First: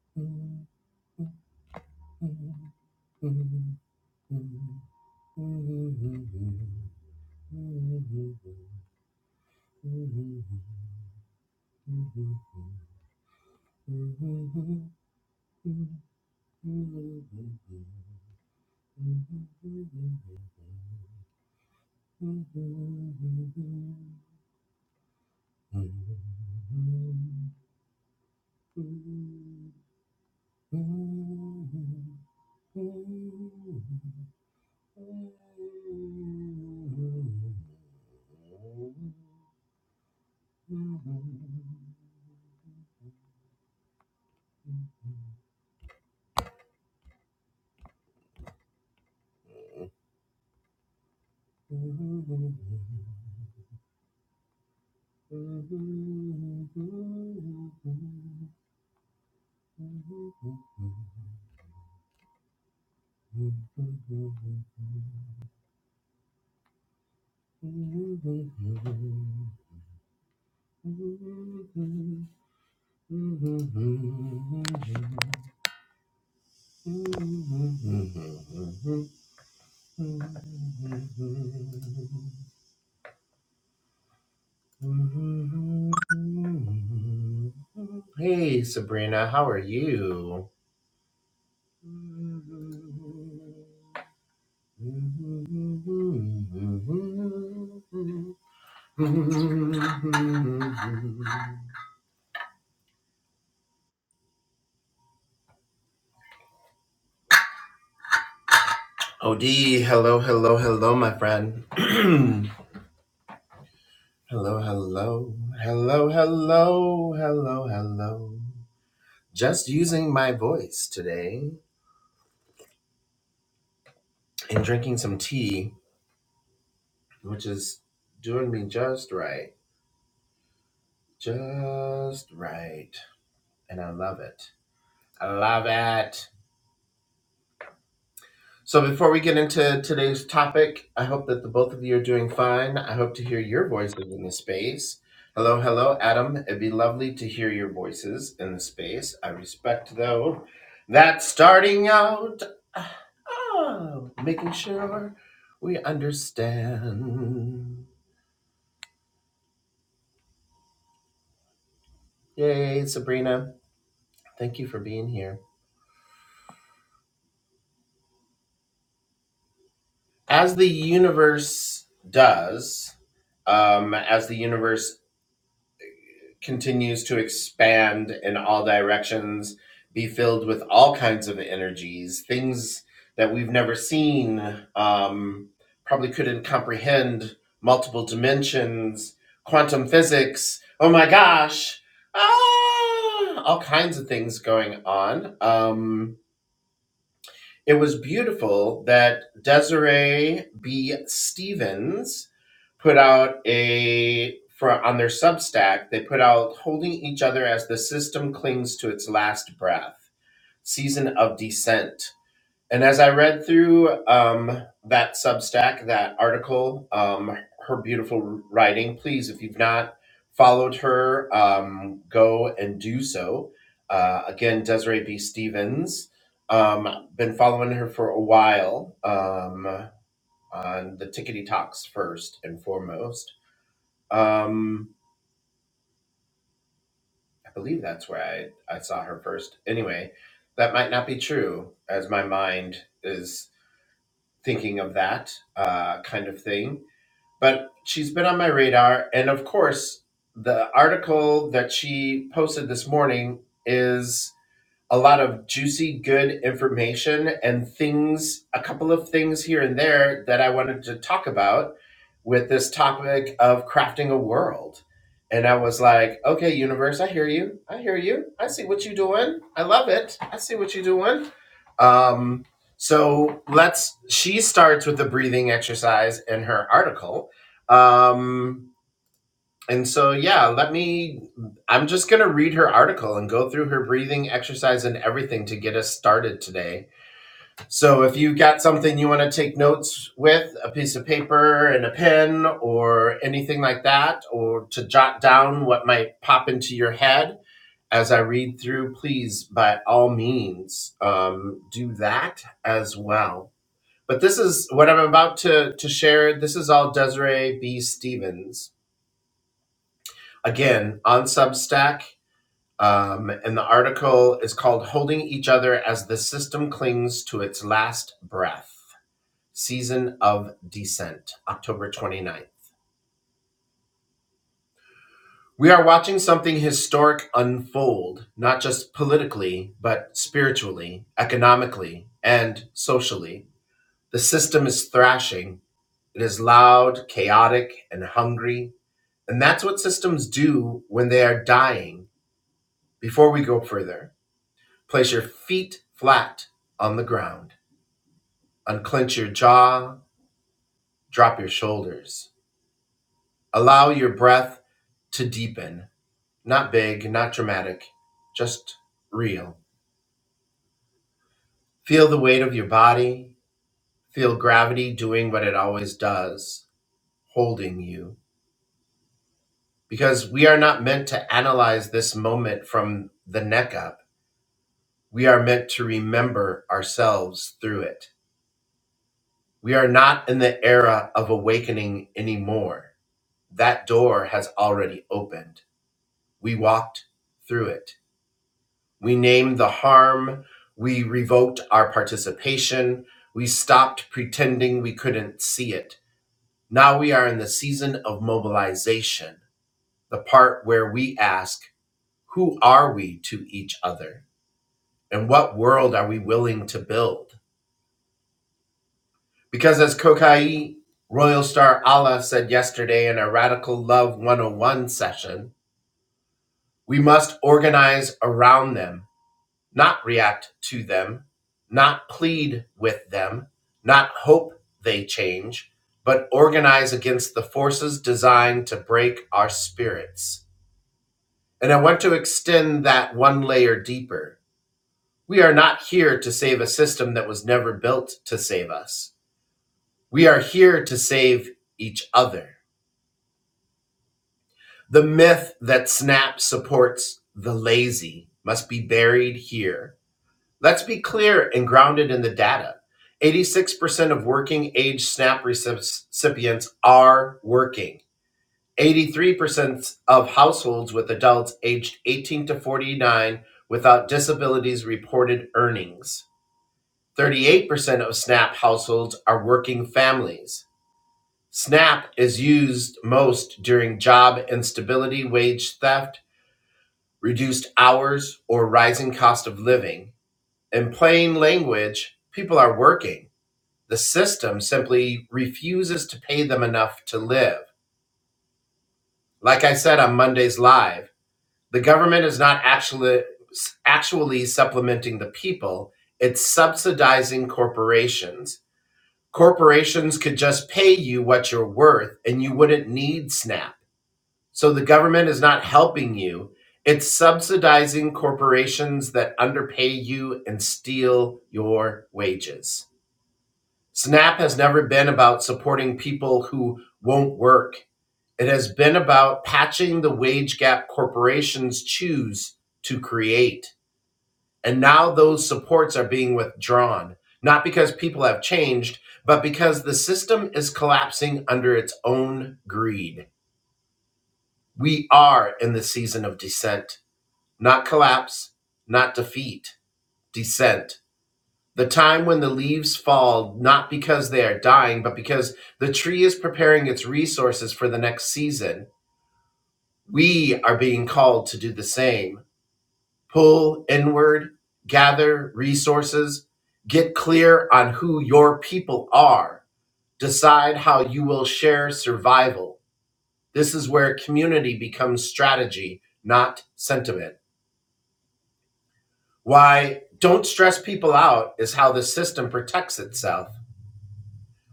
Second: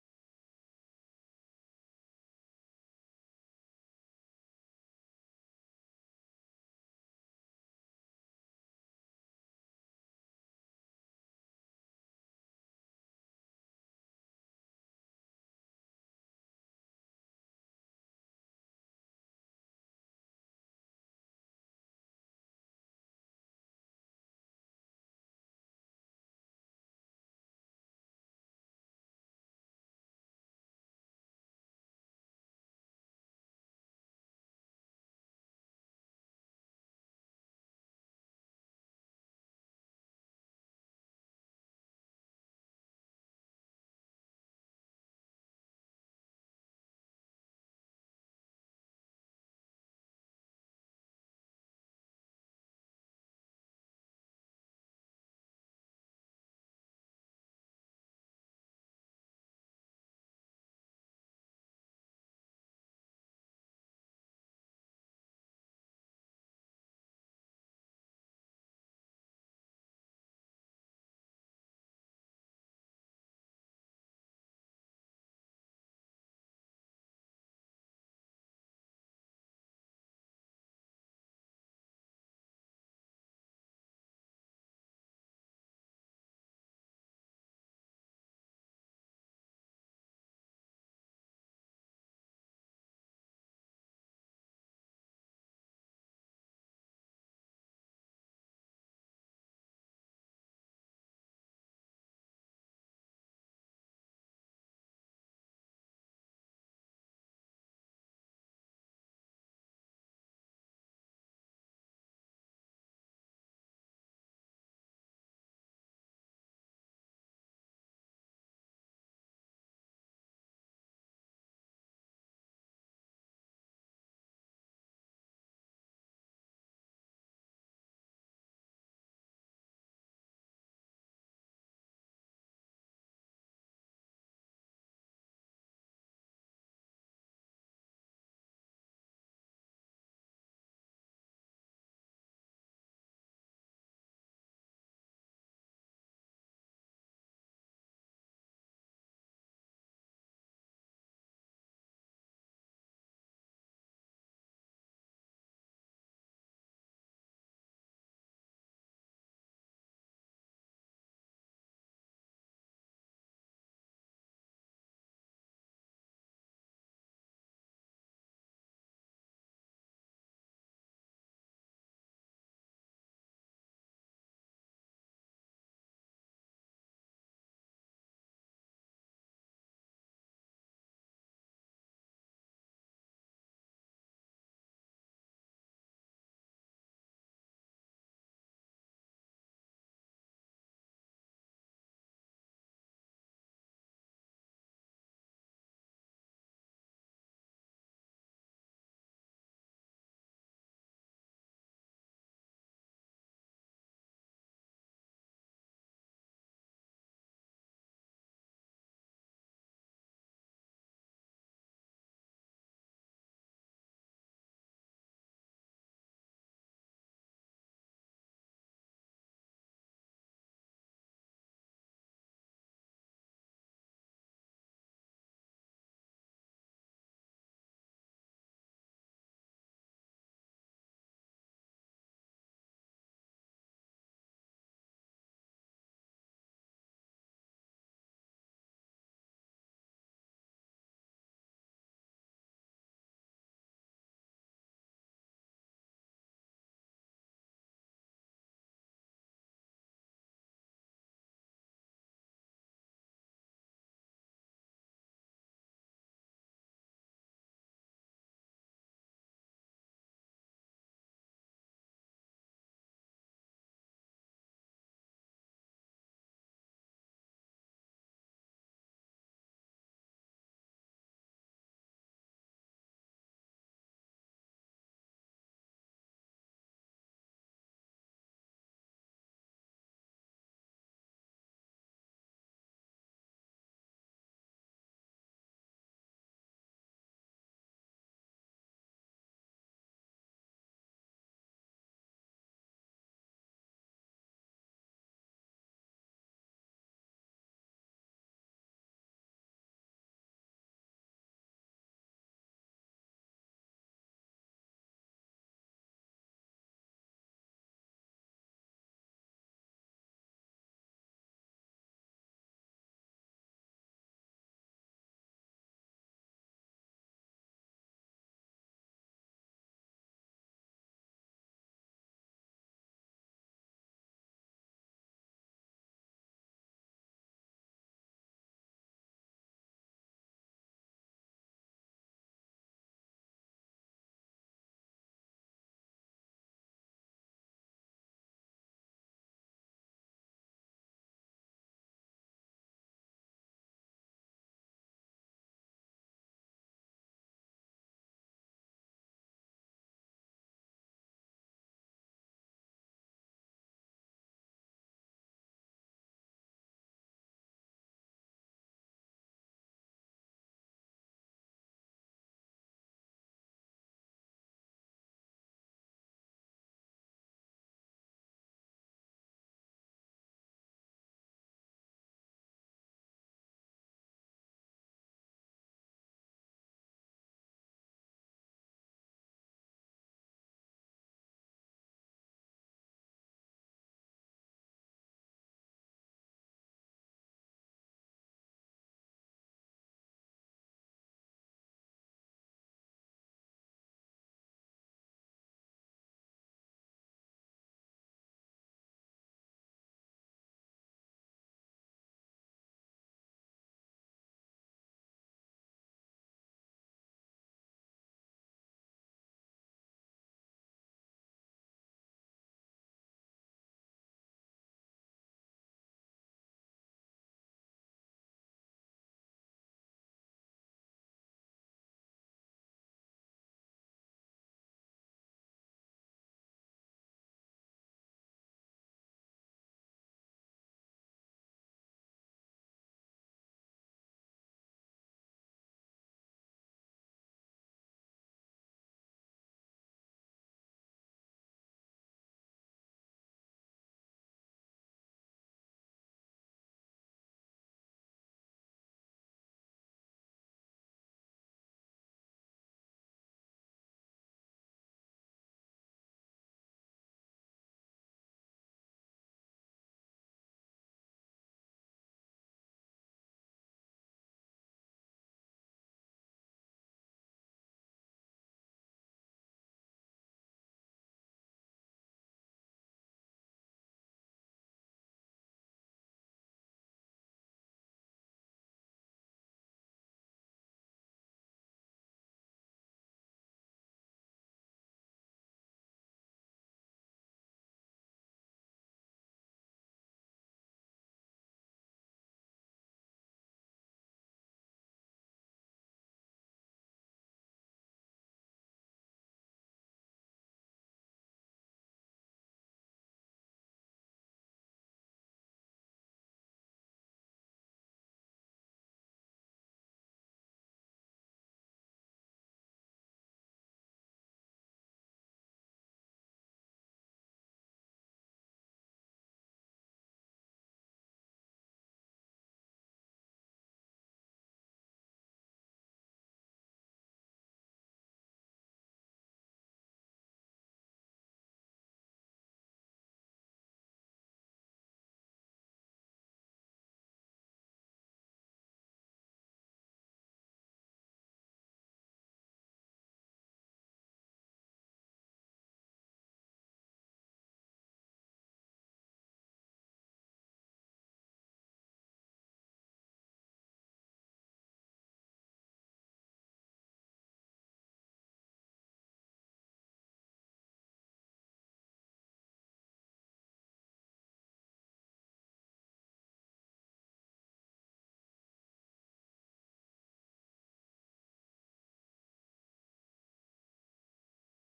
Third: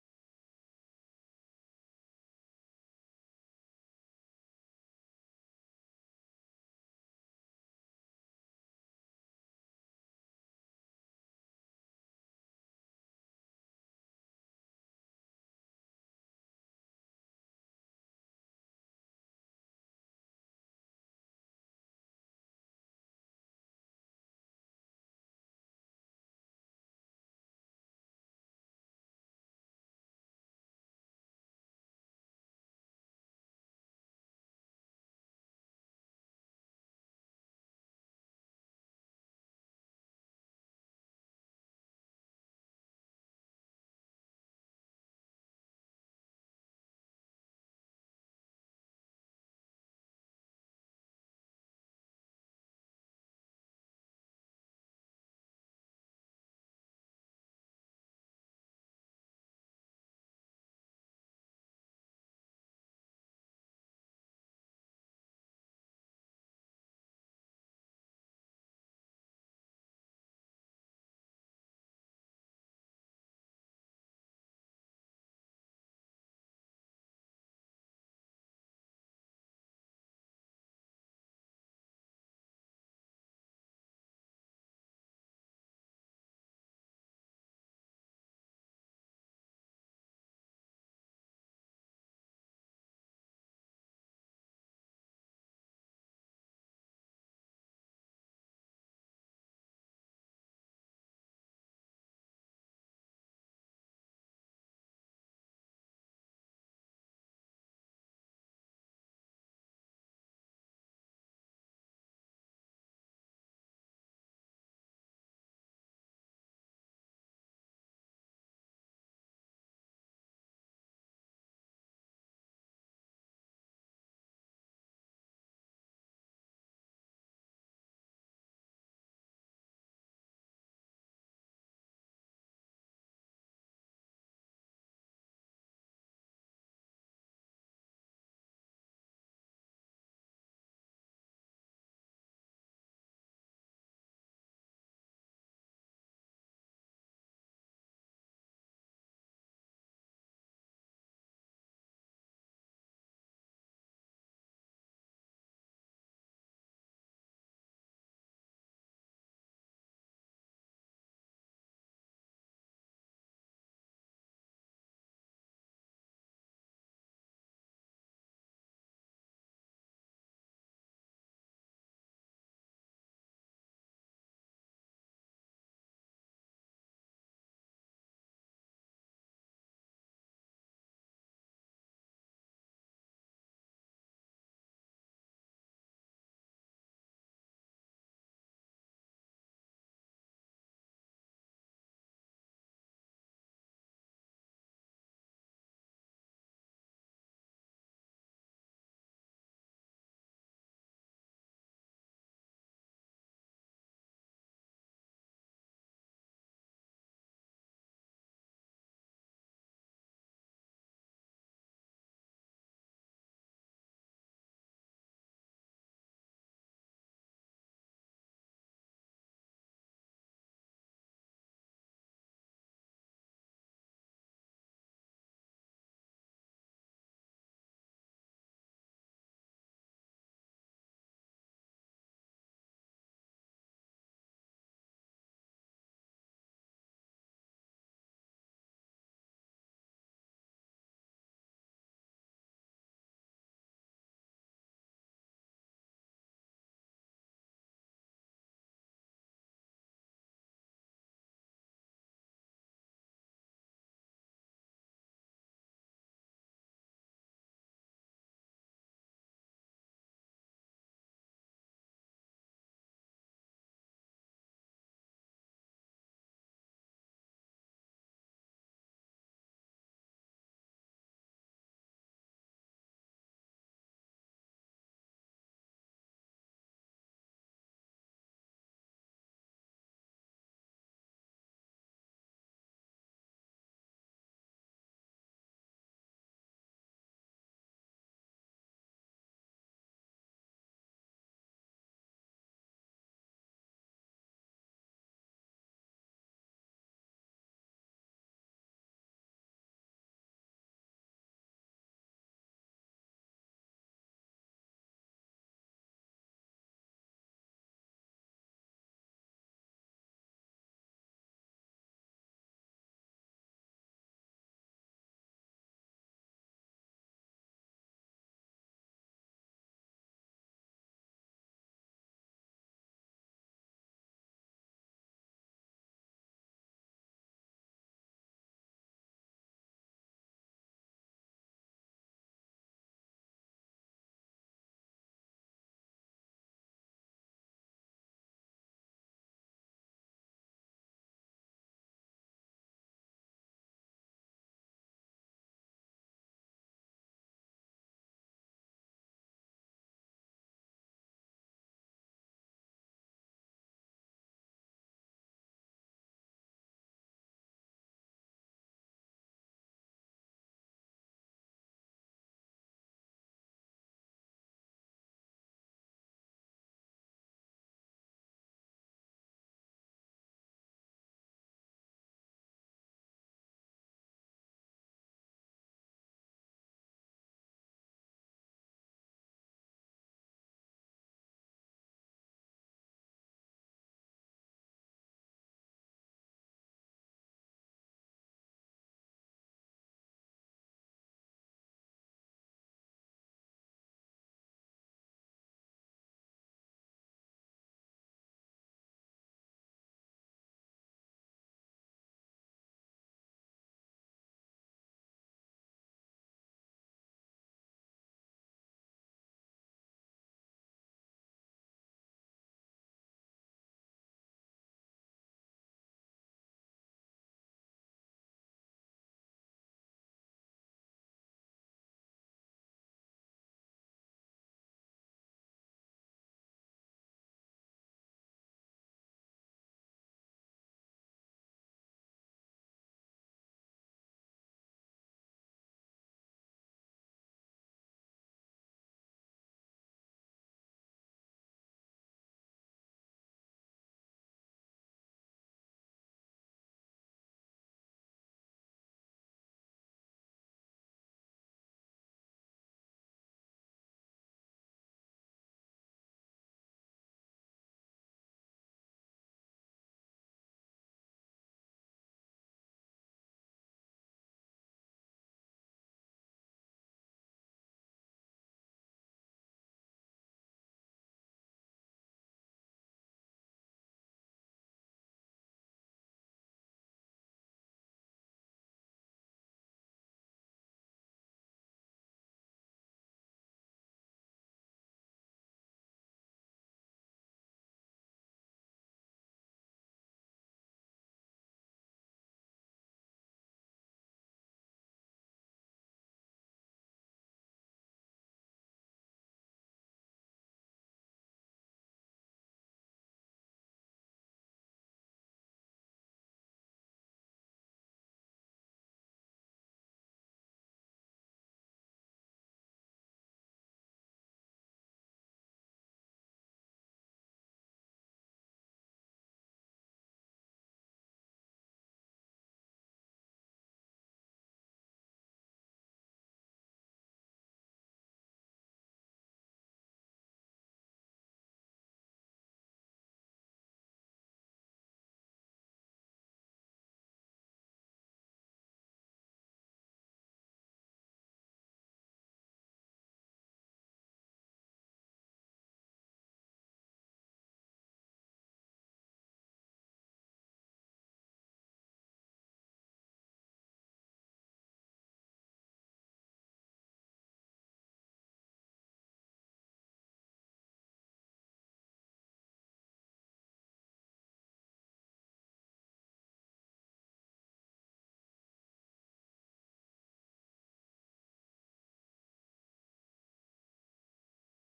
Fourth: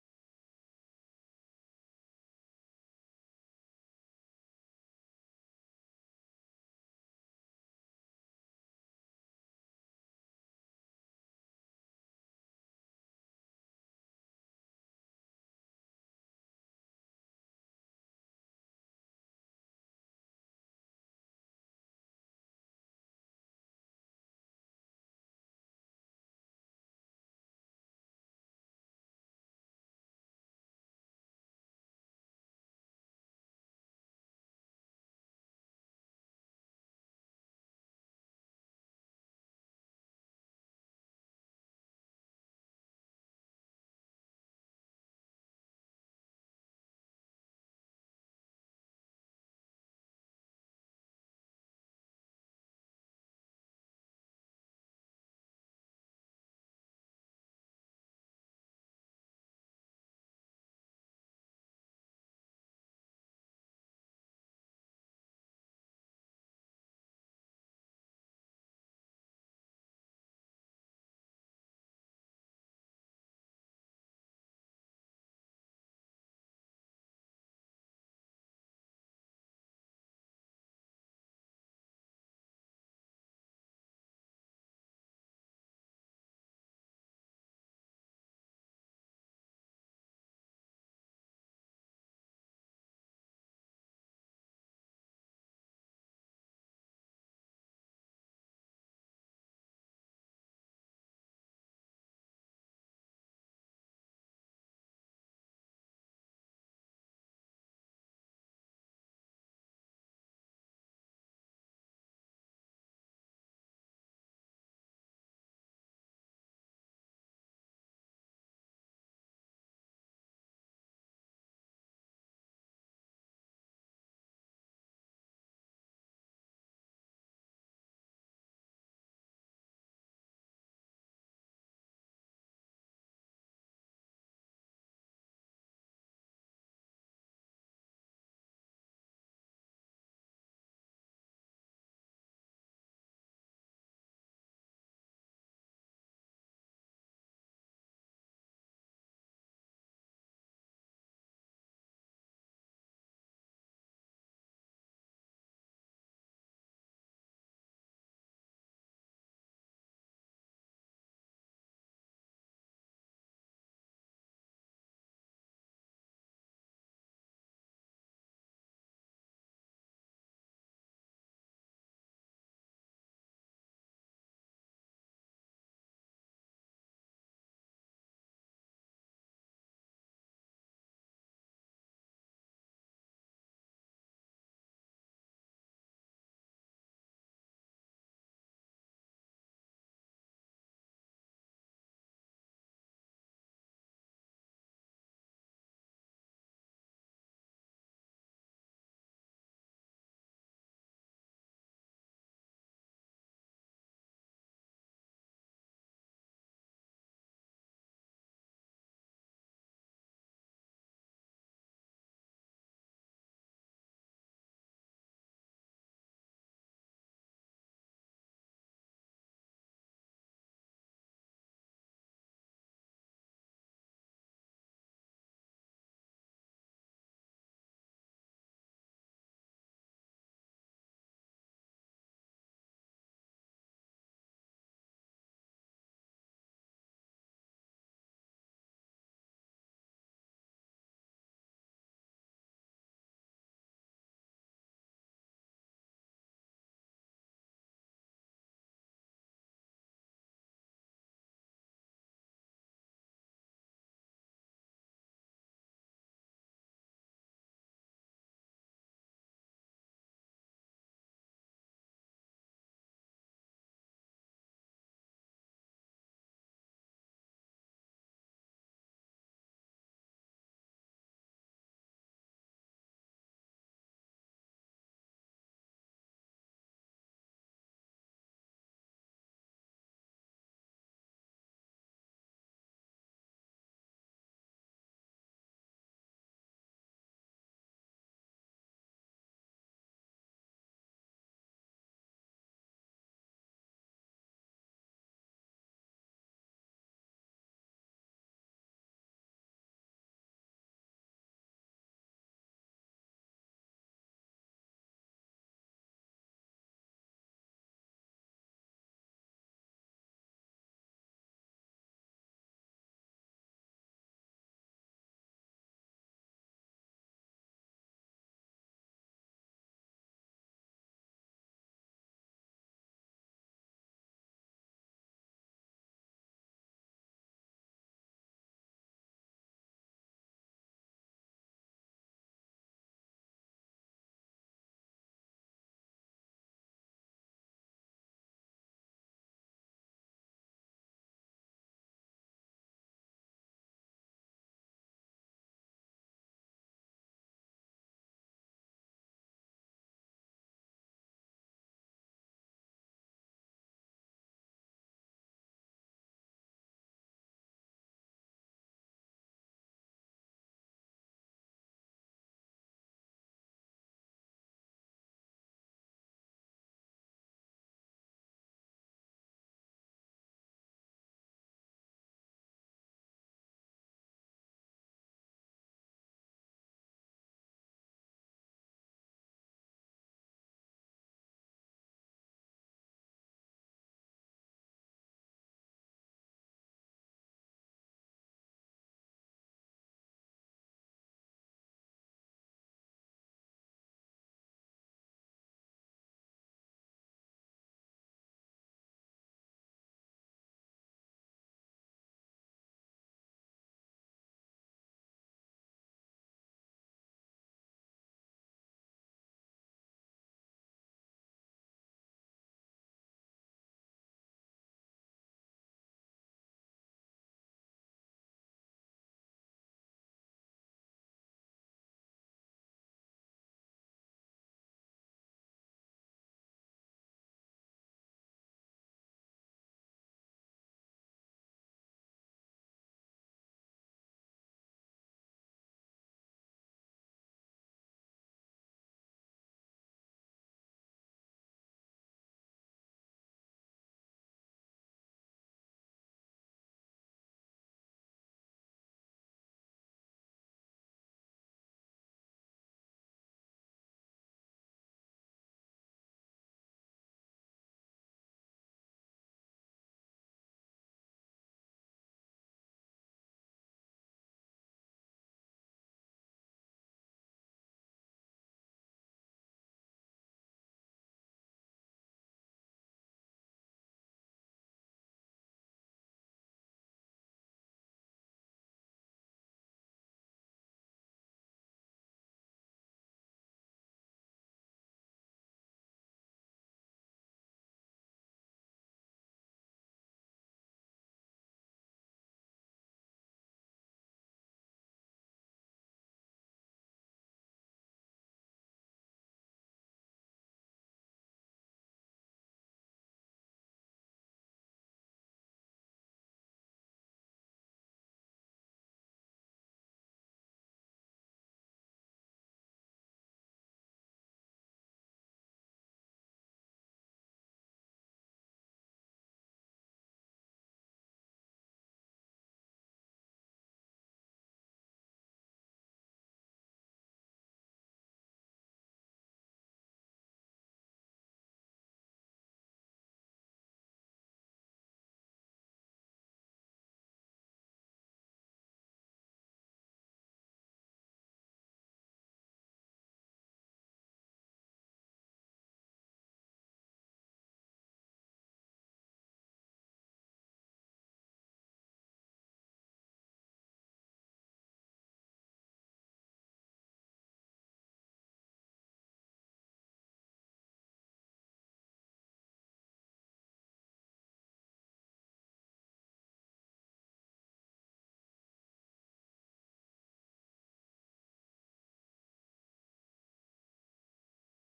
Mm-hmm. Mm-hmm. Hey Sabrina, how are you? OD, hello, hello, hello, my friend. hello, hello, hello, hello, hello, hello. Just using my voice today and drinking some tea, which is doing me just right. Just right. And I love it. I love it. So before we get into today's topic, I hope that the both of you are doing fine. I hope to hear your voices in the space. Hello, hello, Adam. It'd be lovely to hear your voices in the space. I respect though that starting out, oh, making sure we understand. Yay, Sabrina! Thank you for being here. As the universe does, um, as the universe continues to expand in all directions, be filled with all kinds of energies, things that we've never seen, um, probably couldn't comprehend, multiple dimensions, quantum physics. Oh my gosh! Ah, all kinds of things going on. Um, it was beautiful that Desiree B. Stevens put out a for on their Substack, they put out holding each other as the system clings to its last breath. Season of descent. And as I read through um, that Substack, that article, um, her beautiful writing. Please, if you've not followed her, um, go and do so. Uh, again, Desiree B. Stevens. Um, been following her for a while um, on the Tickety Talks first and foremost um, I believe that's where I, I saw her first. Anyway, that might not be true, as my mind is thinking of that uh, kind of thing. But she's been on my radar. And of course, the article that she posted this morning is a lot of juicy, good information and things, a couple of things here and there that I wanted to talk about with this topic of crafting a world. And I was like, okay, universe, I hear you. I hear you. I see what you're doing. I love it. I see what you're doing. Um, so let's, she starts with the breathing exercise in her article. Um, and so, yeah, let me. I'm just going to read her article and go through her breathing exercise and everything to get us started today. So, if you've got something you want to take notes with, a piece of paper and a pen or anything like that, or to jot down what might pop into your head as I read through, please, by all means, um, do that as well. But this is what I'm about to, to share. This is all Desiree B. Stevens. Again, on Substack, Um, and the article is called Holding Each Other as the System Clings to Its Last Breath Season of Descent, October twenty ninth. We are watching something historic unfold, not just politically, but spiritually, economically, and socially. The system is thrashing. It is loud, chaotic, and hungry. And that's what systems do when they are dying. Before we go further, place your feet flat on the ground. Unclench your jaw, drop your shoulders. Allow your breath to deepen. Not big, not dramatic, just real. Feel the weight of your body. Feel gravity doing what it always does, holding you. Because we are not meant to analyze this moment from the neck up. We are meant to remember ourselves through it. We are not in the era of awakening anymore. That door has already opened We walked through it. We named the harm. We revoked our participation. We stopped pretending we couldn't see it. Now we are in the season of mobilization, the part where we ask, who are we to each other? And what world are we willing to build? Because as Kokai Royal Star Allah said yesterday in a Radical Love 101 session, we must organize around them not react to them, not plead with them, not hope they change, but organize against the forces designed to break our spirits. And I want to extend that one layer deeper. We are not here to save a system that was never built to save us. We are here to save each other. The myth that SNAP supports the lazy must be buried here Let's be clear and grounded in the data. 86% of working age SNAP recipients are working. 83% of households with adults aged 18 to 49 without disabilities reported earnings. 38% of SNAP households are working families. SNAP is used most during job instability, wage theft, reduced hours, or rising cost of living in plain language, people are working. The system simply refuses to pay them enough to live. Like I said on Monday's live, the government is not actually actually supplementing the people, it's subsidizing corporations. Corporations could just pay you what you're worth and you wouldn't need SNAP. So the government is not helping you. It's subsidizing corporations that underpay you and steal your wages. SNAP has never been about supporting people who won't work. It has been about patching the wage gap corporations choose to create. And now those supports are being withdrawn, not because people have changed, but because the system is collapsing under its own greed. We are in the season of descent, not collapse, not defeat, descent. the time when the leaves fall, not because they are dying, but because the tree is preparing its resources for the next season. We are being called to do the same pull inward, gather resources, get clear on who your people are, decide how you will share survival. This is where community becomes strategy, not sentiment. Why don't stress people out is how the system protects itself.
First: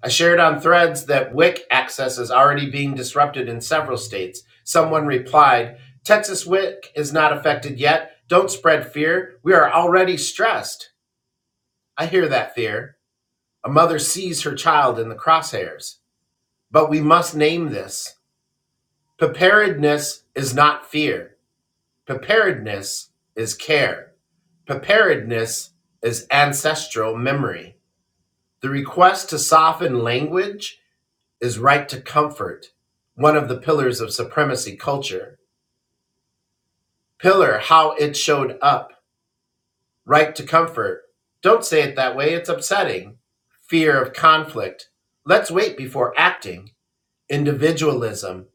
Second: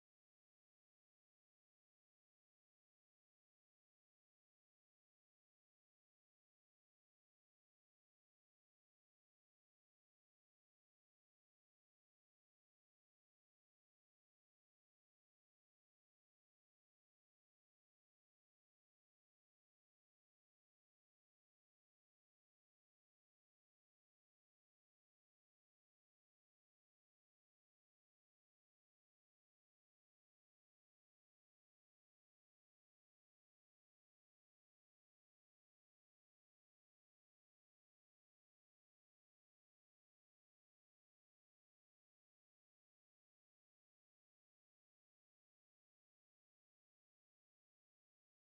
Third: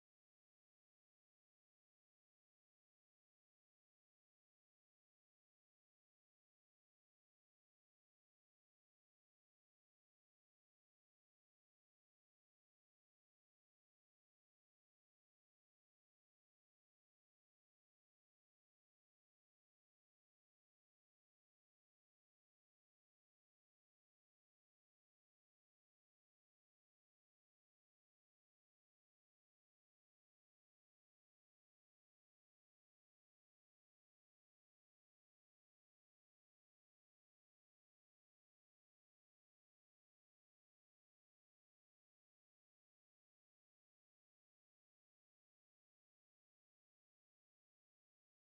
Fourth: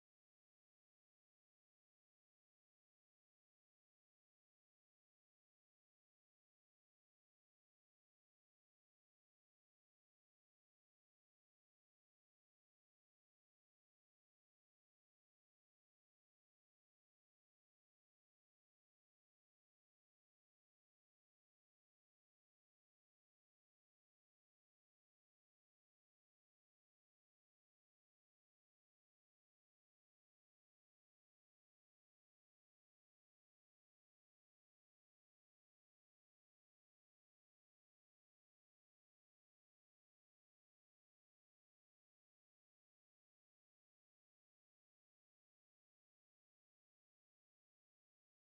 I shared on threads that WIC access is already being disrupted in several states. Someone replied, Texas WIC is not affected yet. Don't spread fear. We are already stressed. I hear that fear. A mother sees her child in the crosshairs. But we must name this. Preparedness is not fear. Preparedness is care. Preparedness is ancestral memory. The request to soften language is right to comfort, one of the pillars of supremacy culture. Pillar, how it showed up, right to comfort. Don't say it that way, it's upsetting. Fear of conflict. Let's wait before acting. Individualism.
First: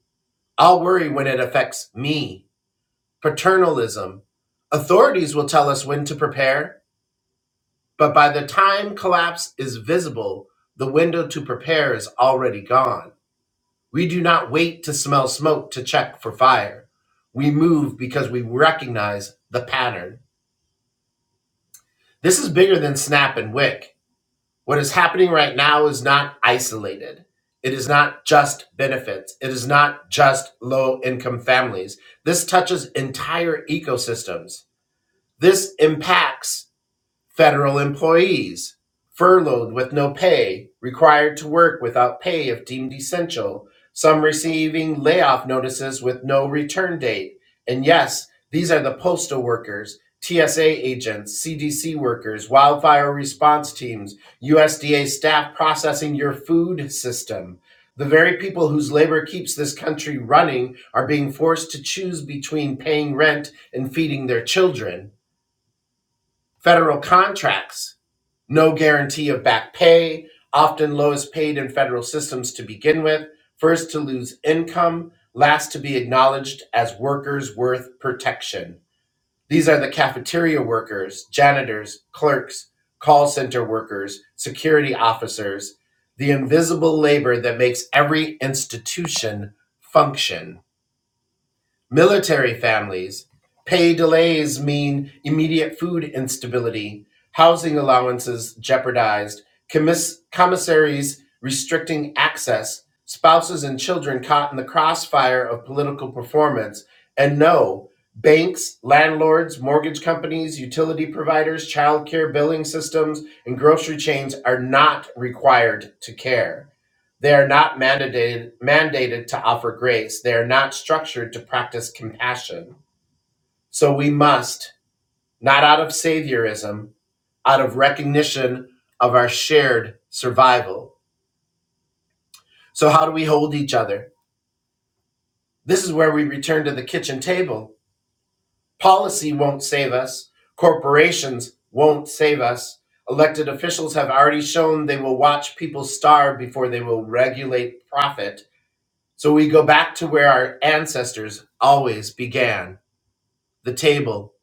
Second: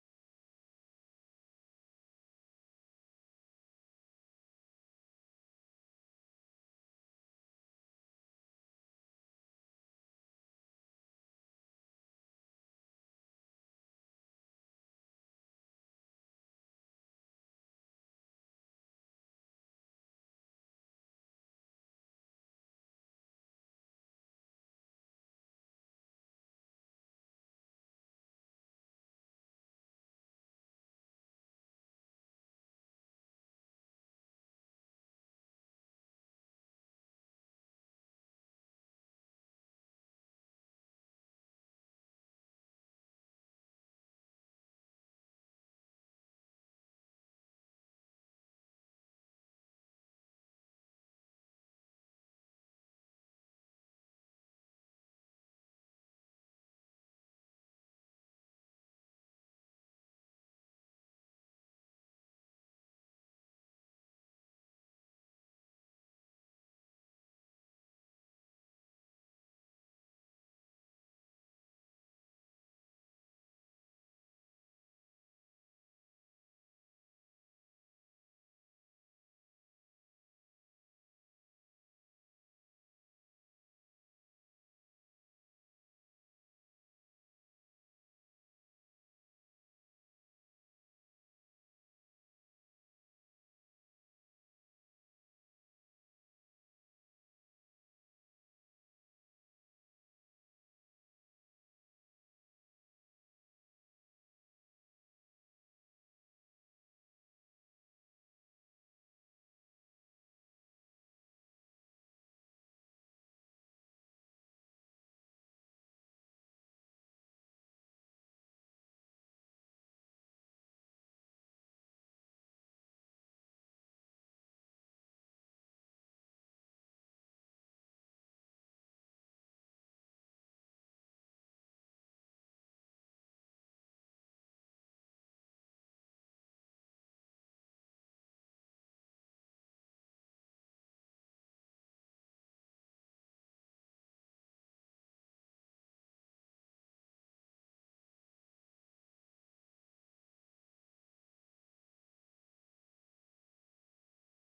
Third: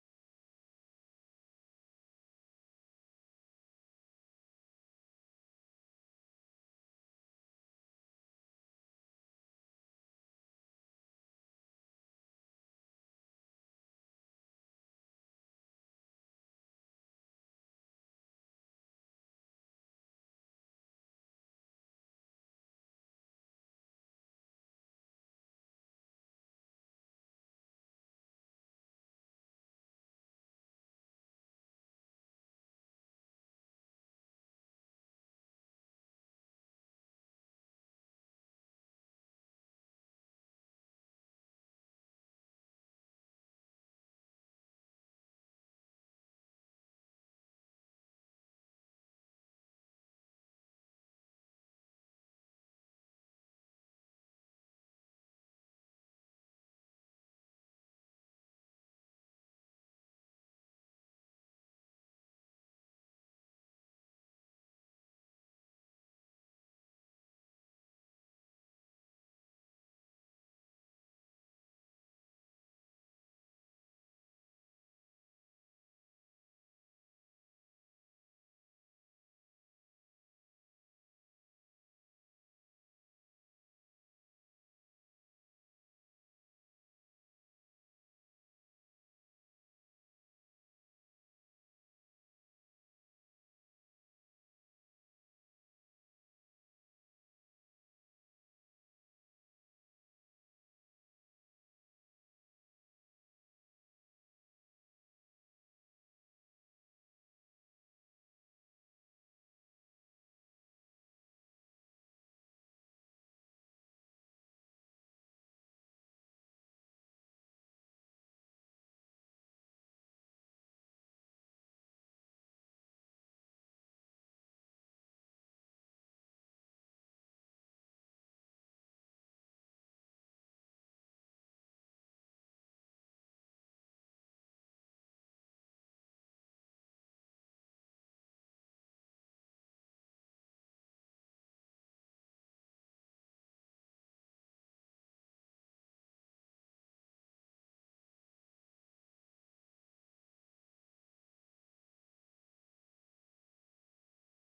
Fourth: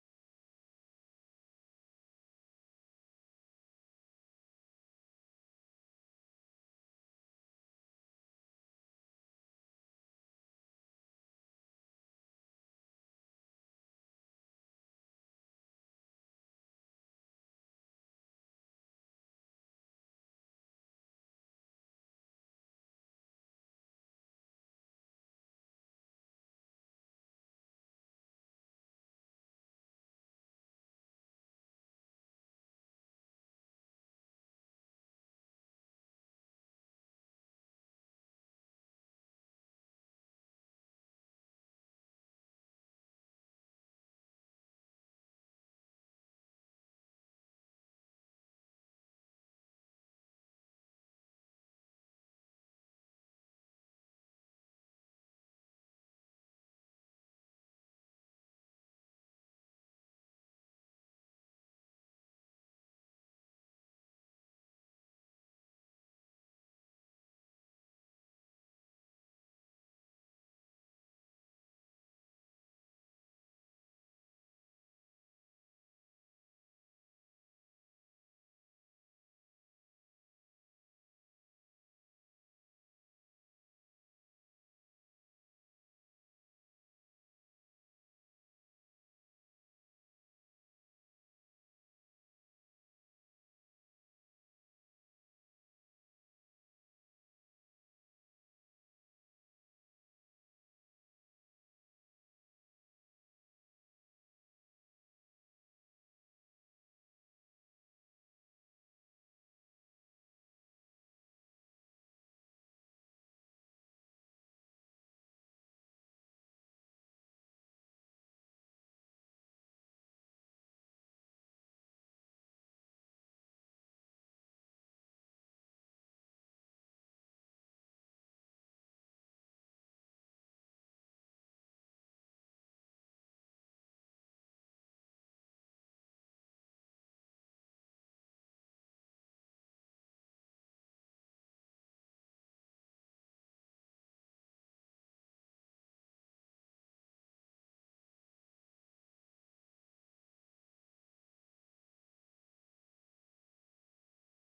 I'll worry when it affects me. Paternalism. Authorities will tell us when to prepare, but by the time collapse is visible, the window to prepare is already gone. We do not wait to smell smoke to check for fire. We move because we recognize the pattern. This is bigger than Snap and Wick. What is happening right now is not isolated. It is not just benefits. It is not just low income families. This touches entire ecosystems. This impacts Federal employees furloughed with no pay, required to work without pay if deemed essential, some receiving layoff notices with no return date. And yes, these are the postal workers, TSA agents, CDC workers, wildfire response teams, USDA staff processing your food system. The very people whose labor keeps this country running are being forced to choose between paying rent and feeding their children. Federal contracts, no guarantee of back pay, often lowest paid in federal systems to begin with, first to lose income, last to be acknowledged as workers worth protection. These are the cafeteria workers, janitors, clerks, call center workers, security officers, the invisible labor that makes every institution function. Military families, pay delays mean immediate food instability, housing allowances jeopardized, commis- commissaries restricting access, spouses and children caught in the crossfire of political performance. And no, banks, landlords, mortgage companies, utility providers, childcare billing systems, and grocery chains are not required to care they are not mandated, mandated to offer grace. They are not structured to practice compassion. So we must, not out of saviorism, out of recognition of our shared survival. So, how do we hold each other? This is where we return to the kitchen table. Policy won't save us, corporations won't save us. Elected officials have already shown they will watch people starve before they will regulate profit So we go back to where our ancestors always began the table,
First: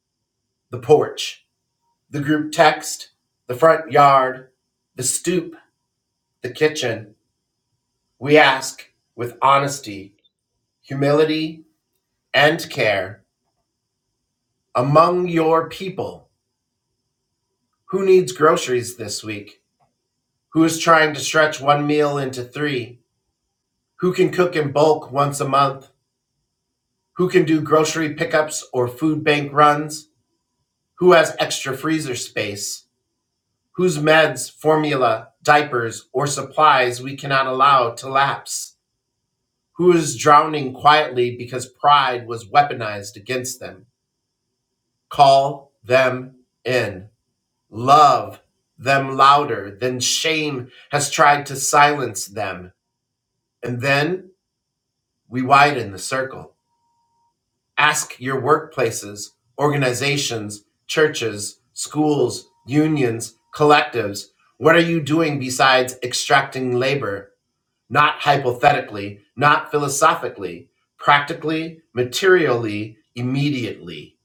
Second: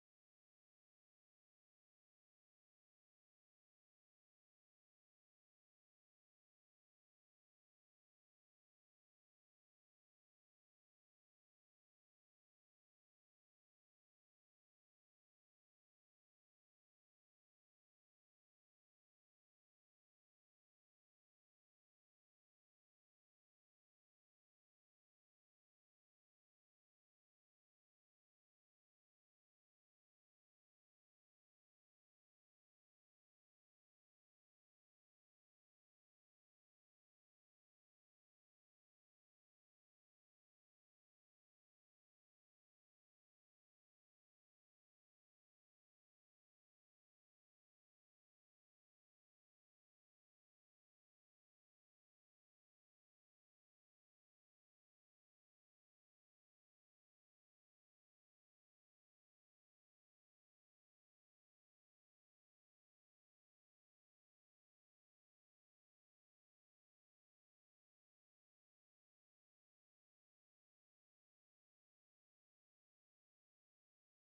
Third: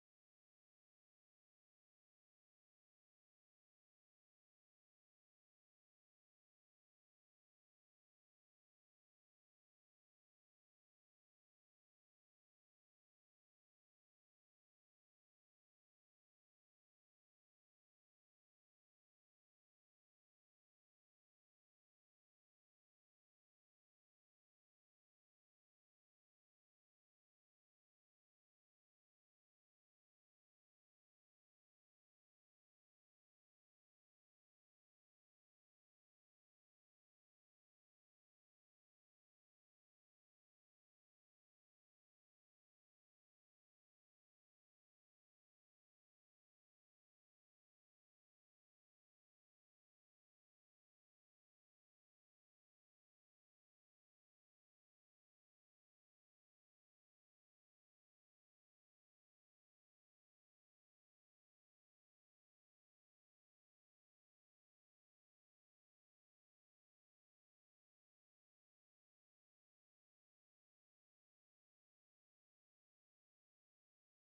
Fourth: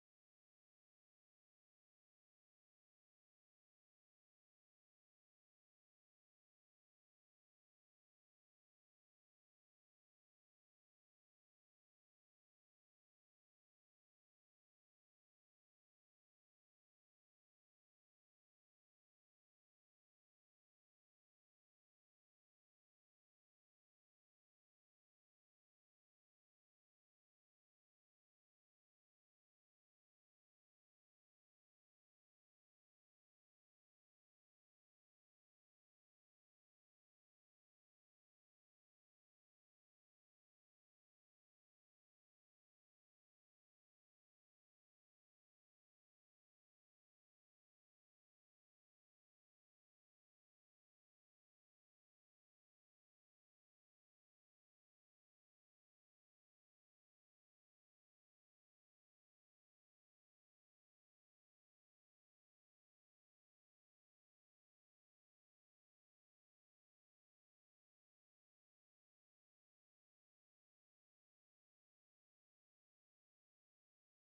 the porch, the group text, the front yard, the stoop, the kitchen. We ask with honesty, humility, and care among your people who needs groceries this week? Who is trying to stretch one meal into three? Who can cook in bulk once a month? Who can do grocery pickups or food bank runs? Who has extra freezer space? whose meds, formula, diapers, or supplies we cannot allow to lapse, who is drowning quietly because pride was weaponized against them. Call them in. Love them louder than shame has tried to silence them. And then we widen the circle. Ask your workplaces, organizations, churches, schools, unions, collectives what are you doing besides extracting labor? not hypothetically, not philosophically, practically, materially, immediately.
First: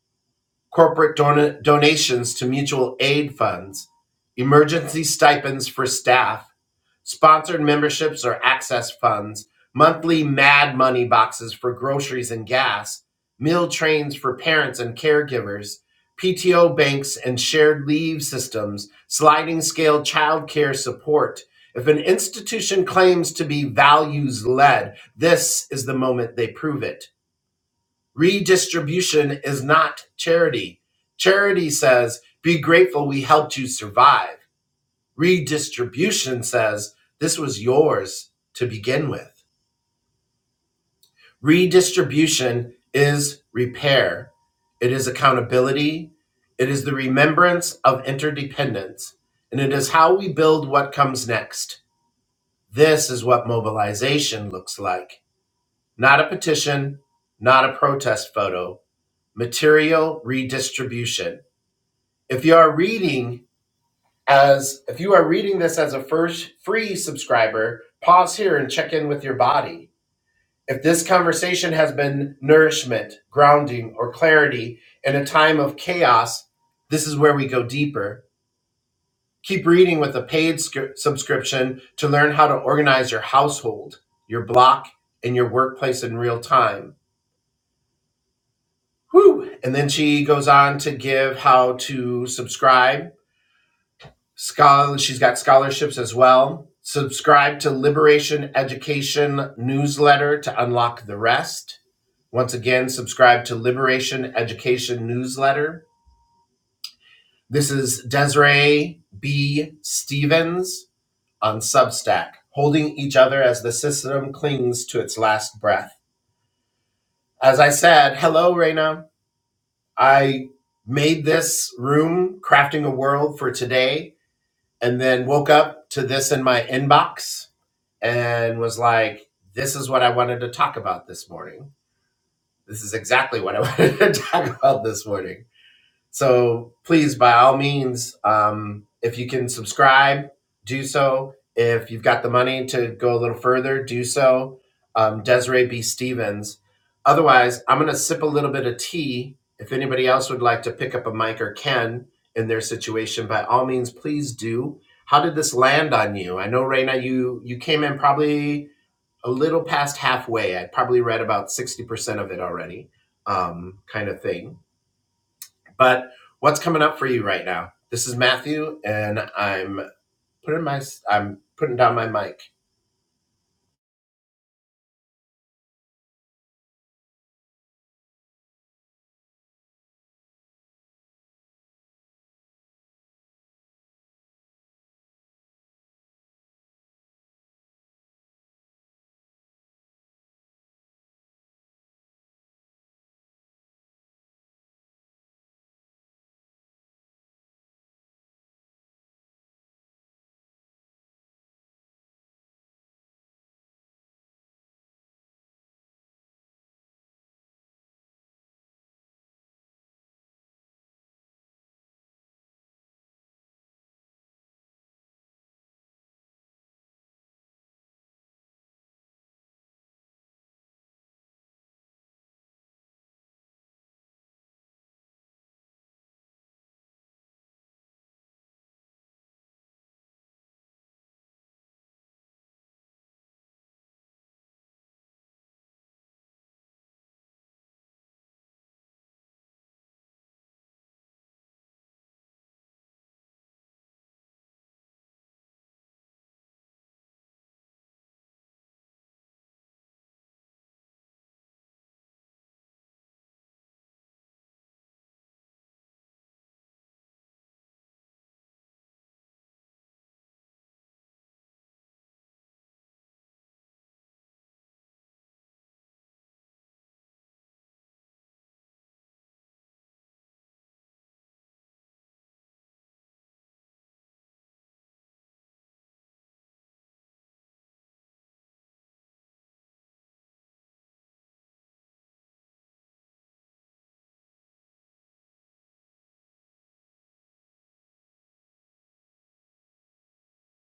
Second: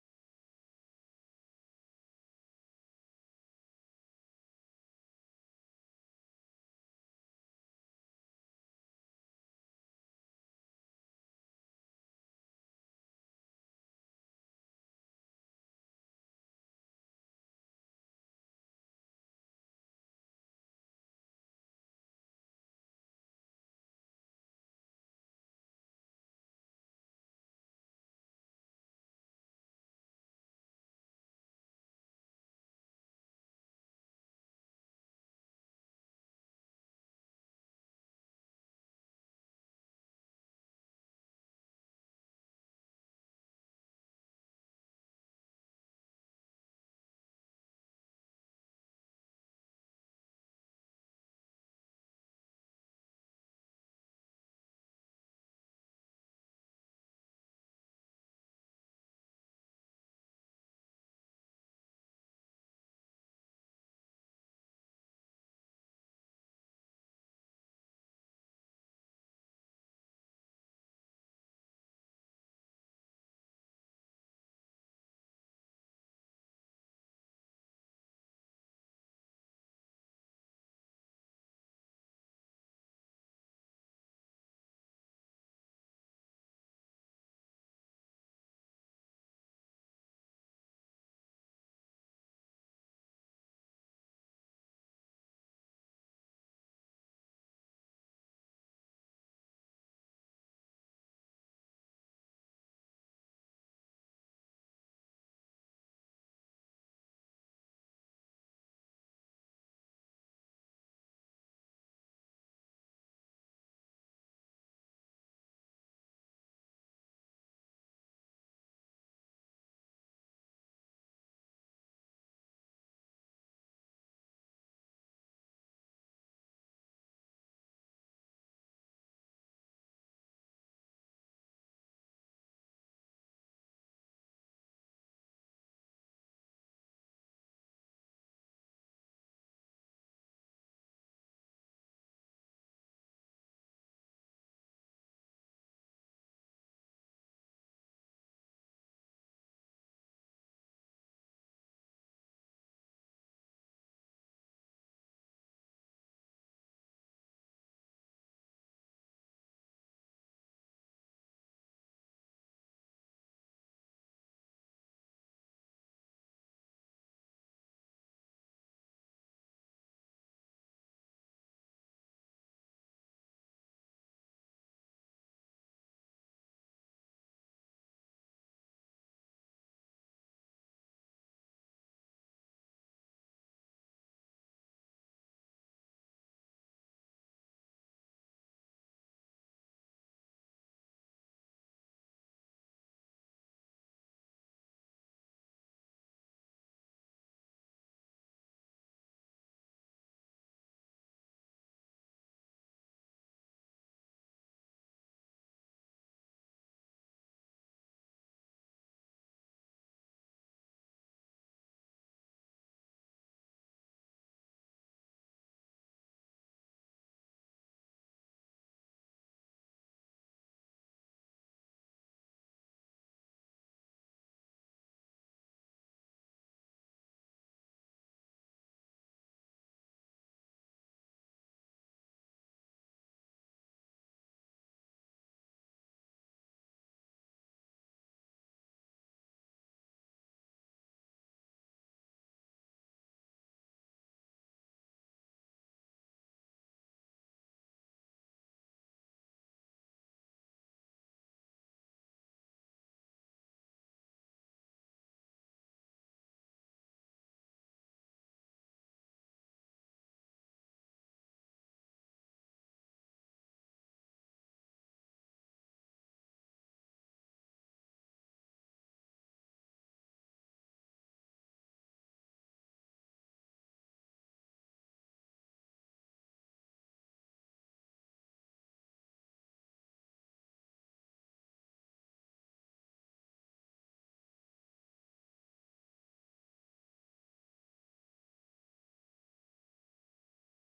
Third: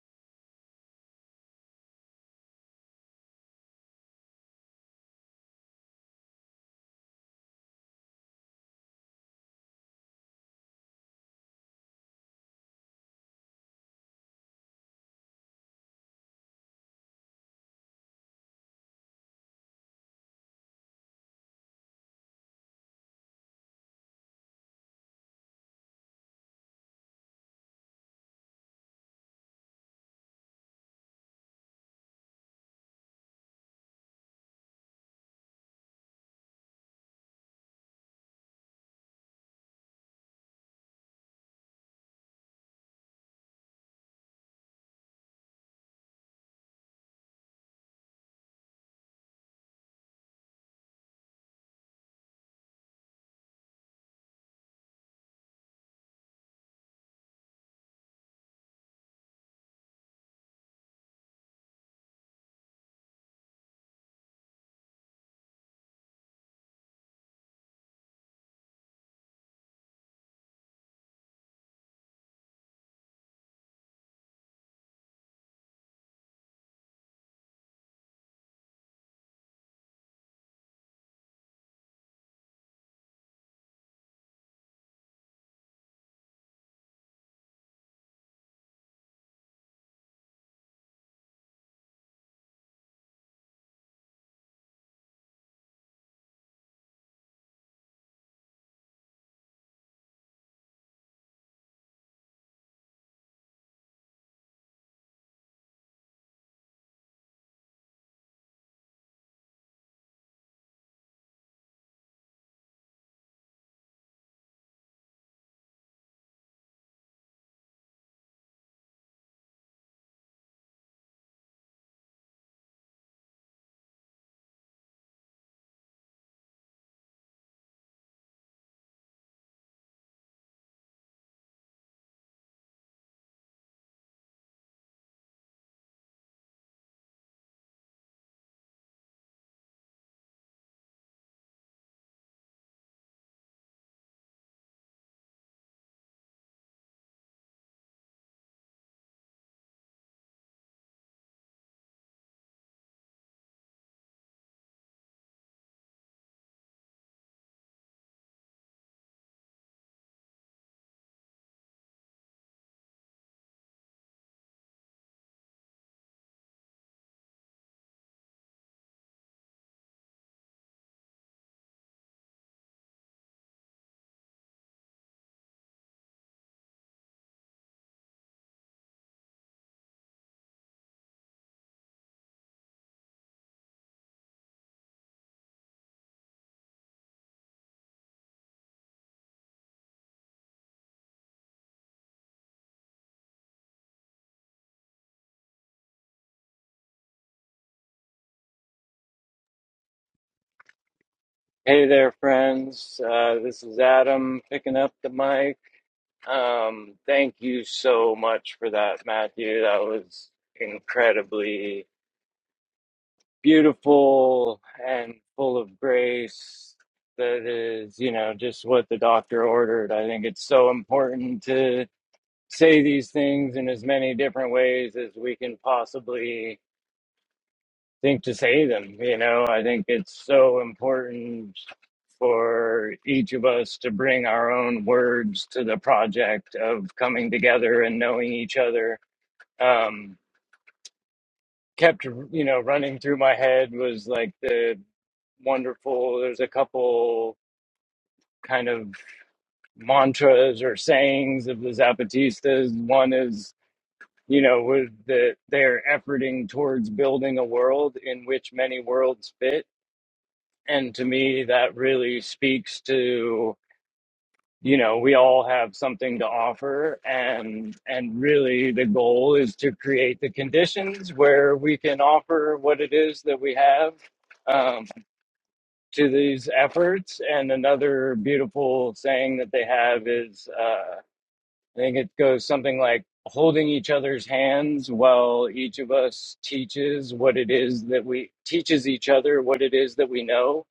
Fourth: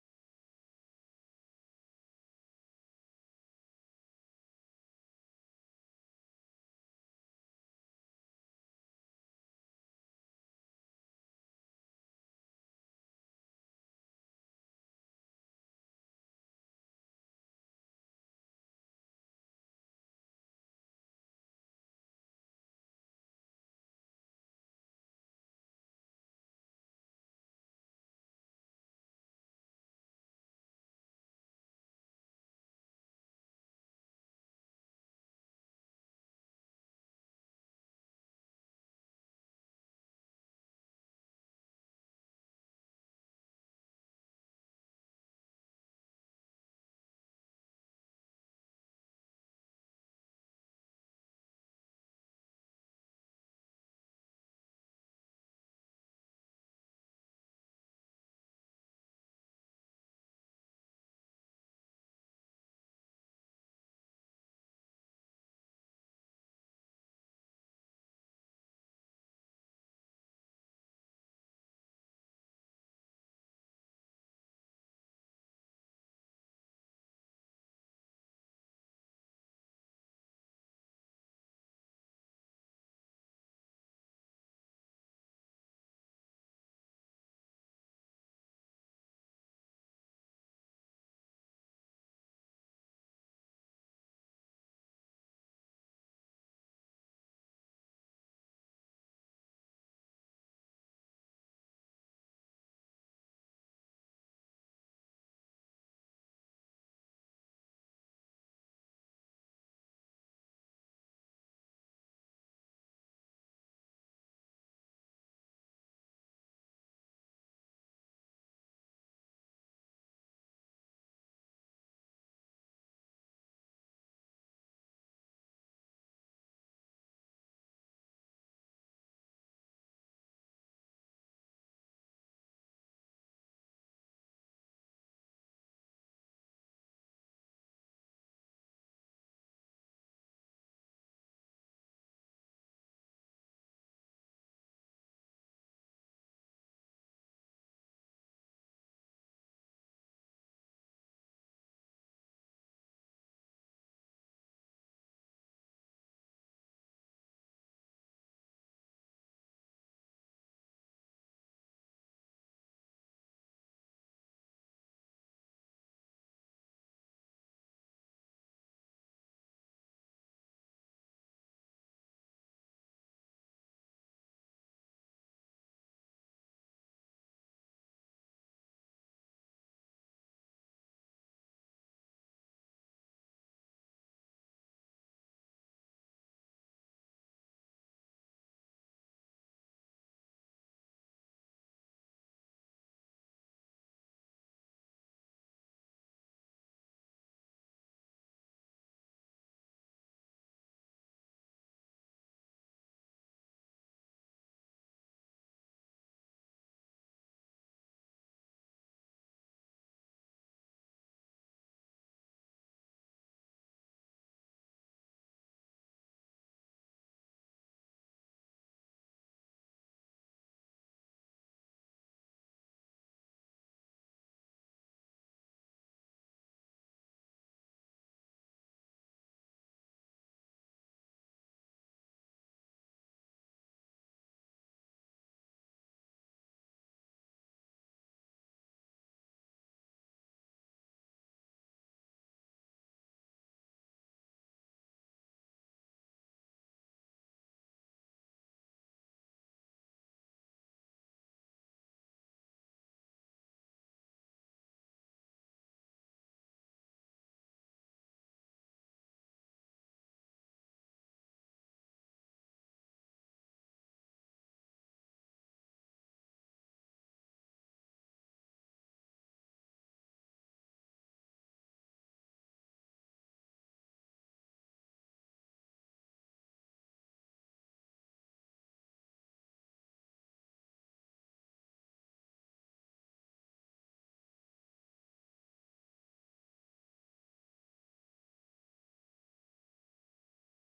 Corporate don- donations to mutual aid funds, emergency stipends for staff, Sponsored memberships or access funds, monthly mad money boxes for groceries and gas, meal trains for parents and caregivers, PTO banks and shared leave systems, sliding scale childcare support. If an institution claims to be values led, this is the moment they prove it. Redistribution is not charity. Charity says, be grateful we helped you survive. Redistribution says this was yours to begin with. Redistribution is repair, it is accountability, it is the remembrance of interdependence, and it is how we build what comes next. This is what mobilization looks like not a petition, not a protest photo, material redistribution. If you are reading As if you are reading this as a first free subscriber, pause here and check in with your body. If this conversation has been nourishment, grounding, or clarity in a time of chaos, this is where we go deeper. Keep reading with a paid scri- subscription to learn how to organize your household, your block, and your workplace in real time. Whew. And then she goes on to give how to subscribe Scholar, she's got scholarships as well. Subscribe to Liberation Education newsletter to unlock the rest. Once again, subscribe to Liberation Education newsletter. This is Desiree B. Stevens on Substack, holding each other as the system clings to its last breath. As I said, hello, Raina. I made this room, crafting a world for today, and then woke up to this in my inbox and was like, This is what I wanted to talk about this morning. This is exactly what I wanted to talk about this morning. So please, by all means, um, if you can subscribe, do so. If you've got the money to go a little further, do so. Um, Desiree B. Stevens. Otherwise, I'm going to sip a little bit of tea. If anybody else would like to pick up a mic or can in their situation, by all means, please do. How did this land on you? I know, Raina, you you came in probably a little past halfway. I'd probably read about 60% of it already, um, kind of thing. But what's coming up for you right now? This is Matthew, and I'm putting my I'm putting down my mic. Hey there, friends. Uh, this is Adam picking up the mic. Um, thank you so much for that, Matthew. That was incredibly beautiful and full of grace. That is, you know, just what the doctor ordered. I think it's so important to say these things in as many different ways as we can possibly think to say them. You know, I think it's so important for each of us to bring our own words to the project of coming together and knowing each other. Um, kept, you know, running through my head was like the wonderful, there's a couple kind of mantras or sayings of the Zapatistas. One is, you know, with that they're efforting towards building a world in which many worlds fit And to me, that really speaks to, you know, we all have something to offer. And, and really the goal is to create the conditions where we can offer what it is that we have um, to these efforts. And another beautiful saying that they have is, uh, I think it goes something like holding each other's hands while each of us teaches what it is that we teaches each other what it is that we know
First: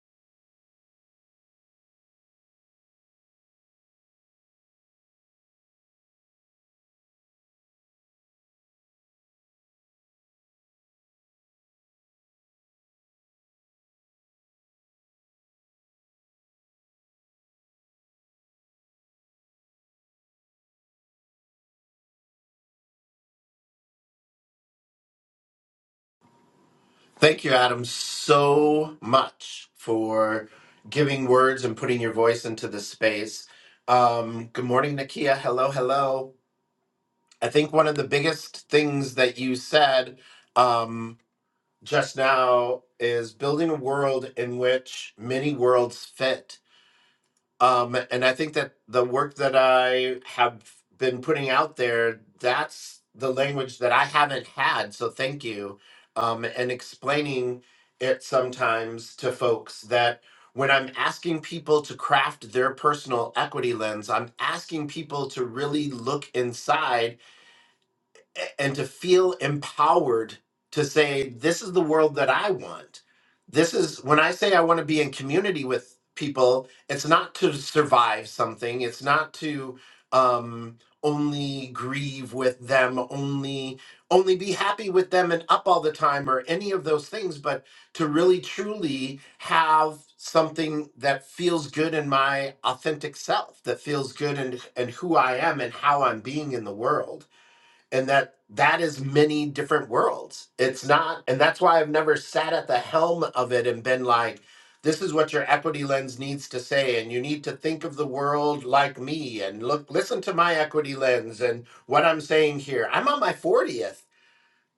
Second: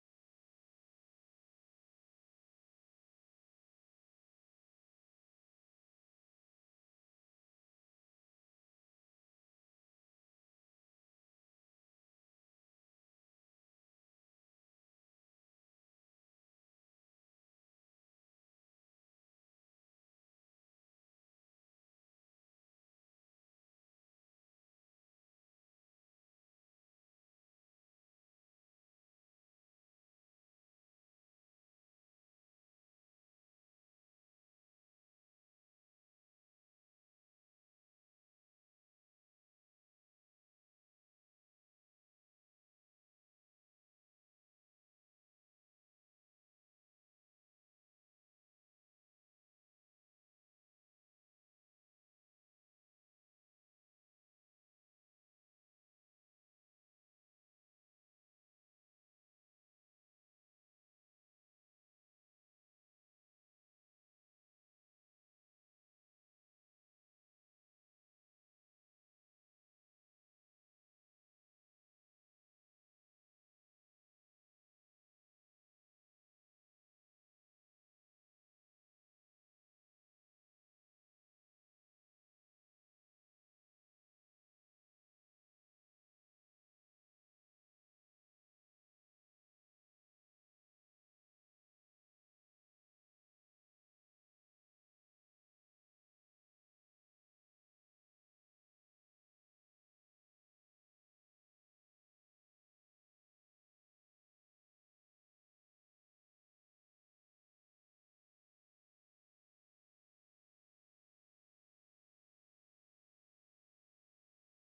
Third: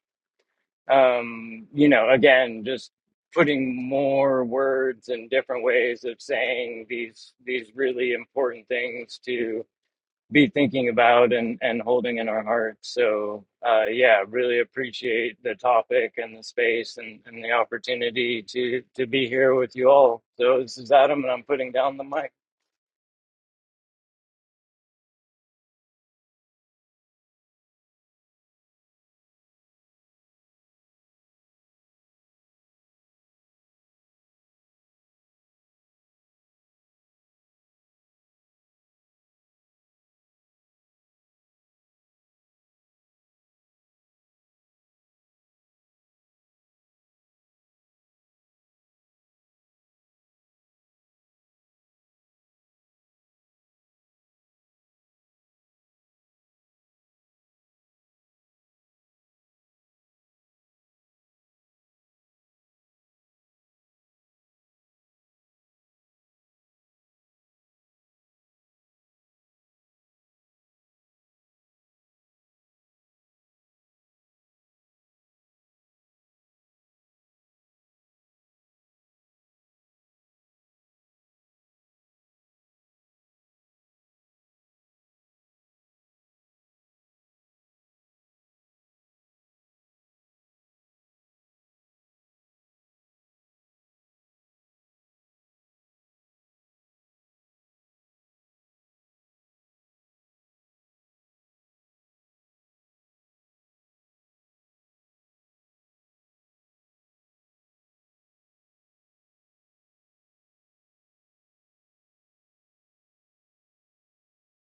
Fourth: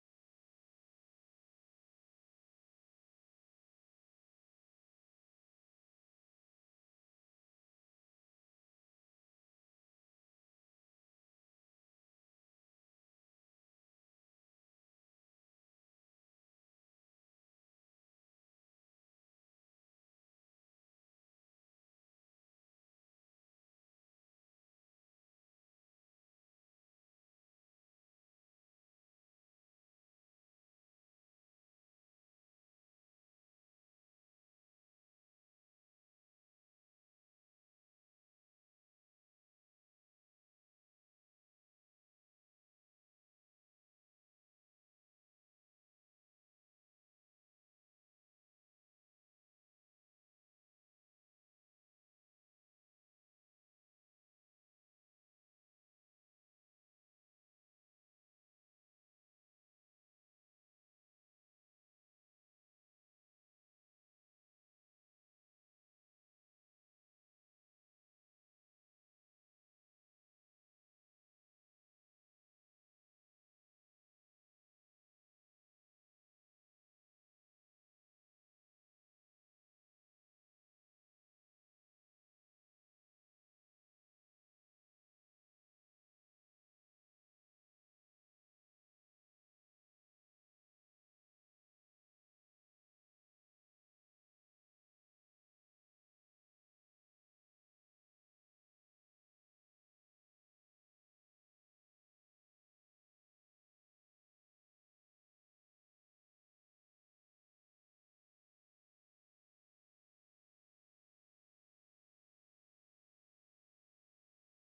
um, you know, again, just putting more words and different ways of saying these these really important things to be thinking about and and holding in our hearts. So, uh, yeah, really appreciate the topic and the space and, and the opportunity to to be here with you all. So this is Adam, and I'm putting down the mic. Thank you, Adam, so much for giving words and putting your voice into this space. Um, good morning, Nakia. Hello, hello. I think one of the biggest things that you said just now is building a world in which many worlds fit. Um, and I think that the work that I have been putting out there, that's the language that I haven't had. So thank you. Um, and explaining it sometimes to folks that when I'm asking people to craft their personal equity lens, I'm asking people to really look inside and to feel empowered to say this is the world that i want this is when i say i want to be in community with people it's not to survive something it's not to um only grieve with them only only be happy with them and up all the time or any of those things but to really truly have something that feels good in my authentic self that feels good and and who i am and how i'm being in the world and that that is many different worlds it's not and that's why i've never sat at the helm of it and been like this is what your equity lens needs to say and you need to think of the world like me and look listen to my equity lens and what i'm saying here i'm on my 40th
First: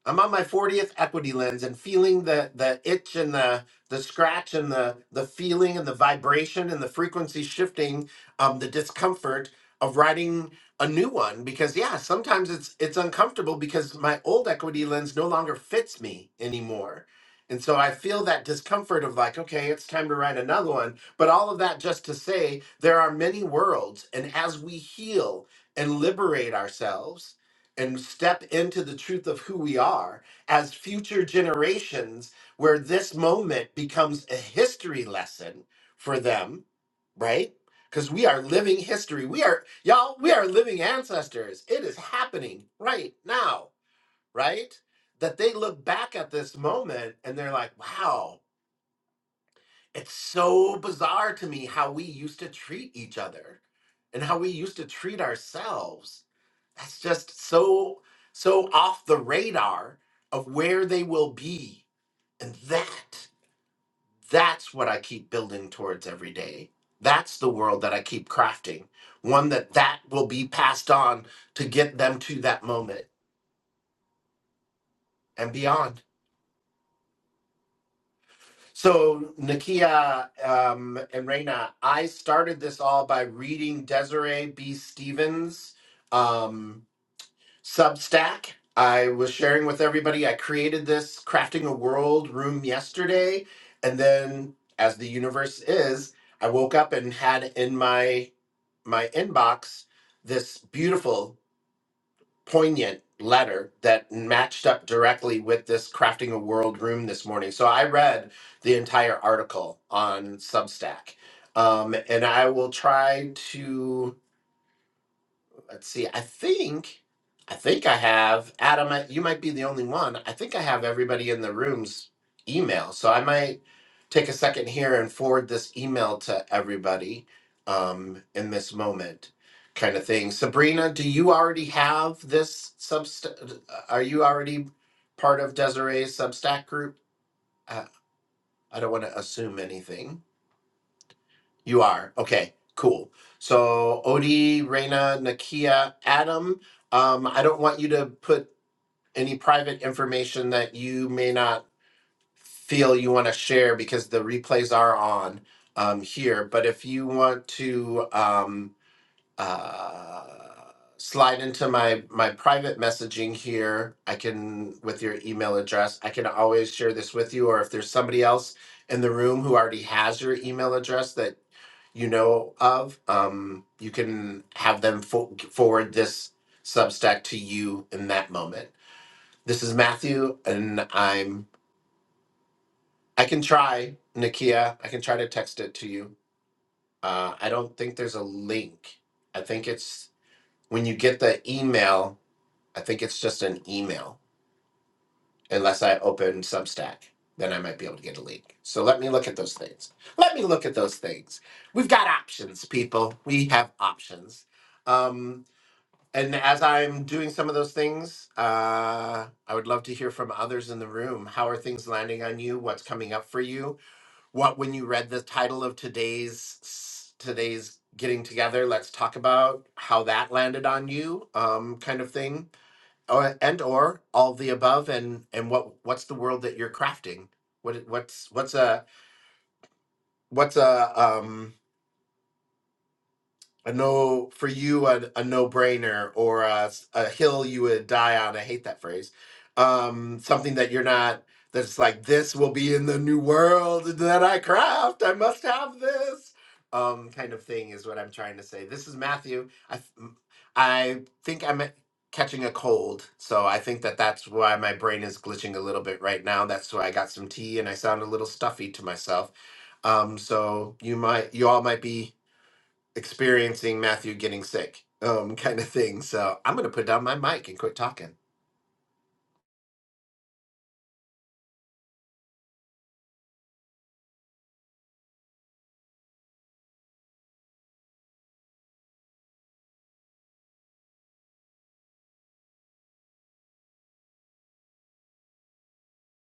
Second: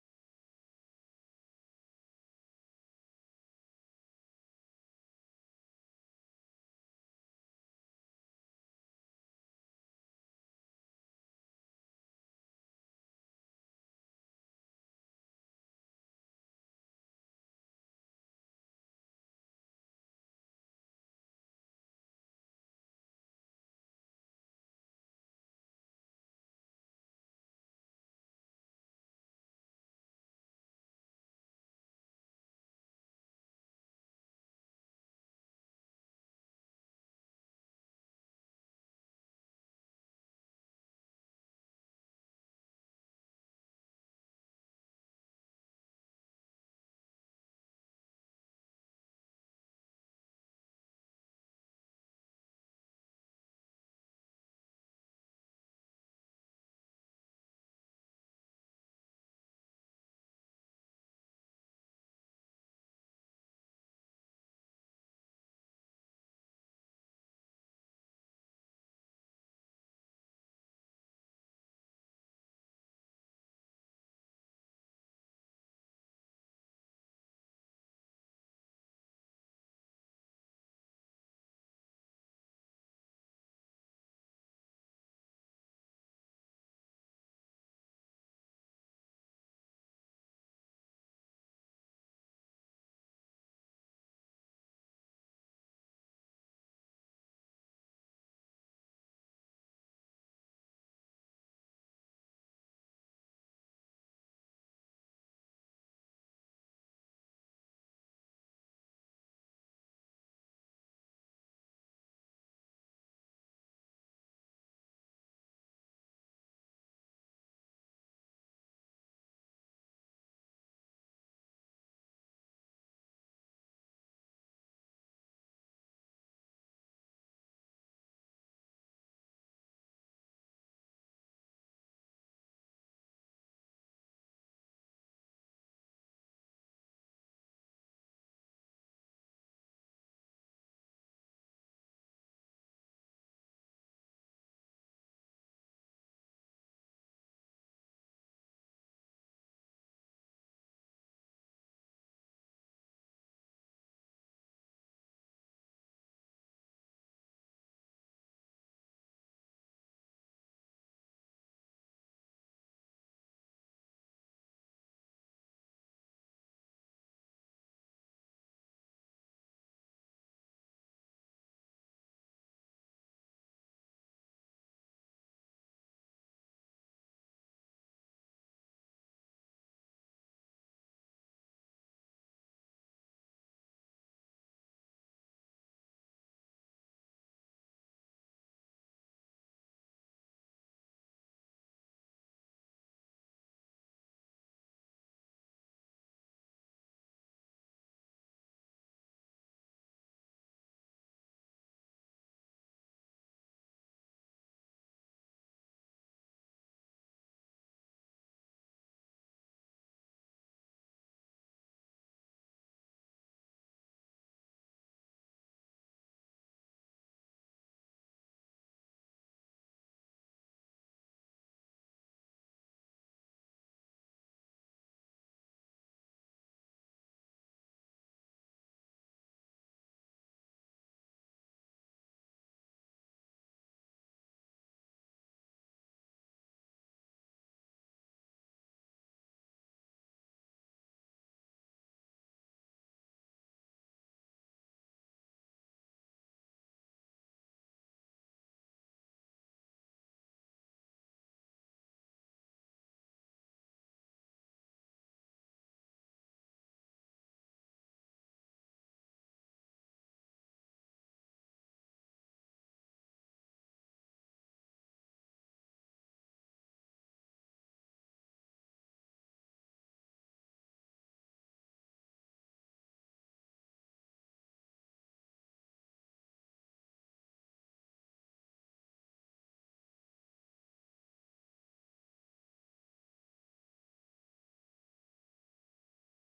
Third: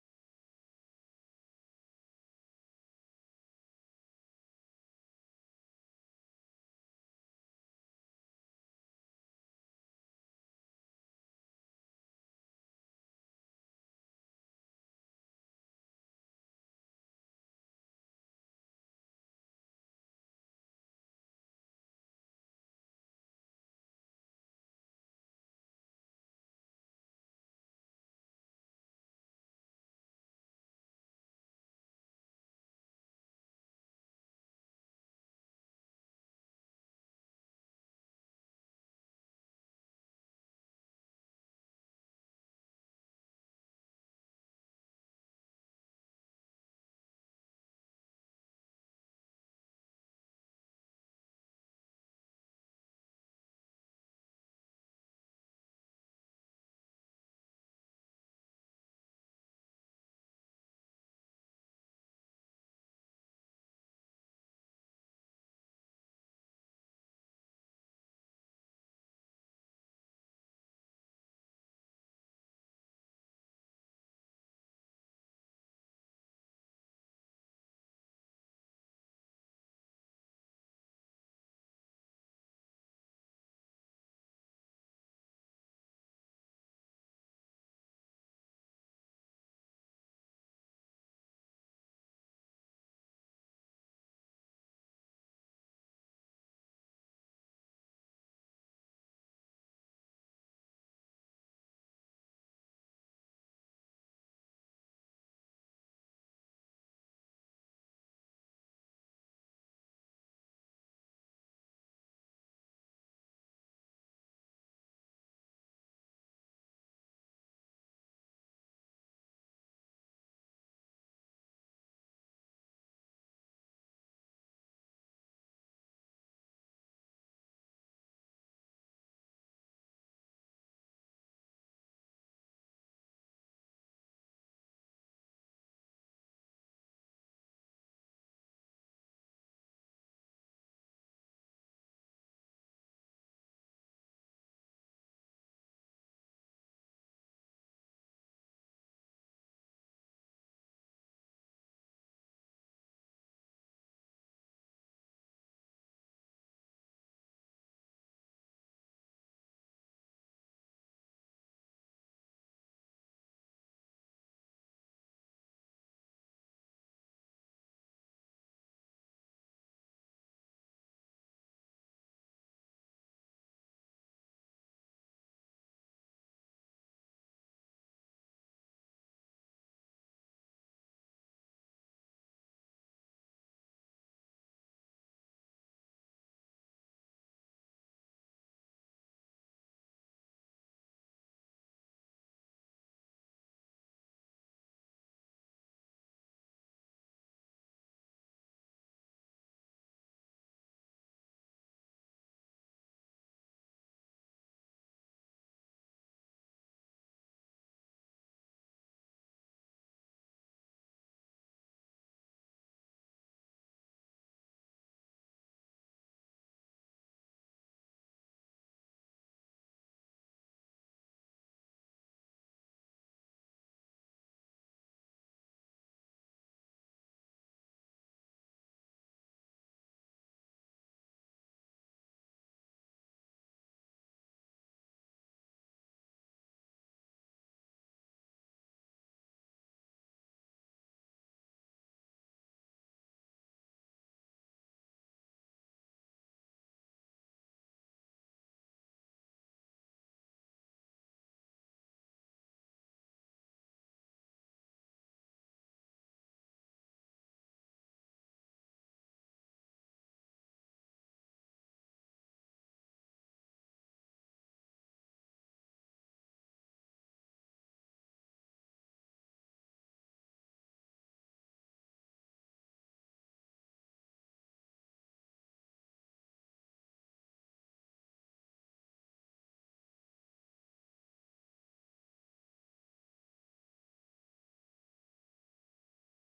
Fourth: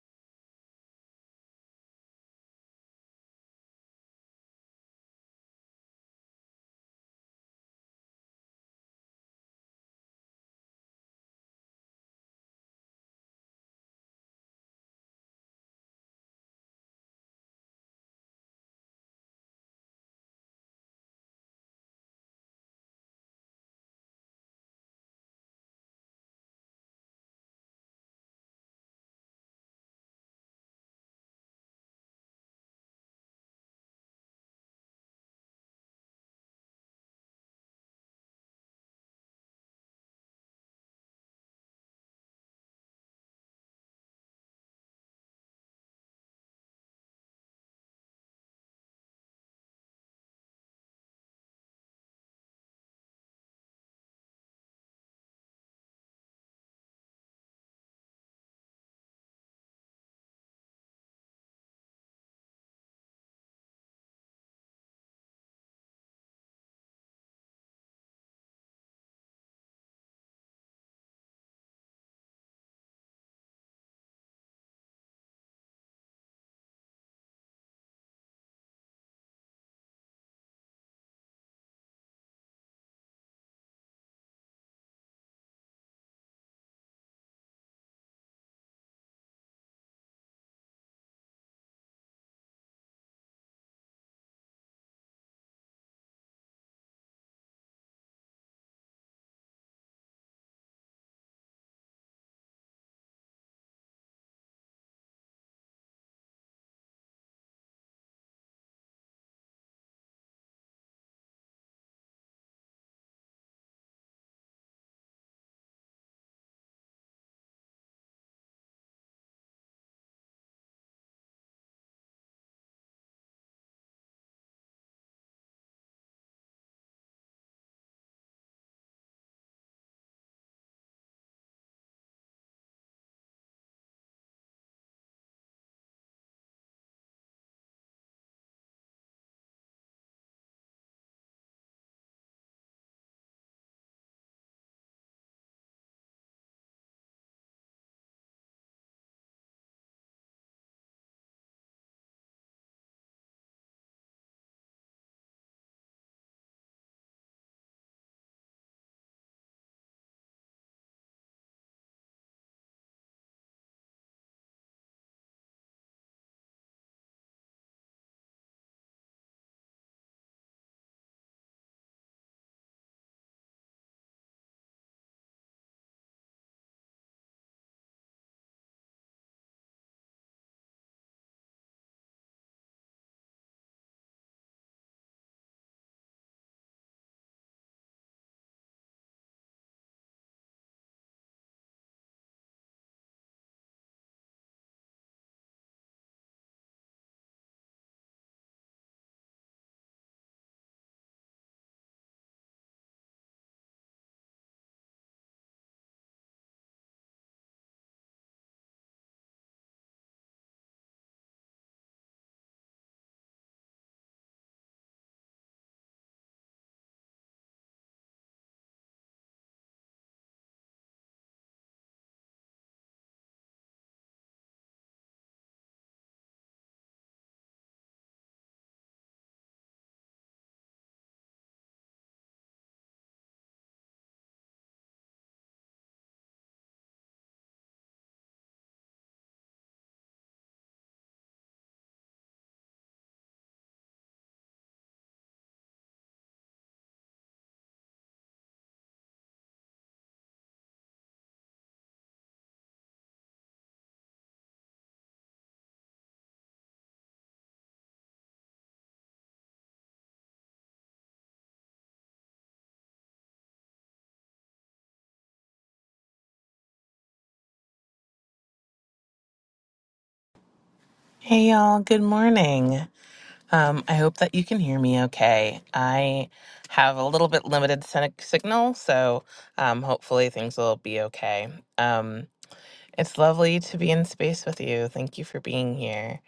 I'm on my 40th equity lens and feeling the the itch and the the scratch and the the feeling and the vibration and the frequency shifting, um, the discomfort of writing a new one because yeah, sometimes it's it's uncomfortable because my old equity lens no longer fits me anymore. And so I feel that discomfort of like, okay, it's time to write another one. But all of that just to say there are many worlds. And as we heal and liberate ourselves, and step into the truth of who we are as future generations, where this moment becomes a history lesson for them, right? Because we are living history. We are, y'all, we are living ancestors. It is happening right now, right? That they look back at this moment and they're like, wow, it's so bizarre to me how we used to treat each other and how we used to treat ourselves that's just so so off the radar of where they will be. And that that's what I keep building towards every day. That's the world that I keep crafting. One that that will be passed on to get them to that moment and beyond. So Nakia um, and Reina, I started this all by reading Desiree B. Stevens. um, Substack. I was sharing with everybody. I created this crafting a world room yesterday, and then as the universe is, I woke up and had in my my inbox this beautiful, poignant letter that matched up directly with this crafting a world room this morning. So I read the entire article on Substack, um, and I will try to Let's see. I think I think I have Adam. I- You might be the only one. I think I have everybody in the room's email, so I might take a second here and forward this email to everybody um, in this moment, kind of thing. Sabrina, do you already have this subst? Are you already part of Desiree's Substack group? Uh, I don't want to assume anything. You are. Okay, cool. So Odie, Reina, Nakia, Adam, um, I don't want you to put any private information that you may not feel you want to share because the replays are on um, here. But if you want to um, uh, slide into my my private messaging here, I can with your email address. I can always share this with you, or if there's somebody else in the room who already has your email address that you know of, um, you can have them fo- forward this Substack to you in that moment. This is Matthew, and I'm. I can try Nakia. I can try to text it to you. Uh, I don't think there's a link. I think it's when you get the email. I think it's just an email, unless I open Substack. Then I might be able to get a link. So let me look at those things. Let me look at those things. We've got options, people. We have options. Um, And as I'm doing some of those things, uh, I would love to hear from others in the room. How are things landing on you? What's coming up for you? What, when you read the title of today's today's getting together, let's talk about how that landed on you, um, kind of thing, or, and or all the above, and and what what's the world that you're crafting? What what's what's a what's a um a no for you a, a no-brainer or a a hill you would die on i hate that phrase um something that you're not that's like this will be in the new world that i craft i must have this um kind of thing is what i'm trying to say this is matthew i th- m- i think i'm a- catching a cold so i think that that's why my brain is glitching a little bit right now that's why i got some tea and i sound a little stuffy to myself um so you might you all might be experiencing Matthew getting sick, um, kind of thing. So I'm gonna put down my mic and quit talking. Hey y'all, good morning. Um, I hope that you can hear me okay. I have a little bit limited sen- signal, so um, hopefully things will be okay. Um, it's lovely to be in space with you. Thank you for being here.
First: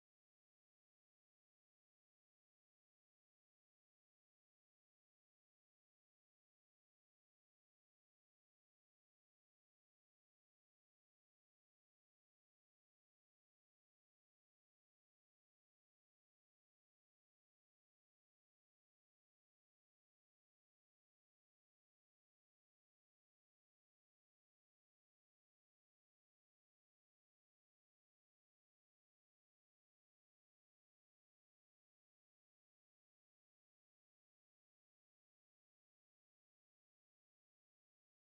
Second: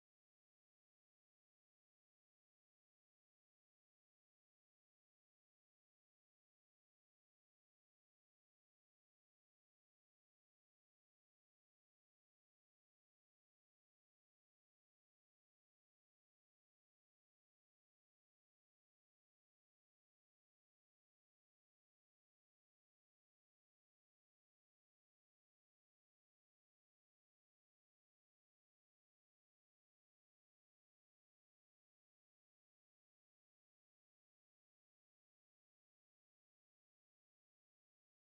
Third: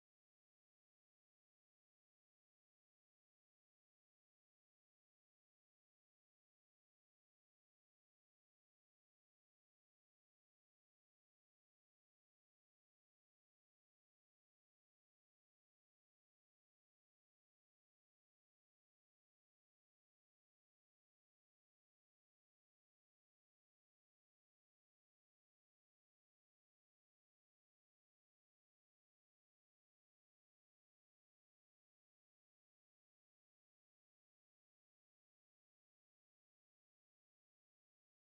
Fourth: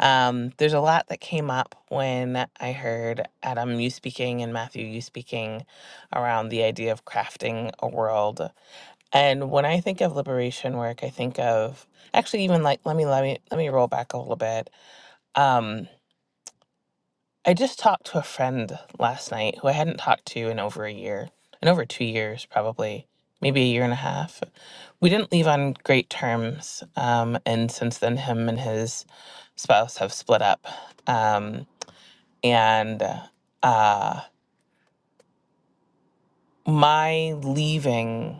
Um, there's a lot that came up when I heard Adam, you speaking, and Matthew, you speaking around the idea of crafting a world. And when I think of liberation work, I think of actually even like let me let me let me roll back a little bit. Um, I just talked to a friend last night who I hadn't talked to in over a year, in over two years, probably, maybe a year and a half. We didn't leave on great terms. Um, and since then, him and his spouse have split up. Um, and uh, my leaving.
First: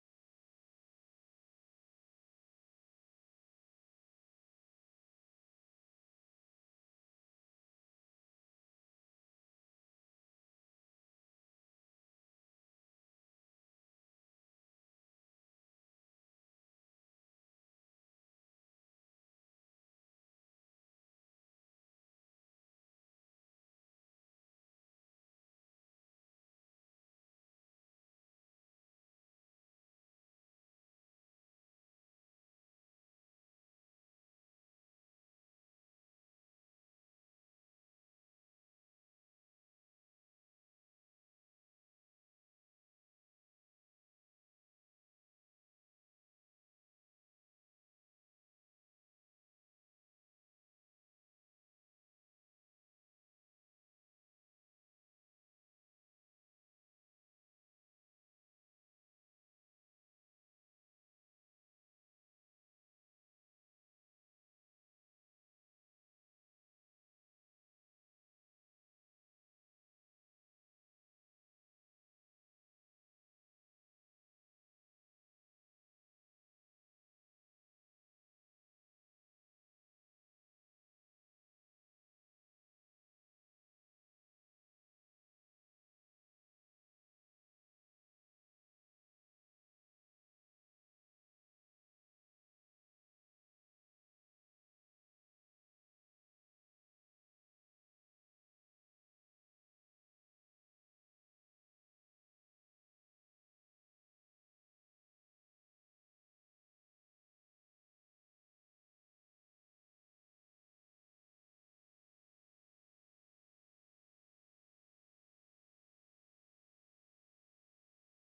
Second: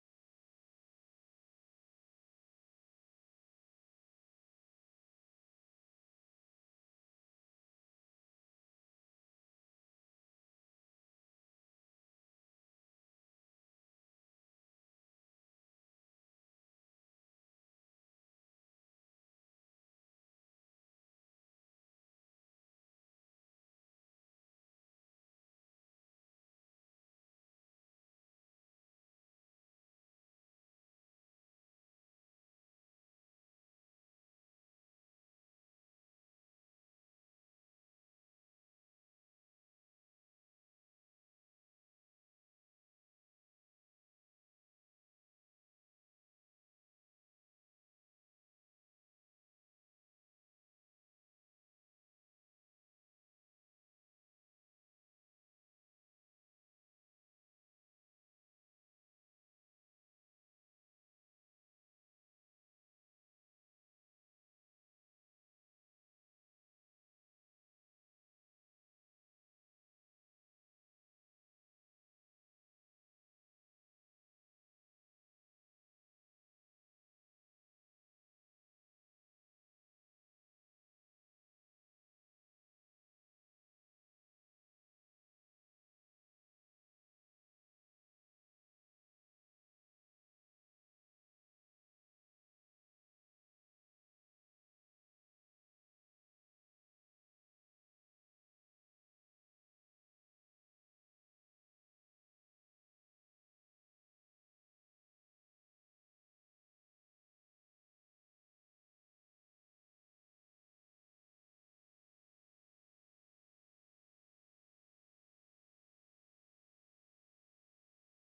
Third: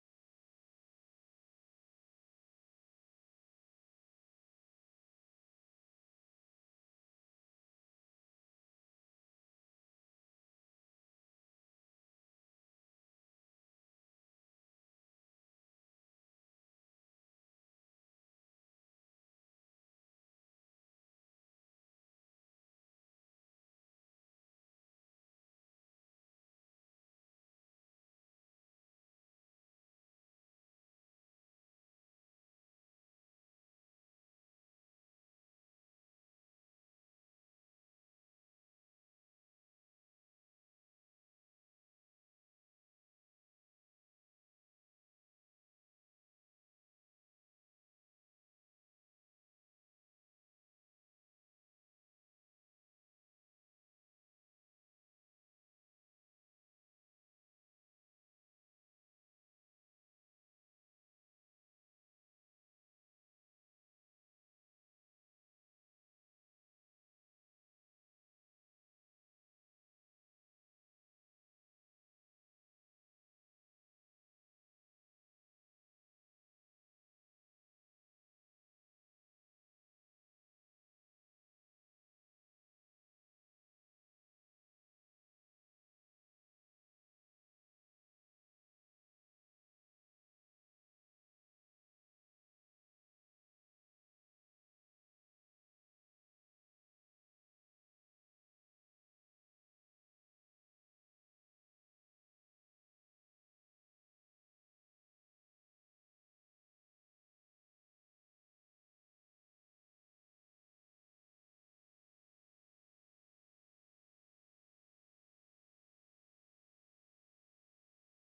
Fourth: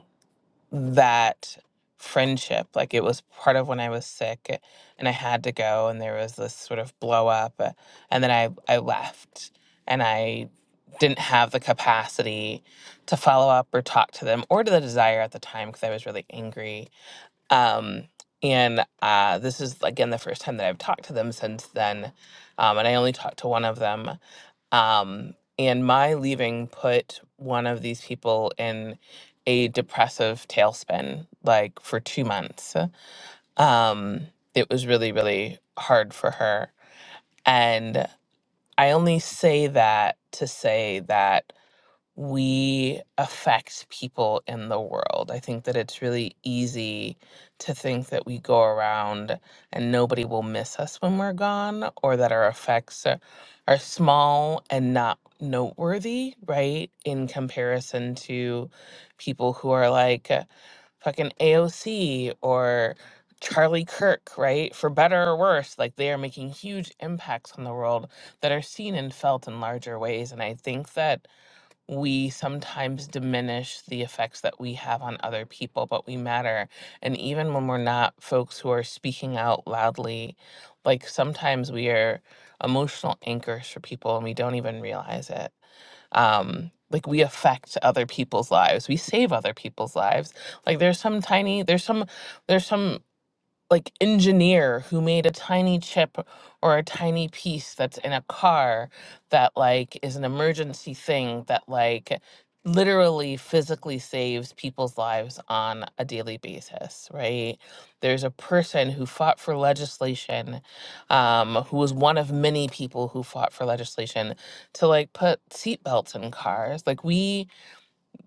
that friendship. Like it was part of when I was sick eh, and I had to go and there was this sort of blow up uh, and then I I left and I didn't have the capacity to follow up or talk to them or to the desire at the time because I was really angry. Um and uh, this is again the first time that I've talked to them since then, um, and I only talked to one of them. Um, and my leaving put one of these people in a depressive tailspin, like for two months. Um, it was really, really hard for her. And I only say that to say that we affect people in the world. I think that it's really easy to think that we go around and nobody will miss us when we're gone or that our effects are, are small and not noteworthy, right? In comparison to people who are like uh, fucking AOC or Charlie Kirk, right? For better or worse, like they are making huge impacts on the world that are seen and felt in larger ways. And I think that we sometimes diminish the effects that we have on other people, but we matter. And even when we're not folks who are speaking out loudly, like sometimes we are emotional anchors for people and we don't even realize it. Um, like we affect other people's lives, we save other people's lives. Like there's some tiny, there's some, there's some like engineer who made a tiny chip or a tiny piece that's in a car that like is an emergency thing that like literally physically saves people's lives on a daily basis right there's a person who fought for legislation um, who was one of many people who fought for legislation to like put seatbelts in cars like we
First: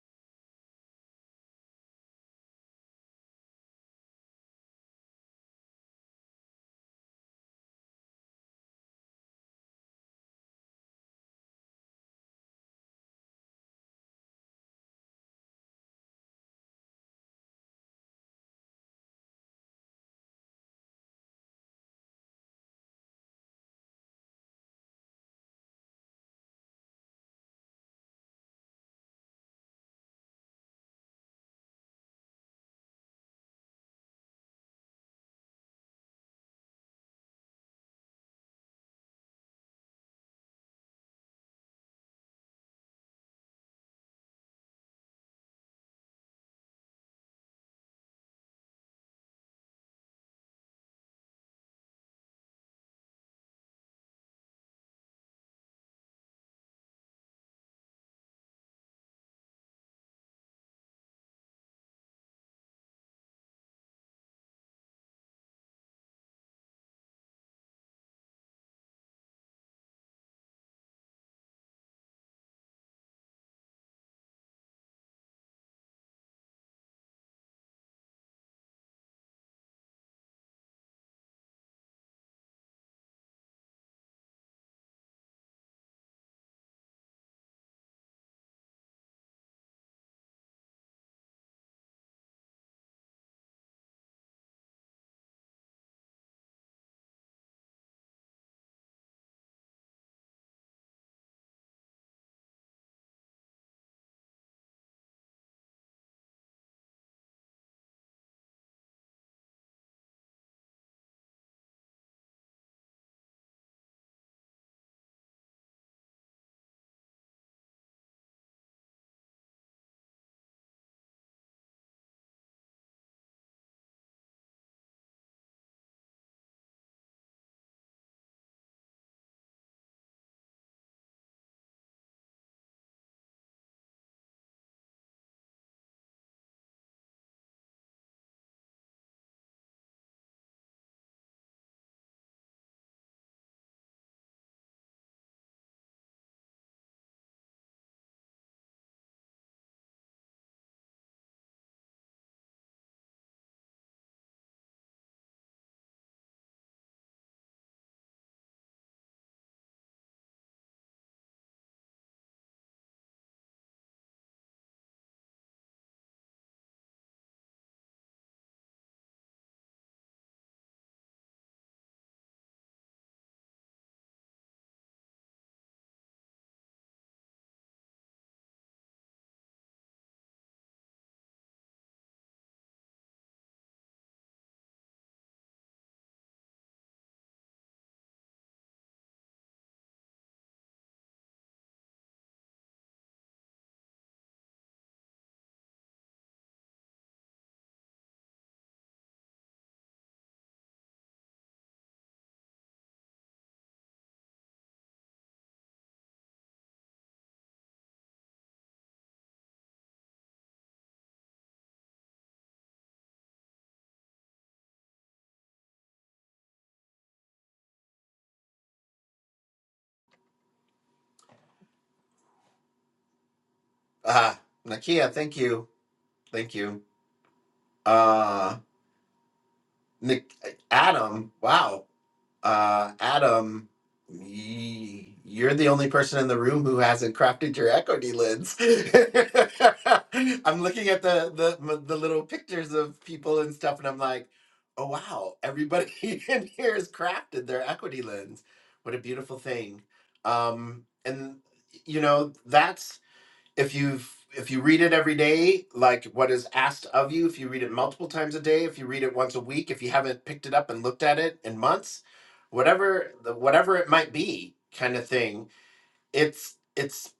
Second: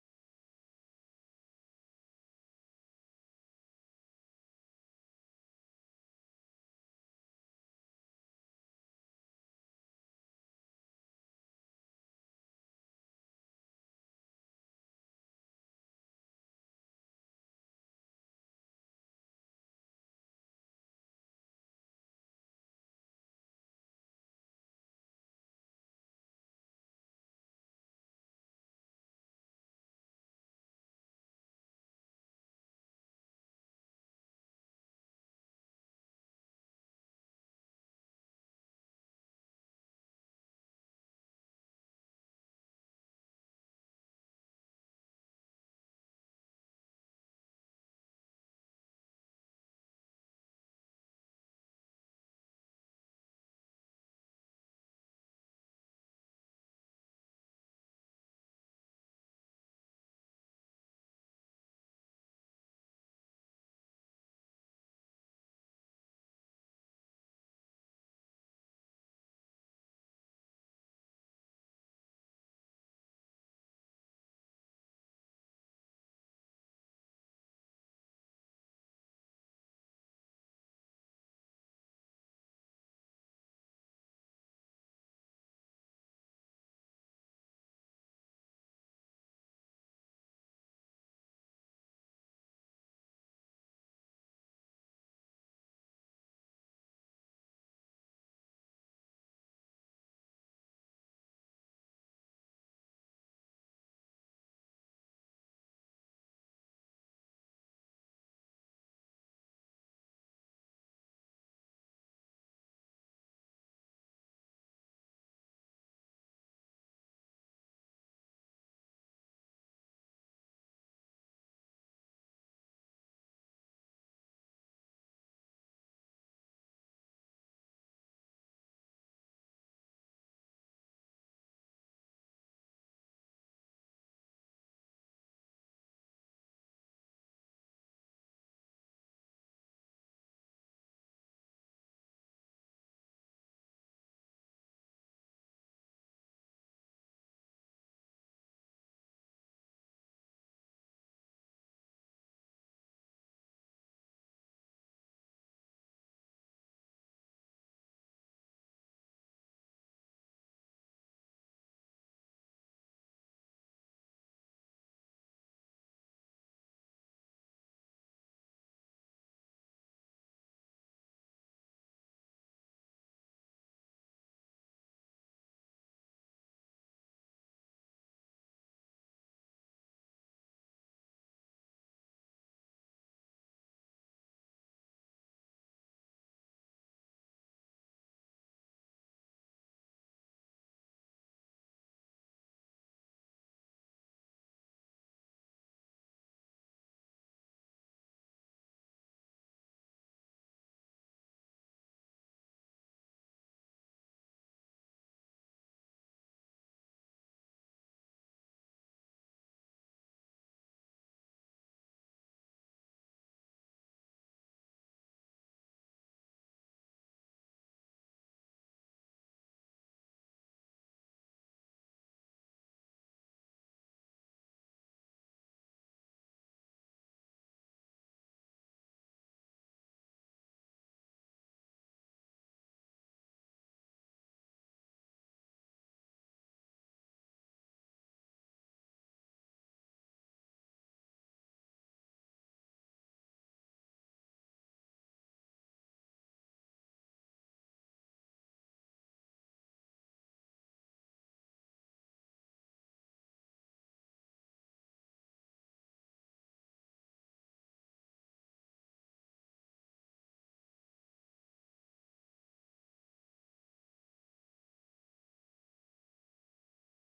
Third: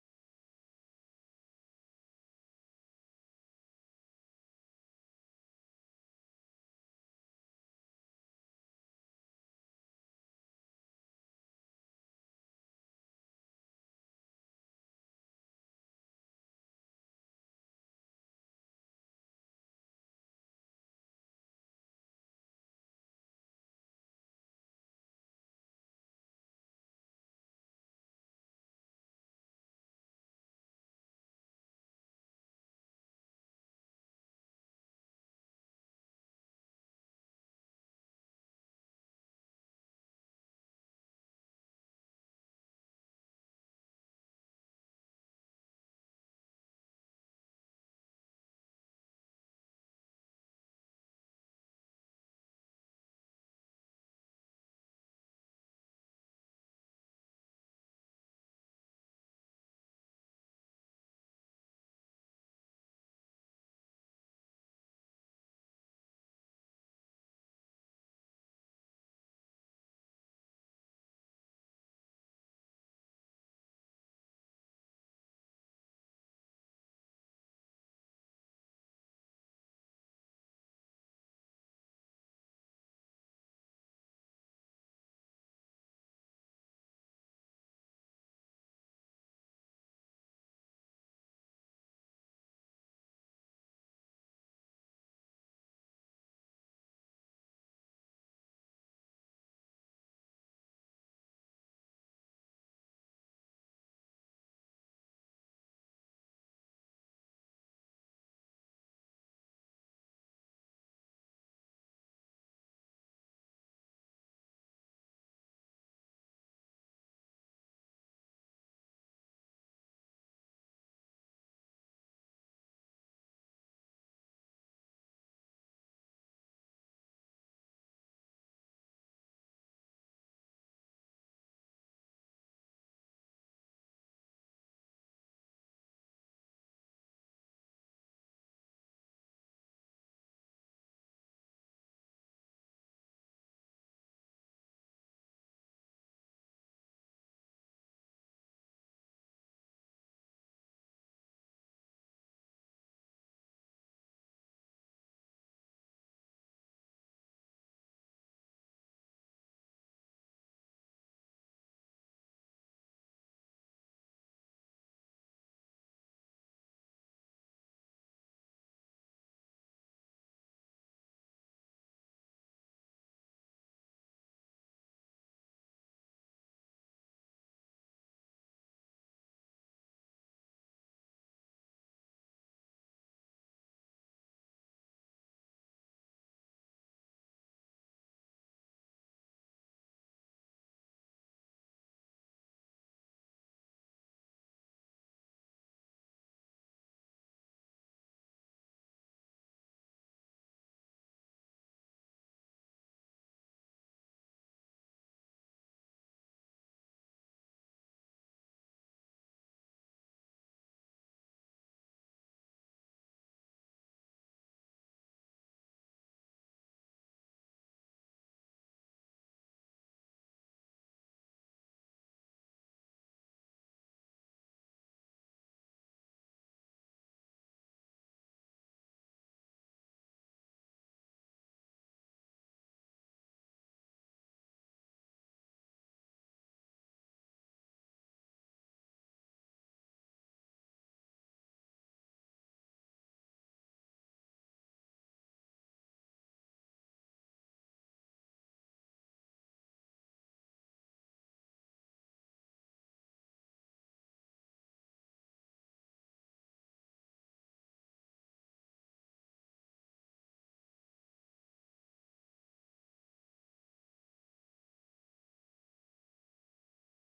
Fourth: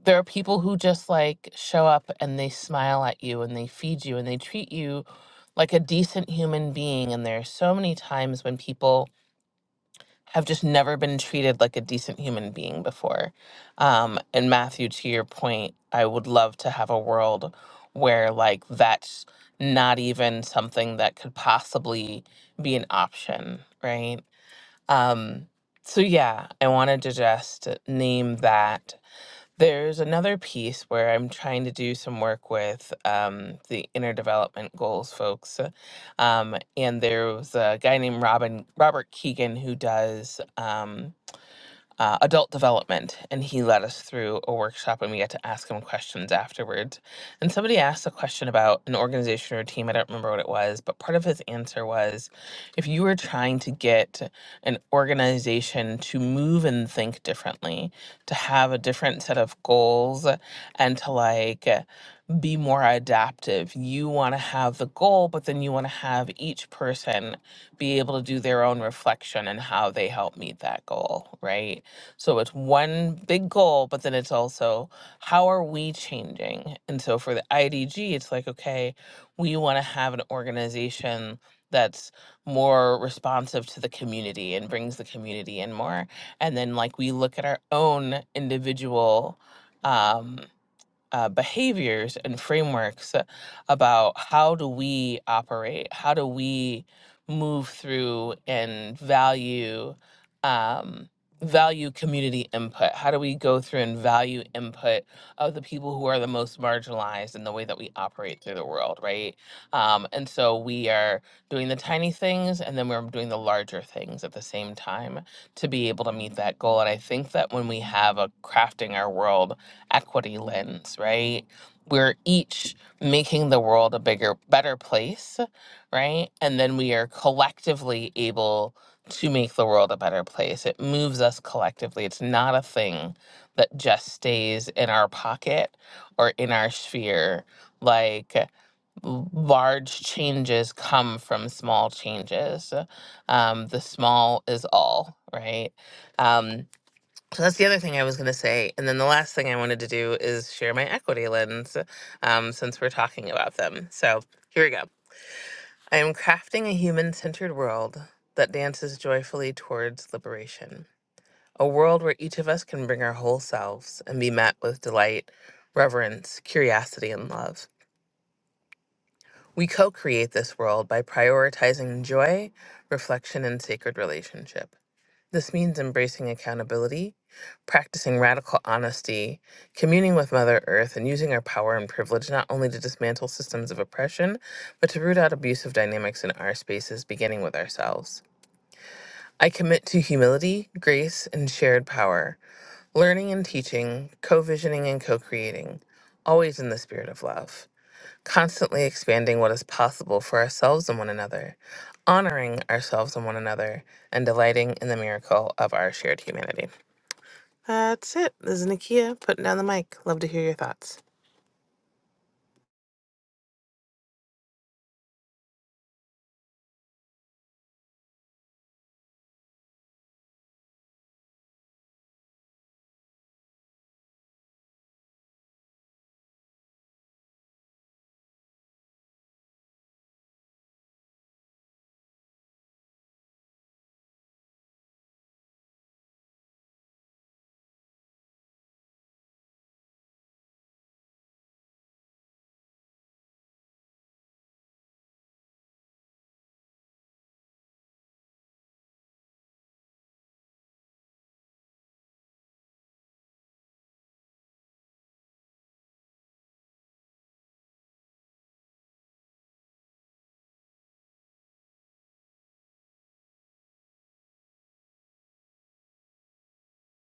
there are people who just like show up and they smile at you and they feed you and they treat you like a decent human being. And there are so many times when people have just never been treated like a decent human being before. Um, and Matthew, to your point, I would love to have a world where like that's not even something that could possibly be an option, right? Um, so yeah, I wanted to just name that there's another piece where I'm trying to do some work with um, the inner development goals folks, uh, um, and there was a guy named Robin Robert Keegan who does. Um, uh, adult development, and he led us through a workshop, and we got to ask him questions afterwards. And somebody asked a question about an organization or a team. I don't remember what it was, but part of his answer was, if you were trying to get an organization to move and think differently, to have a different set of goals, and to like be more adaptive. You want to have the goal, but then you want to have each person be able to do their own reflection and how they help meet that goal, right? So it's one big goal, but then it's also how are we changing? And so for the IDG, it's like, okay, we want to have an organization that's more responsive to the community and brings the community in more. And then, like, we look at our own individual. Um, uh, behaviors and frameworks uh, about how do we operate, how do we move through and value um, value community input, how do we go through and value input of the people who are the most marginalized in the way that we operate through the world, right? Um, and so we are doing the tiny things and then we're doing the larger things at the same time to be able to meet that goal. And I think that when we have a crafting our world equity lens, right? We're each making the world a bigger, better place, right? And then we are collectively able to make the world a better place. It moves us collectively. It's not a thing that just stays in our pocket or in our sphere. Like large changes come from small changes. Um, the small is all, right? Um, so that's the other thing I was going to say. And then the last thing I wanted to do is share my equity lens um, since we're talking about them. So here we go. I am crafting a human centered world that dances joyfully towards liberation, a world where each of us can bring our whole selves and be met with delight, reverence, curiosity, and love. We co create this world by prioritizing joy, reflection, and sacred relationship. This means embracing accountability, practicing radical honesty, communing with Mother Earth, and using our power and privilege not only to dismantle systems of oppression, but to root out abusive dynamics in our spaces, beginning with ourselves. I commit to humility, grace, and shared power, learning and teaching, co visioning and co creating, always in the spirit of love, constantly expanding what is possible for ourselves and one another, honoring ourselves and one another, and delighting in the miracle of our shared humanity. That's it. This is Nakia putting down the mic. Love to hear your thoughts. Uh Nakia, thank you, thank you. Uh, Nick, Adam, wow. uh, Adam, y- you're the only person in the room who hasn't crafted your equity lens. I'm looking at the, the m- the little pictures of people and stuff, and I'm like, oh wow, everybody in here has crafted their equity lens. What a beautiful thing. Um, and you know that's if you if you read it every day like what is asked of you if you read it multiple times a day if you read it once a week if you haven't picked it up and looked at it in months whatever the- whatever it might be kind of thing it's it's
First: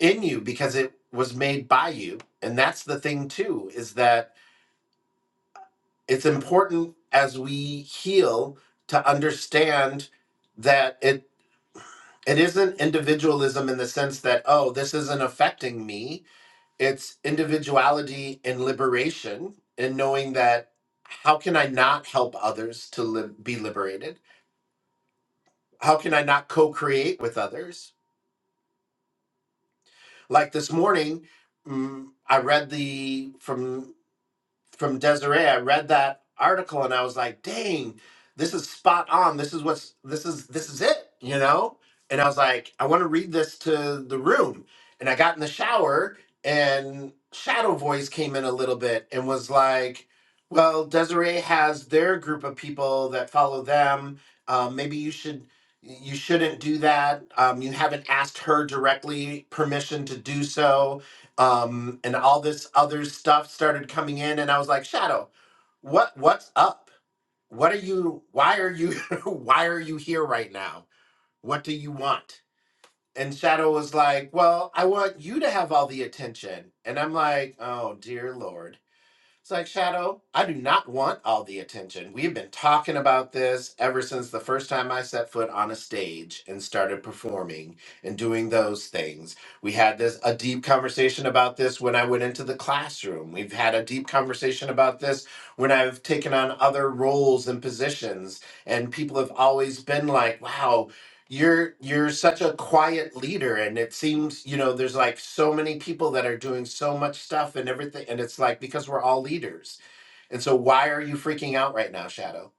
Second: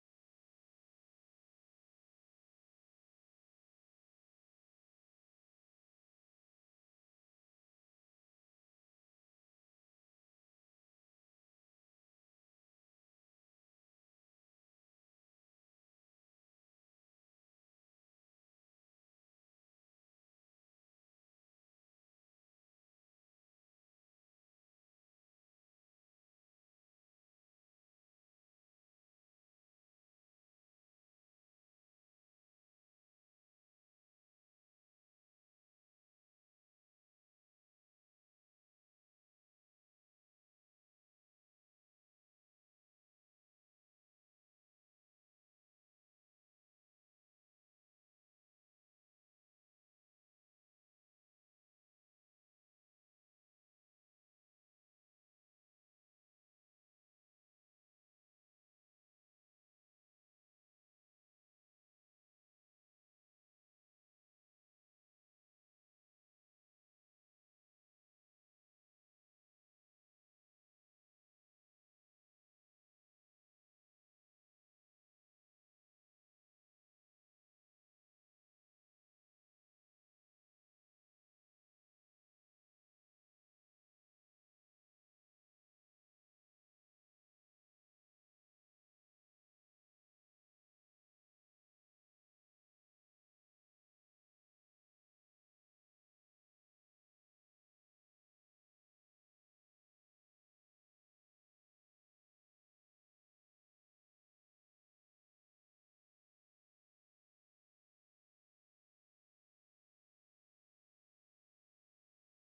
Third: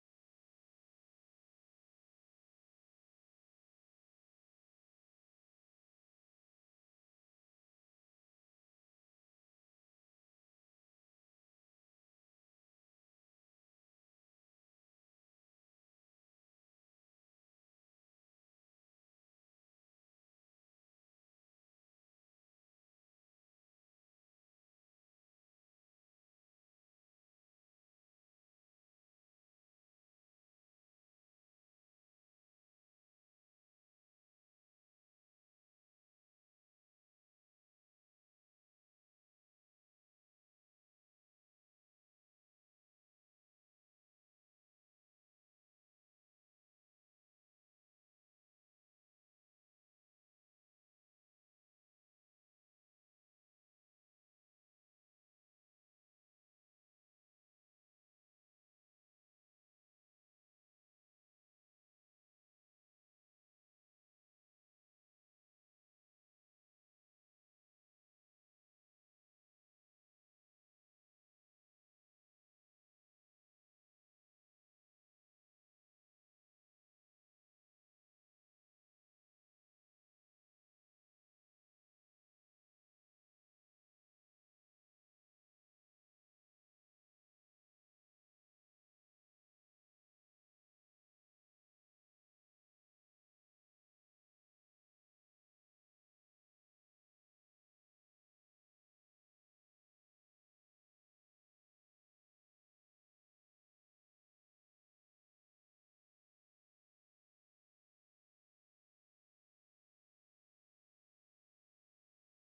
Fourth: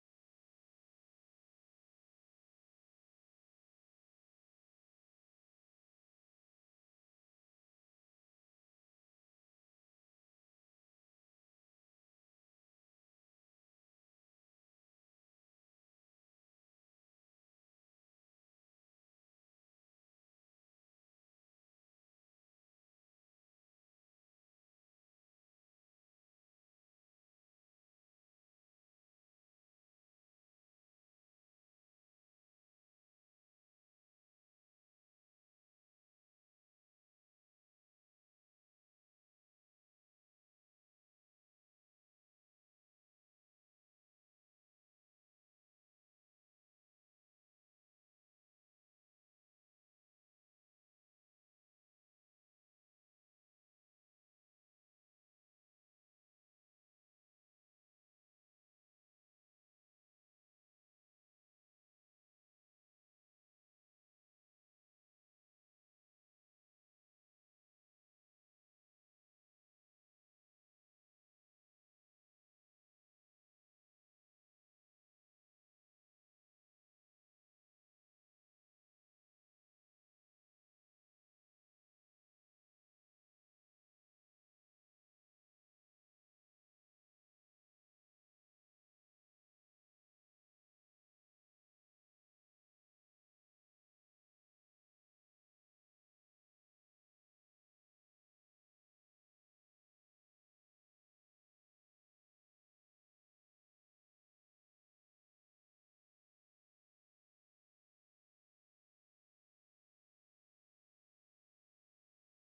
in you because it was made by you and that's the thing too is that it's important as we heal to understand that it it isn't individualism in the sense that oh this isn't affecting me it's individuality and liberation and knowing that how can i not help others to lib- be liberated how can i not co-create with others like this morning mm, i read the from from Desiree. I read that article and I was like, dang, this is spot on. This is what's this is this is it, you know? And I was like, I want to read this to the room. And I got in the shower and Shadow Voice came in a little bit and was like, well, Desiree has their group of people that follow them. Um, maybe you should you shouldn't do that. Um, you haven't asked her directly permission to do so um, and all this other stuff started coming in, and I was like, Shadow, what what's up? What are you? Why are you? why are you here right now? What do you want? And Shadow was like, Well, I want you to have all the attention, and I'm like, Oh dear lord. It's like, Shadow, I do not want all the attention. We've been talking about this ever since the first time I set foot on a stage and started performing and doing those things. We had this a deep conversation about this when I went into the classroom. We've had a deep conversation about this when I've taken on other roles and positions and people have always been like, "Wow, you're you're such a quiet leader and it seems you know there's like so many people that are doing so much stuff and everything and it's like because we're all leaders and so why are you freaking out right now shadow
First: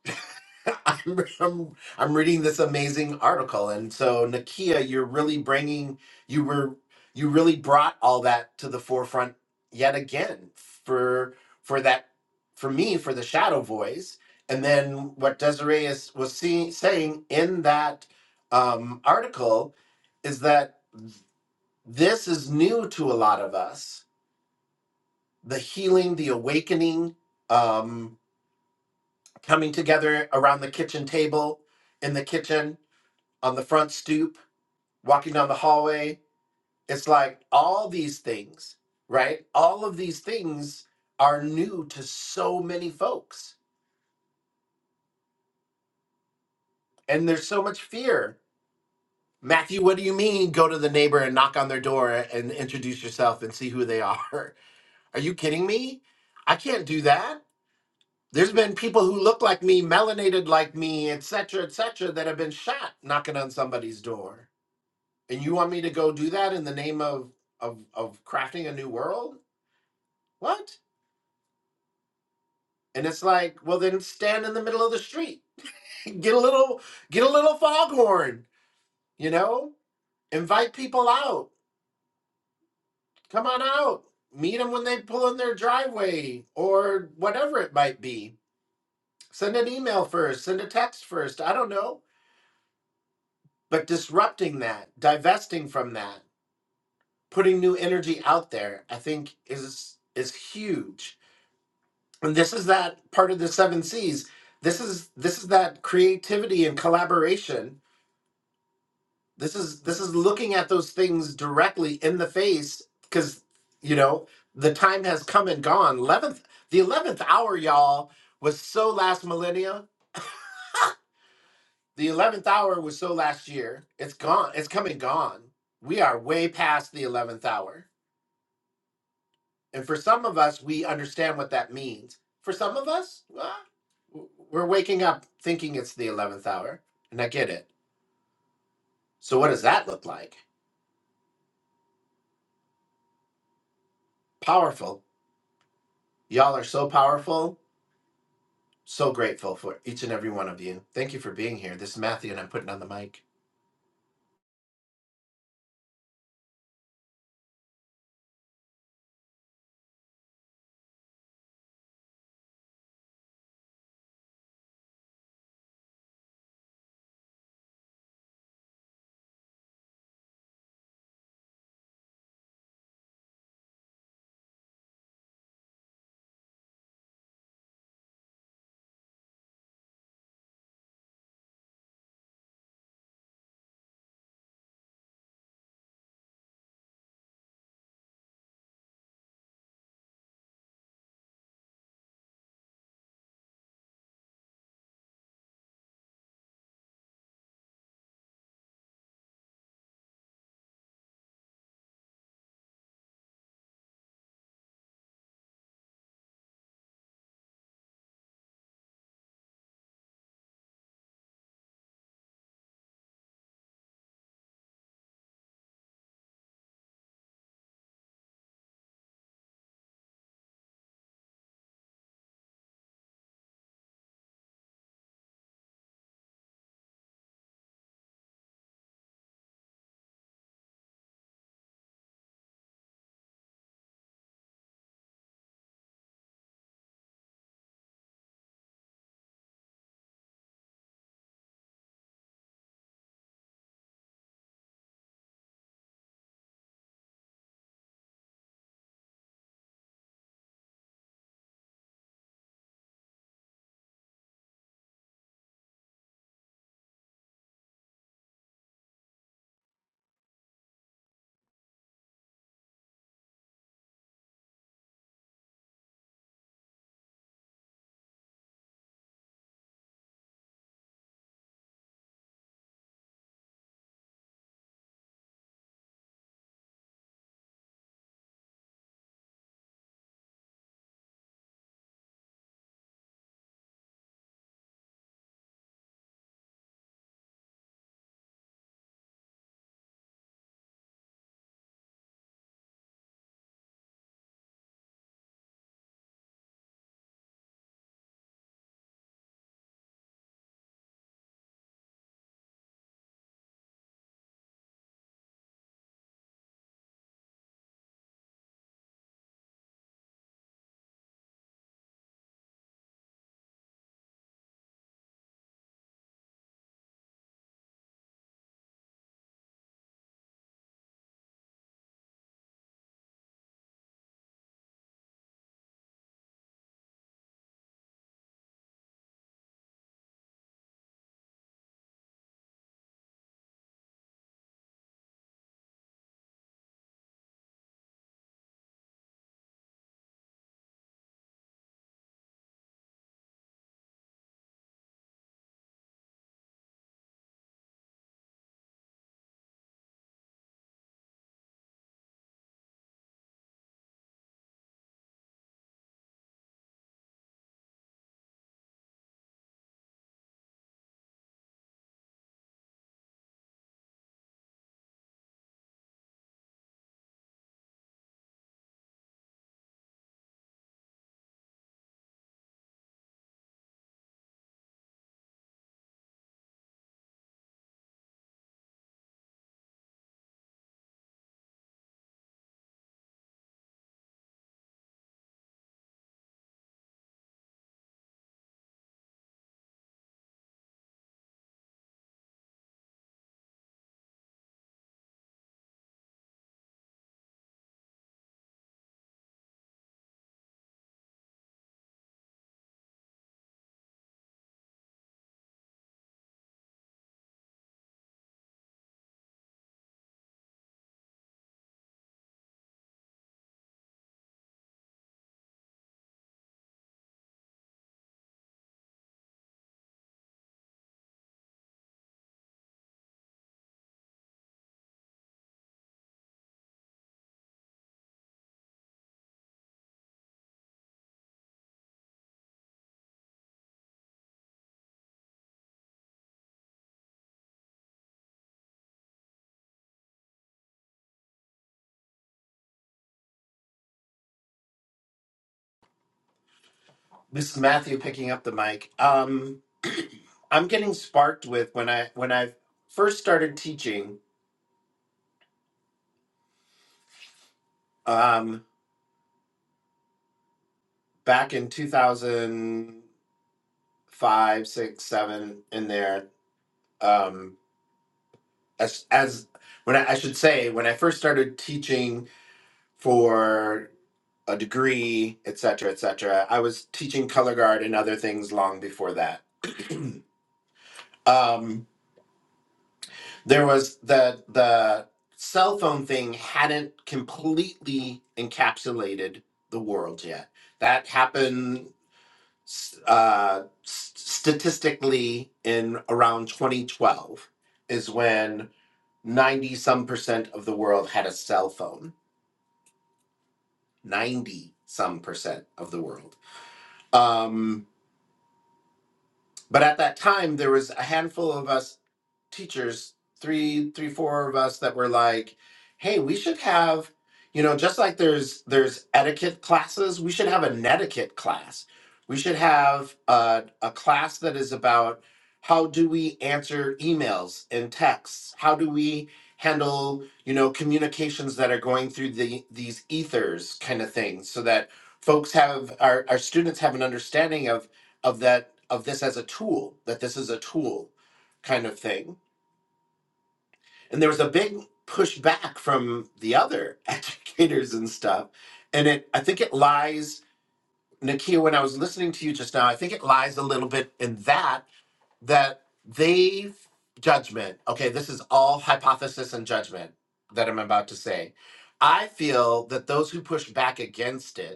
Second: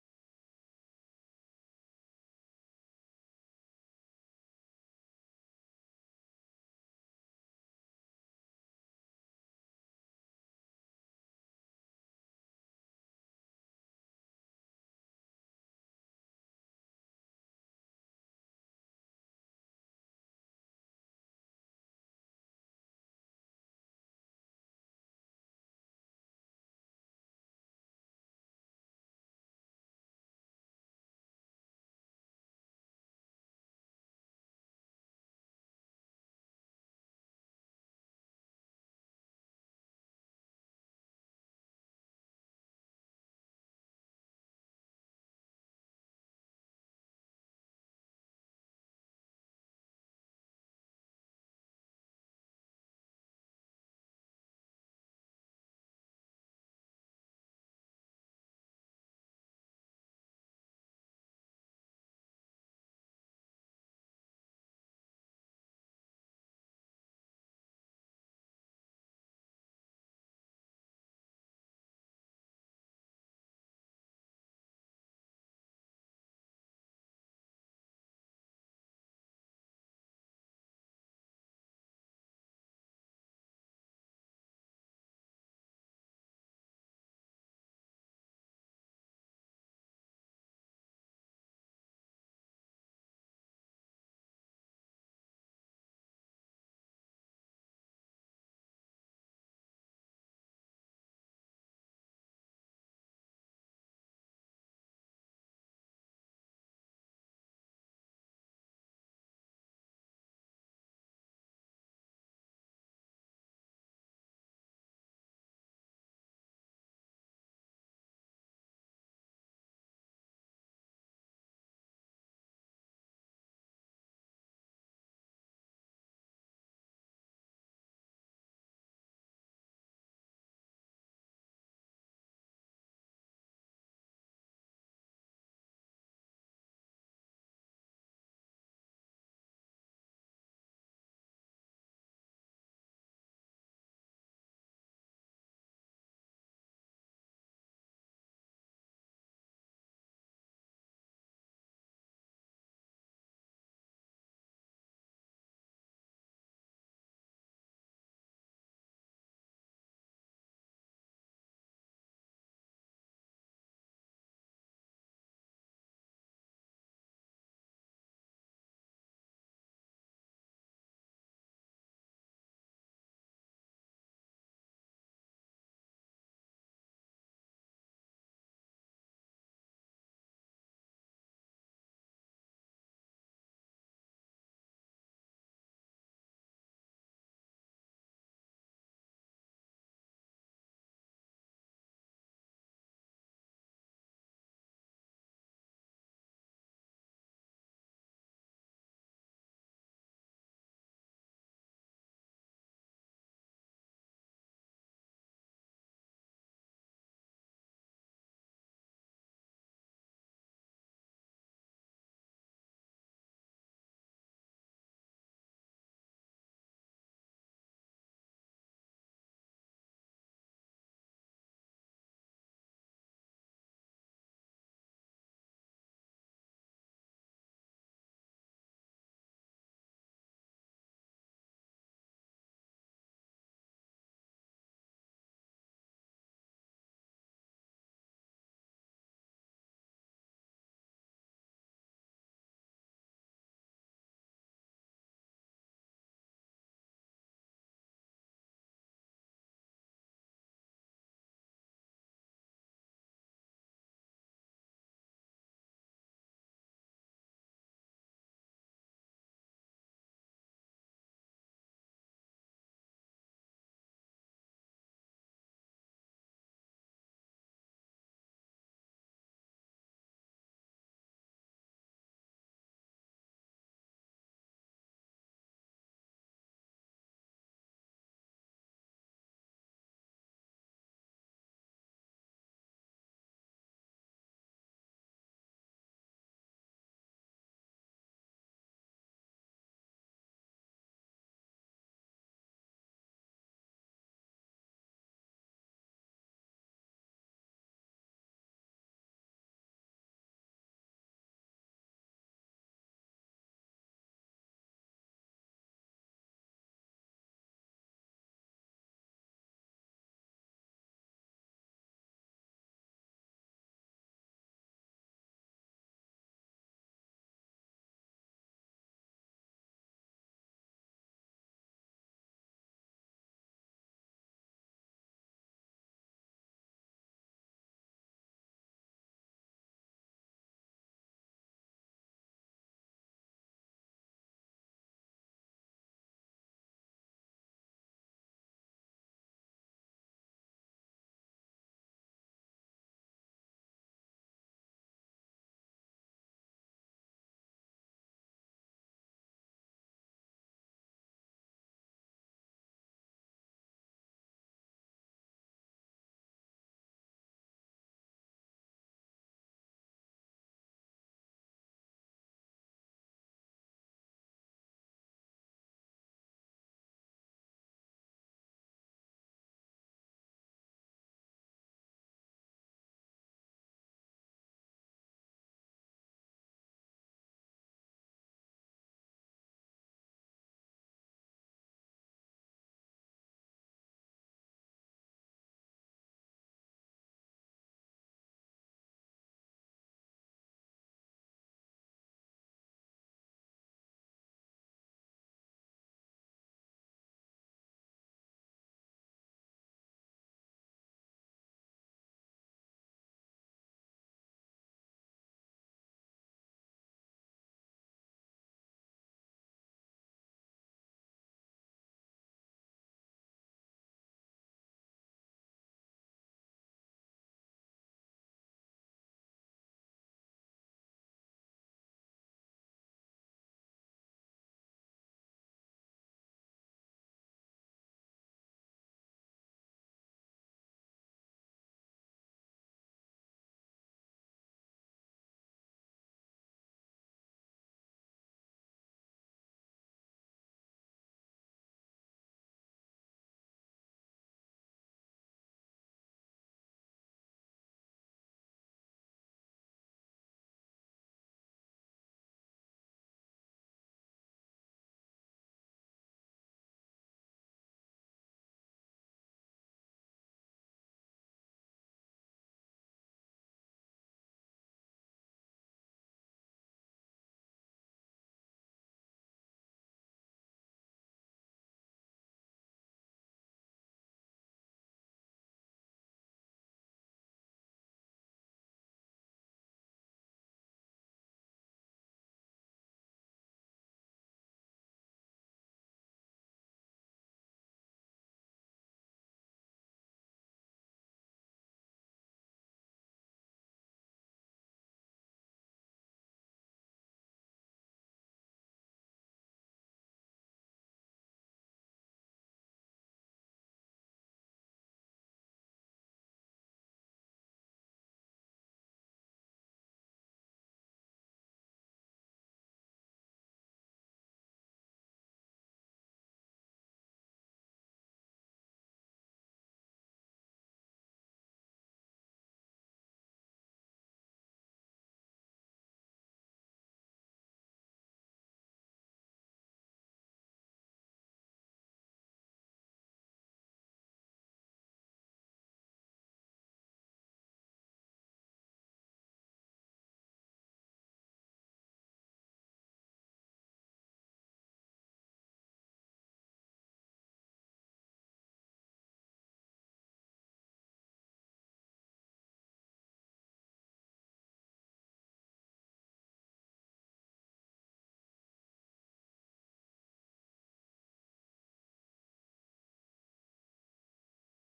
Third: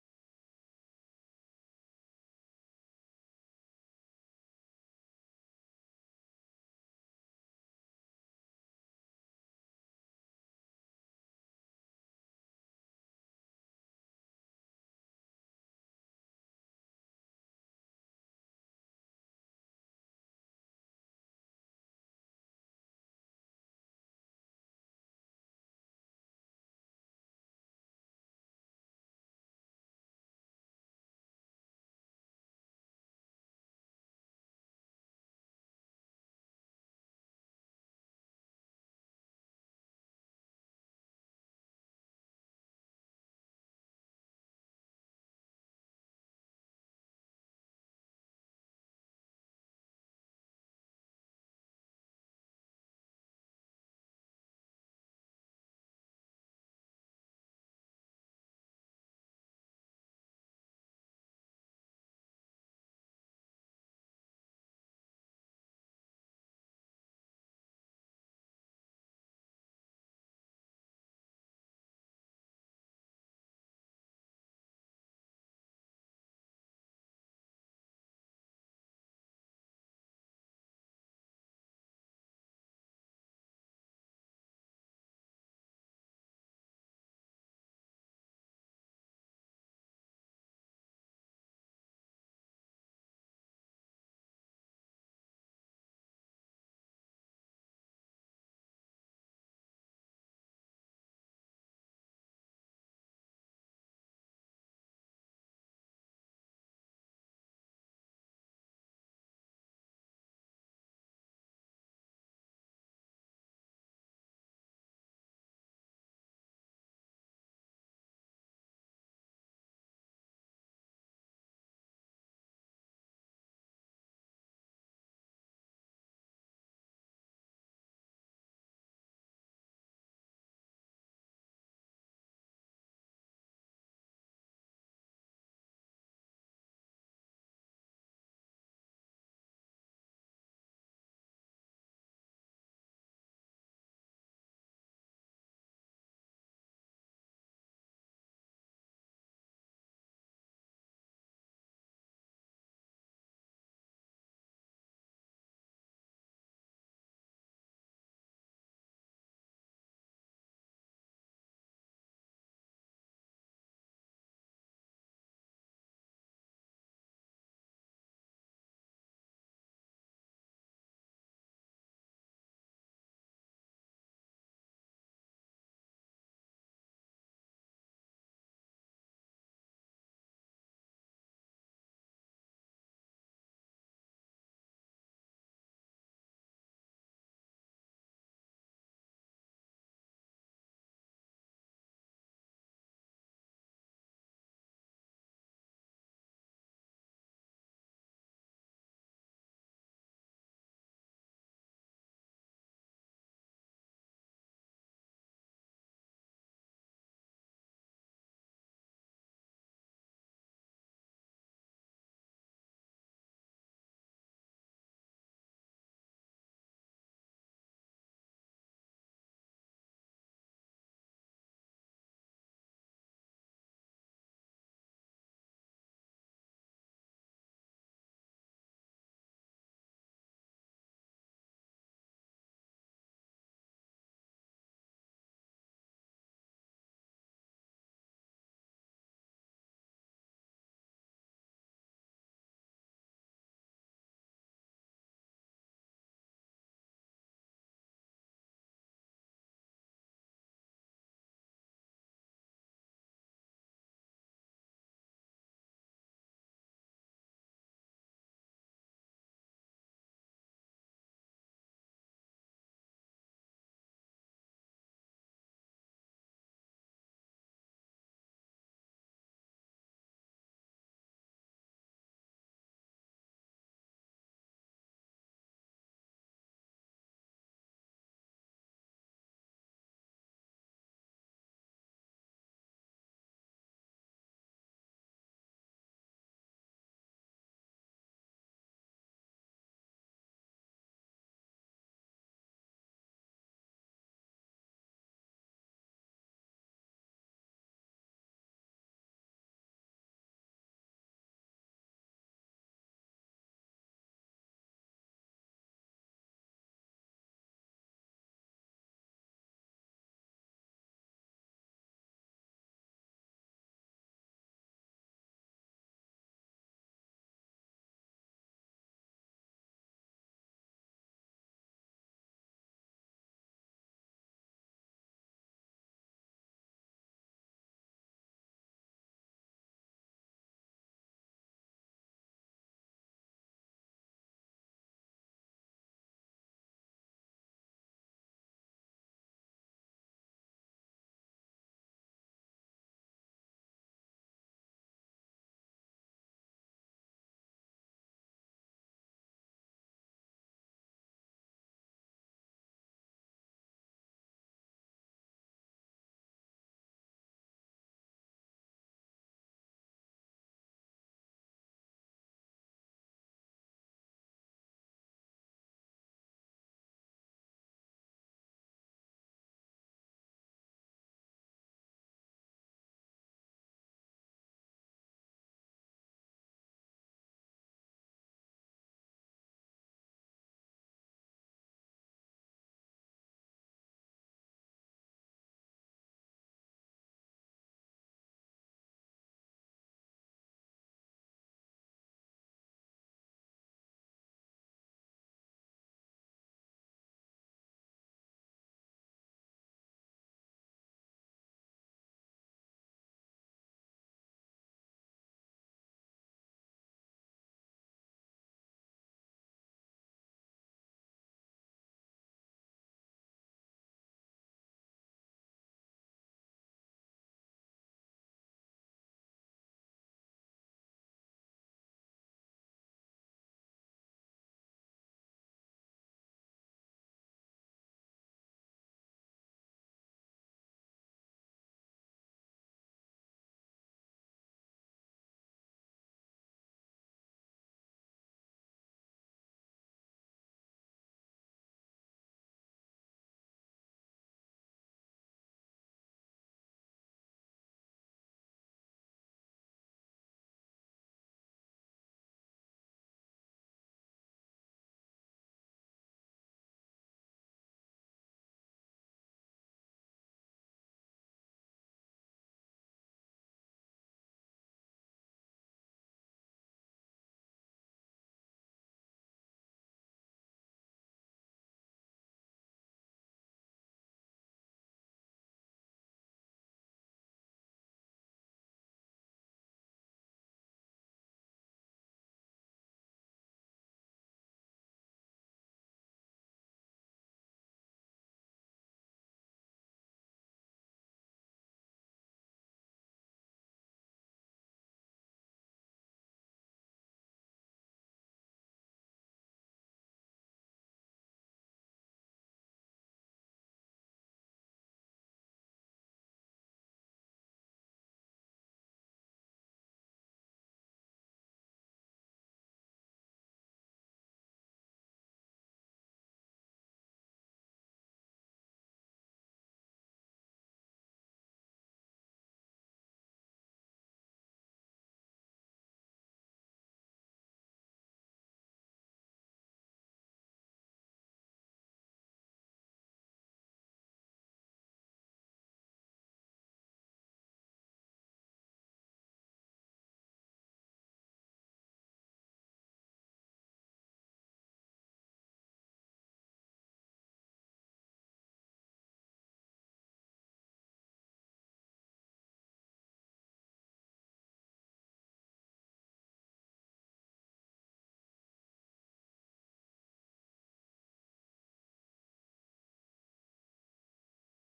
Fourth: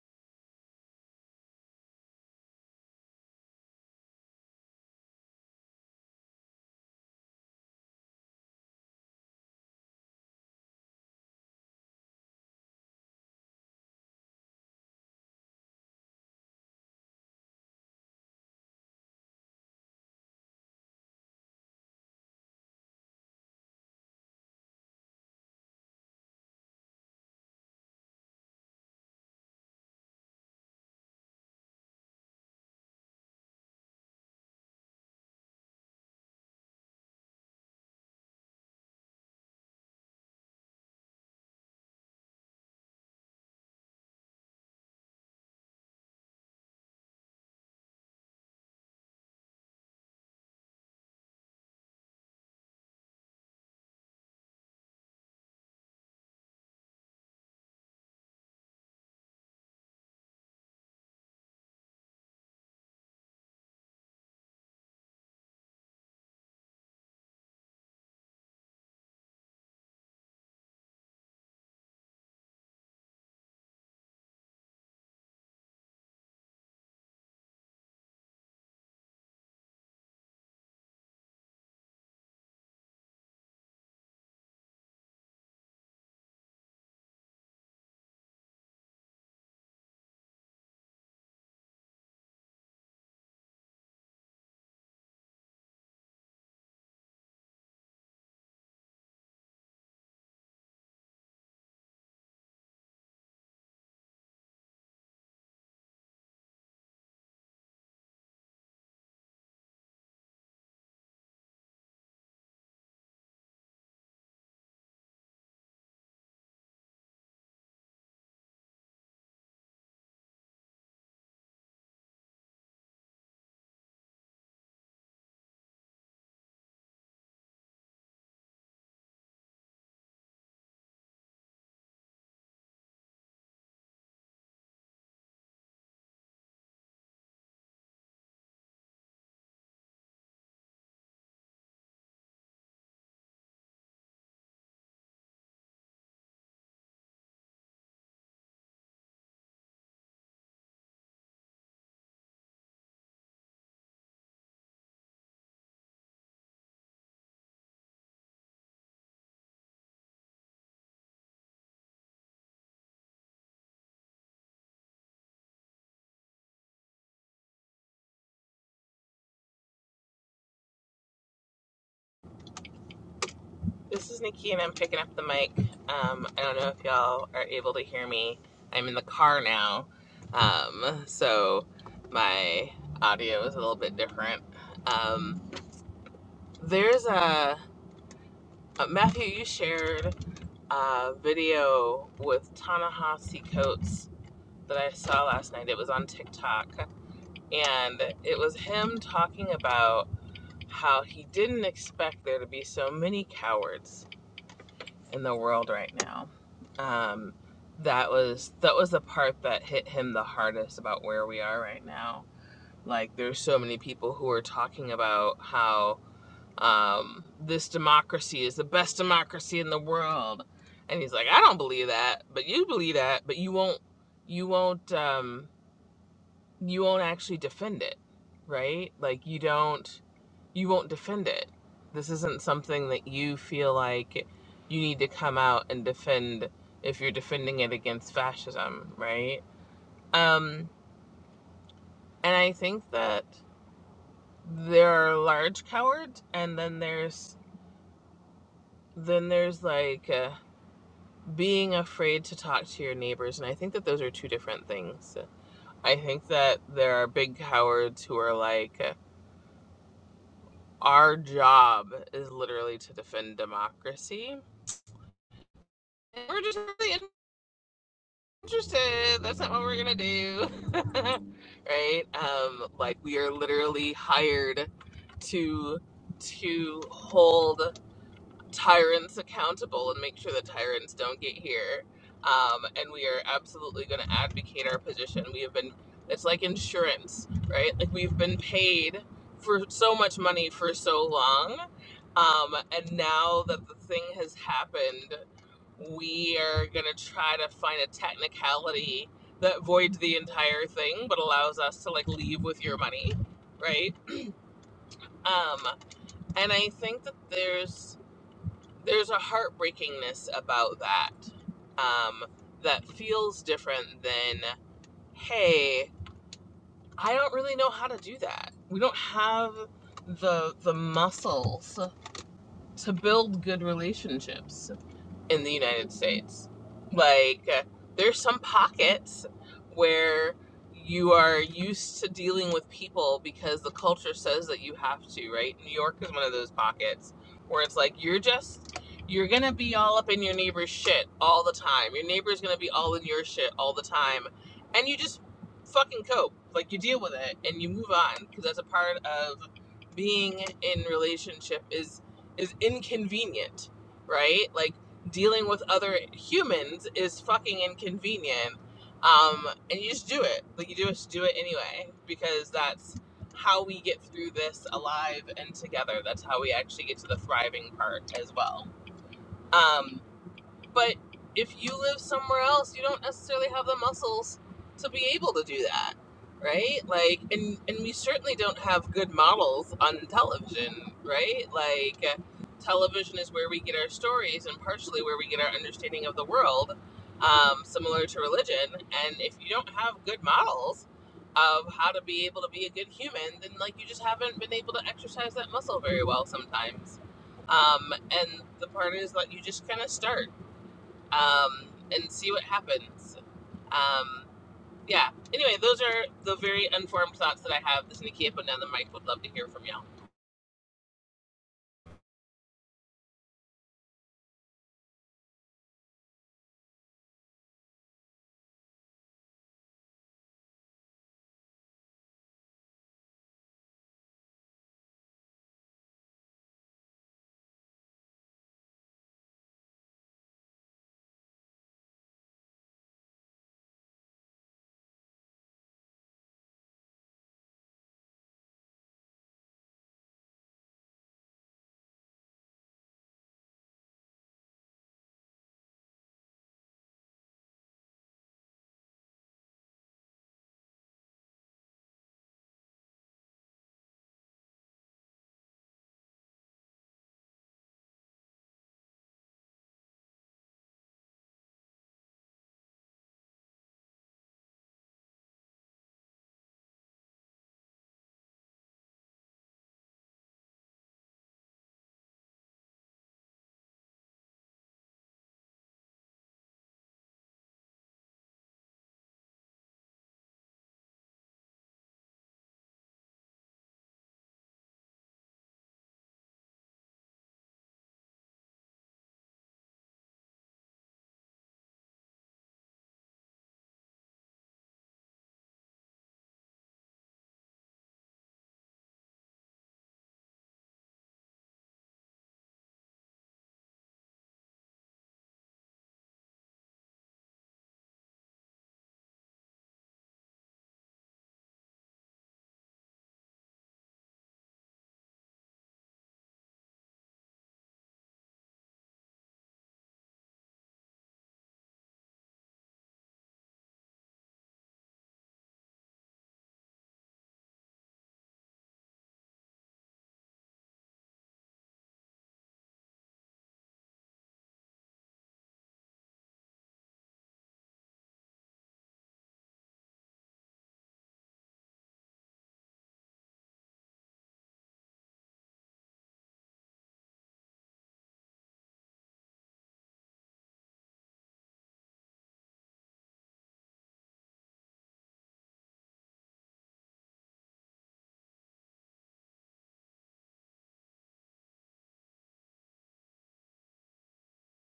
I'm, I'm I'm reading this amazing article, and so Nakia, you're really bringing you were you really brought all that to the forefront yet again for for that for me for the shadow voice, and then what Desiree is was seeing saying in that um, article is that this is new to a lot of us the healing the awakening um coming together around the kitchen table in the kitchen on the front stoop, walking down the hallway. It's like all these things, right? All of these things are new to so many folks. And there's so much fear. Matthew, what do you mean go to the neighbor and knock on their door and introduce yourself and see who they are? Are you kidding me? I can't do that. There's been people who look like me, melanated like me, et cetera, et cetera, that have been shot knocking on somebody's door. And you want me to go do that in the name of of of crafting a new world? What? And it's like, well, then stand in the middle of the street. Get a little, get a little foghorn. You know, invite people out. Come on out. Meet them when they pull in their driveway or whatever it might be. Send an email first. Send a text first. I don't know. But disrupting that, divesting from that, putting new energy out there, I think is is huge. And this is that part of the seven C's. This is this is that creativity and collaboration this is this is looking at those things directly in the face because you know the time has come and gone 11th the 11th hour y'all was so last millennia the 11th hour was so last year it's gone it's come and gone we are way past the 11th hour and for some of us we understand what that means for some of us well, we're waking up thinking it's the 11th hour and i get it so what does that look like powerful y'all are so powerful So grateful for each and every one of you. Thank you for being here. This is Matthew, and I'm putting on the mic. This is Nikki, and I'm picking up the mic. Um, I don't know if y'all are able to hear me. I'm in the car now, um, so my audio is a little bit different. Um, there's a, uh Matthew. You shared a video with Ta-Nehisi Coates that I saw last night. It was on TikTok, and it was him talking about. how he didn't expect there to be so many cowards in the world right now. Um, that was that was the part that hit him the hardest about where we are right now. Like there's so many people who are talking about how um, this democracy is the best democracy in the world, and he's like, I don't believe that, but you believe that, but you won't you won't um, you won't actually defend it, right? Like you don't you won't defend it. This isn't something that you feel like you need to come out and defend if you're defending it against fascism, right? Um and I think that there are large cowards and then there's then there's like uh, being afraid to talk to your neighbors and i think that those are two different things i think that there are big cowards who are like uh, our job is literally to defend democracy. And we're just really interested. That's not what we're gonna do, right? Um, like we are literally hired to to hold tyrants accountable and make sure the tyrants don't get here. Um, and we are absolutely going to advocate our position. We have been, it's like insurance, right? Like we've been paid for so much money for so long. Um, and now that the thing has happened, we are going to try to find a technicality that voids the entire thing but allows us to like leave with your money, right? Um, and I think that there's there's a heartbreakingness about that um, that feels different than hey i don't really know how to do that we don't have the the muscles to build good relationships in the United States. Like, uh, there's some pockets where you are used to dealing with people because the culture says that you have to, right? New York is one of those pockets where it's like you're just you're going to be all up in your neighbor's shit all the time. Your neighbor's going to be all in your shit all the time. And you just fucking cope. Like you deal with it and you move on because that's a part of being in relationship is is inconvenient, right? Like dealing with other humans is fucking inconvenient. Um, and you just do it. Like you just do it anyway because that's how we get through this alive and together. That's how we actually get to the thriving part as well. Um, but if you live somewhere else, you don't necessarily have the muscles to be able to do that, right? Like, and and we certainly don't have good models on television, right? Like, uh, television is where we get our stories and partially where we get our understanding of the world, um, similar to religion. And if you don't have good models of how to be able to be a good human, then like you just haven't been able to exercise that muscle very well sometimes. Um, and the part is that you just kind of start um, and see what happens. Um, yeah. Anyway, those are the very unformed thoughts that I have. This is Nikia putting down the mic. Would love to hear from y'all. This is Matthew picking up the mic. Um, I'm getting sparked with when I when I first started teaching um, back in 2005, six, seven, in there. Um, as as when I, I should say when I first started teaching for a degree, et cetera, et cetera, I was teaching color guard and other things long before that. um, there was the the cell phone thing hadn't completely encapsulated the world yet. That happened uh, statistically in around 2012 is when 90 some percent of the world had a cell phone. 90 some percent of the world. Um, but at that time, there was a handful of us teachers, three, three, four of us that were like, hey, we should have, you know, just like there's there's etiquette classes, we should have an etiquette class. We should have a, a class that is about how do we answer emails and texts? How do we handle, you know, communications that are going through the these ethers kind of thing so that folks have our, our students have an understanding of of that of this as a tool, that this is a tool kind of thing and there was a big pushback from the other educators and stuff and it i think it lies nakia when i was listening to you just now i think it lies a little bit in that that they have judgment okay this is all hypothesis and judgment that i'm about to say i feel that those who push back against it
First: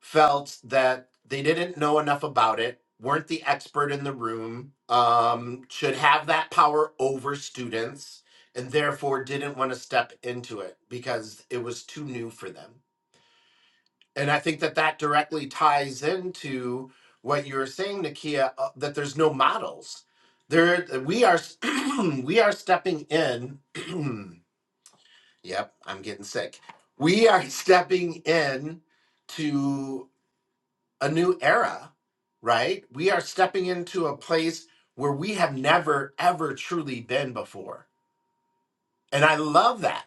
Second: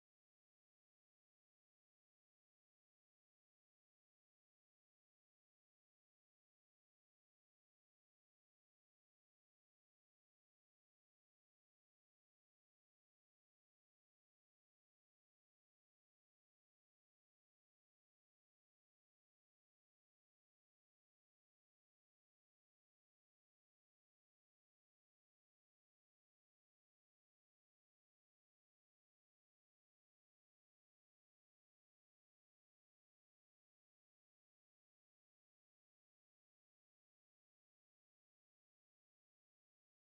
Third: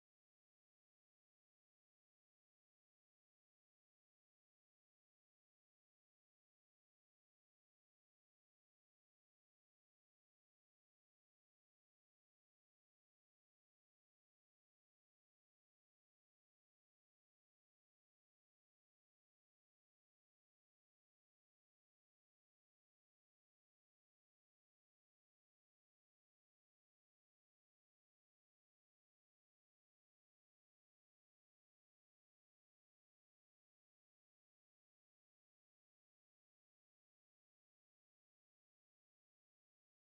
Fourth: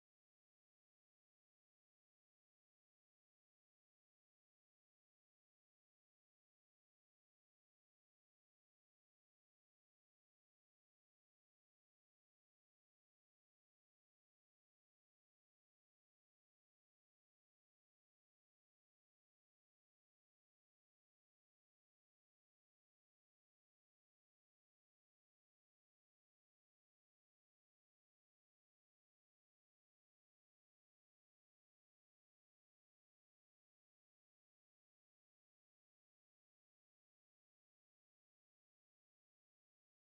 felt that they didn't know enough about it, weren't the expert in the room, um, should have that power over students, and therefore didn't want to step into it because it was too new for them. And I think that that directly ties into what you were saying, Nakia, uh, that there's no models. There, we are, s- we are stepping in. yep, I'm getting sick. We are stepping in a new era, right? We are stepping into a place where we have never, ever truly been before. And I love that.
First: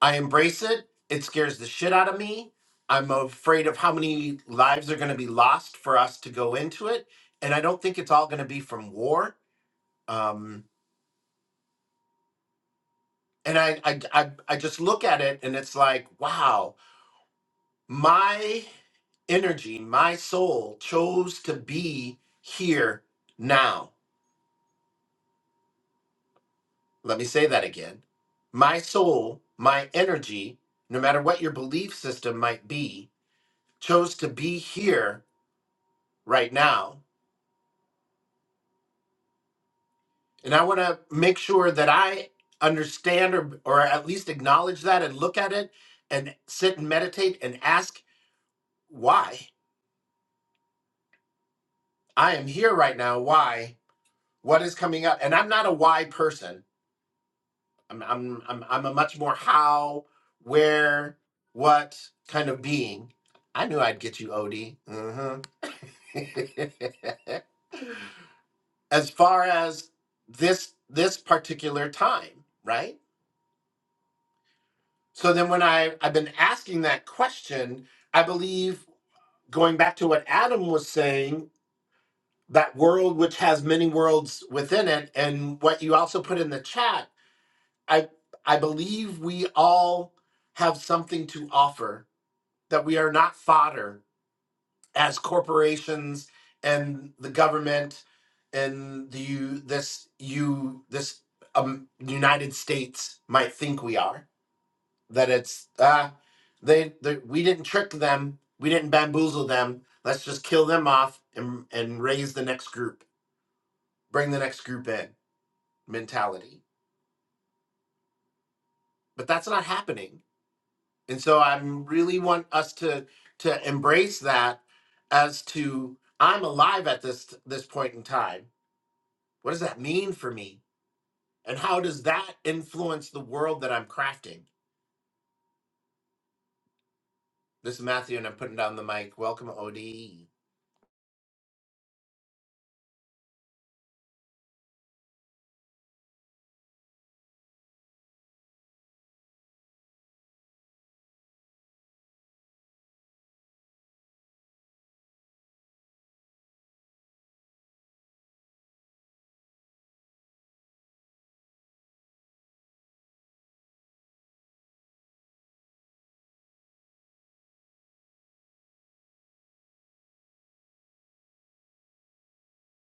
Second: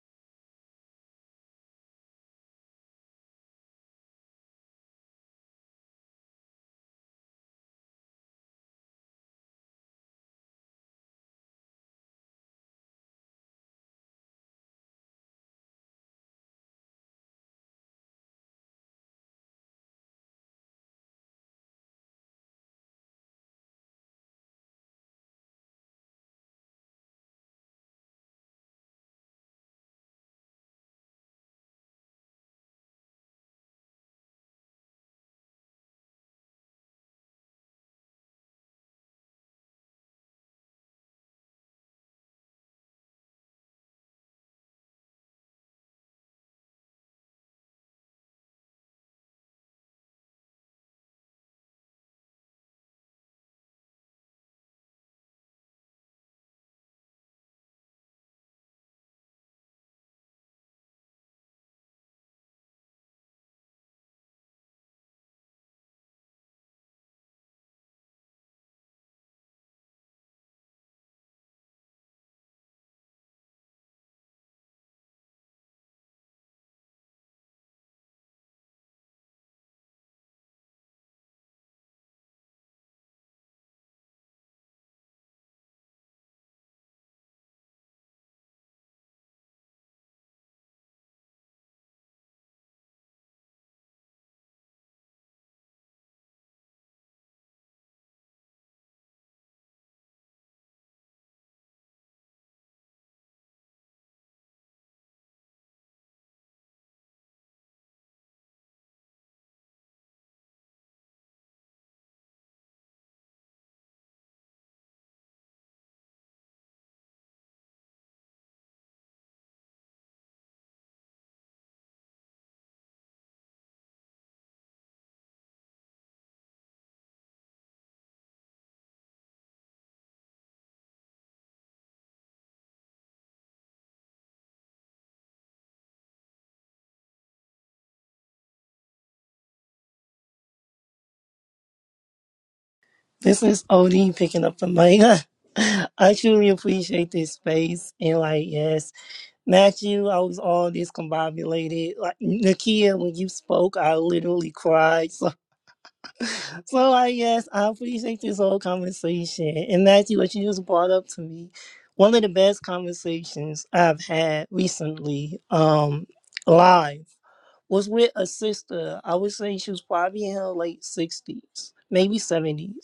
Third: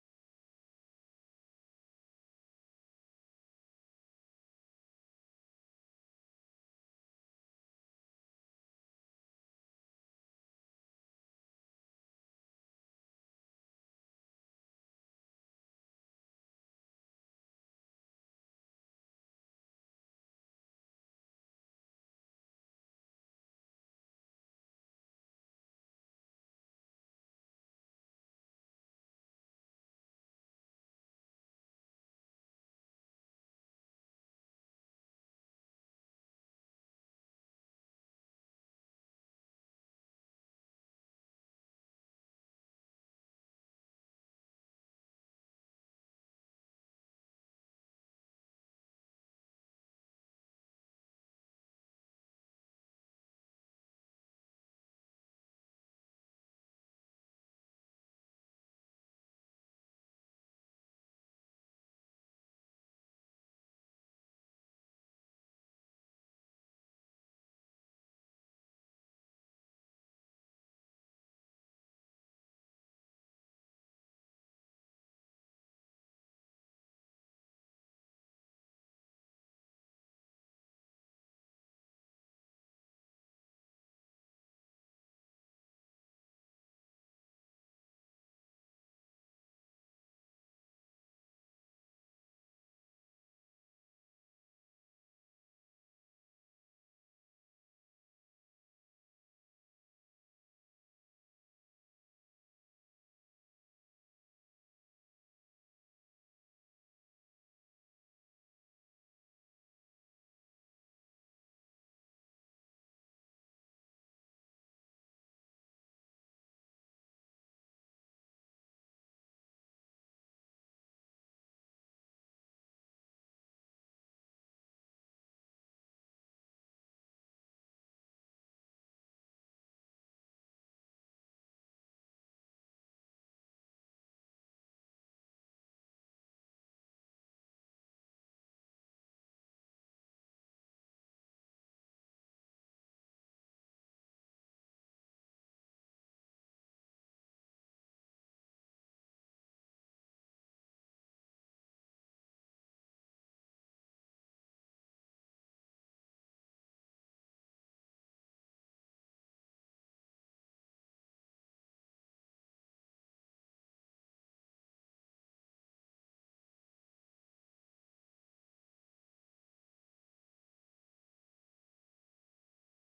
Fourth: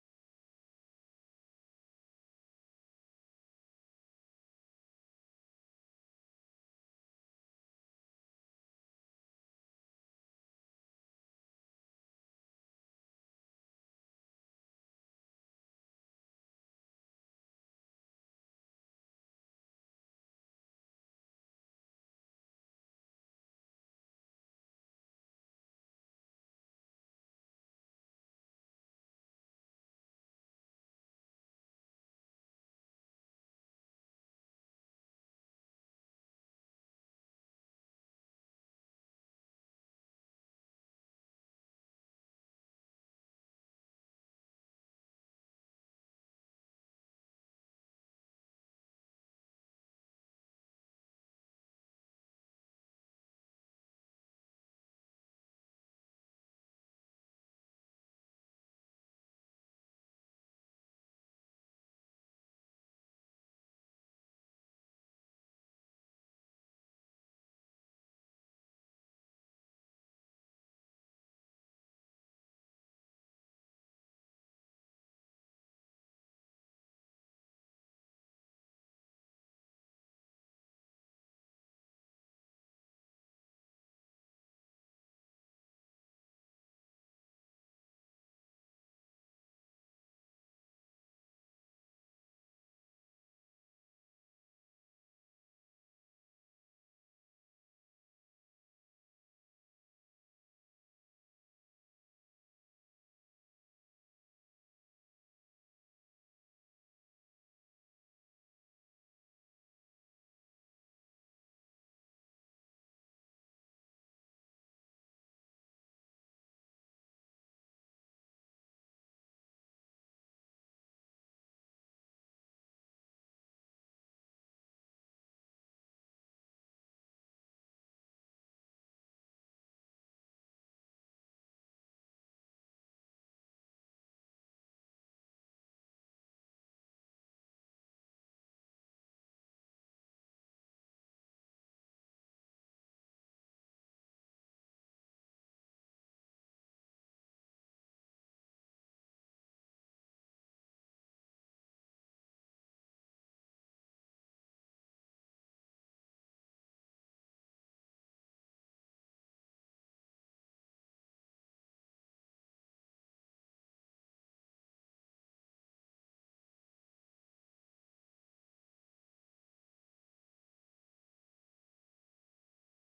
I embrace it. It scares the shit out of me. I'm afraid of how many lives are going to be lost for us to go into it. And I don't think it's all going to be from war. Um, and I, I, I, I just look at it and it's like, wow, my energy, my soul chose to be here now Let me say that again. My soul, my energy, no matter what your belief system might be, chose to be here right now. And I want to make sure that I understand or, or at least acknowledge that and look at it and sit and meditate and ask why. I am here right now. Why? What is coming up? And I'm not a why person. I'm I'm I'm I'm a much more how, where, what kind of being. I knew I'd get you, Od. hmm as far as this this particular time, right? So then when I I've been asking that question, I believe going back to what Adam was saying, that world which has many worlds within it and what you also put in the chat, I I believe we all have something to offer that we are not fodder as corporations and the government and the you this you this um, United States might think we are that it's uh they, they we didn't trick them we didn't bamboozle them let's just kill them off and and raise the next group bring the next group in mentality but that's not happening And so I really want us to to embrace that as to I'm alive at this this point in time. What does that mean for me? And how does that influence the world that I'm crafting? This is Matthew and I'm putting down the mic. Welcome OD. This is Odie picking up the mic. I truly appreciate this space and like yes, Matthew, I was all discombobulated. Like Nakia, when you spoke, I literally cried. So, so like yes, I appreciate this whole conversation. And Matthew, what you just brought up to me, one of the best conversations I've had recently, um, live, was with a sister. I would say she was probably in her late sixties, maybe seventies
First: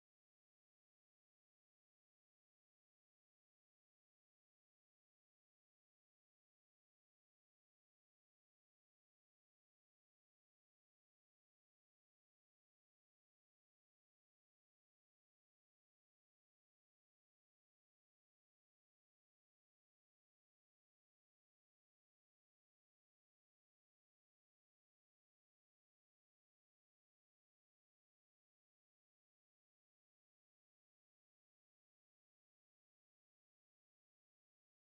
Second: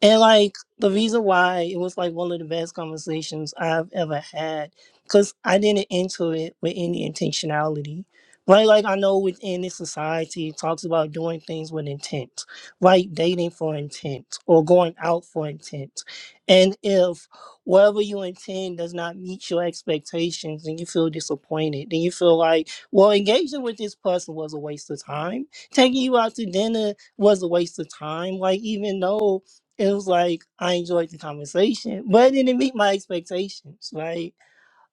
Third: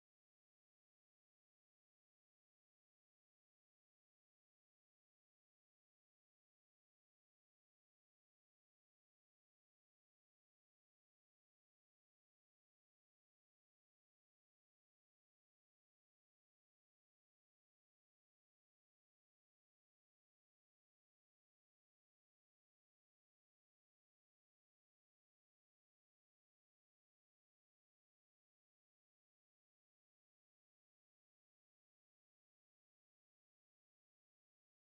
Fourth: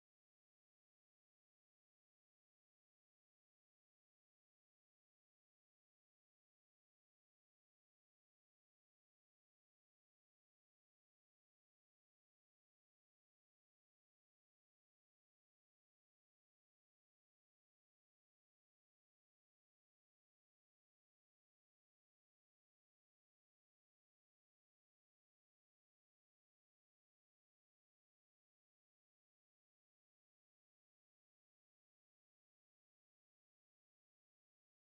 and like the reason why it was like one of the best conversations I've ever had, because I didn't enter it with any intentionality. Right, like I know within this society it talks about doing things with intent, right? Dating for intent or going out for intent. And if whatever you intend does not meet your expectations and you feel disappointed, then you feel like, well, engaging with this person was a waste of time. Taking you out to dinner was a waste of time. Like even though it was like I enjoyed the conversation, but it didn't meet my expectations. Like,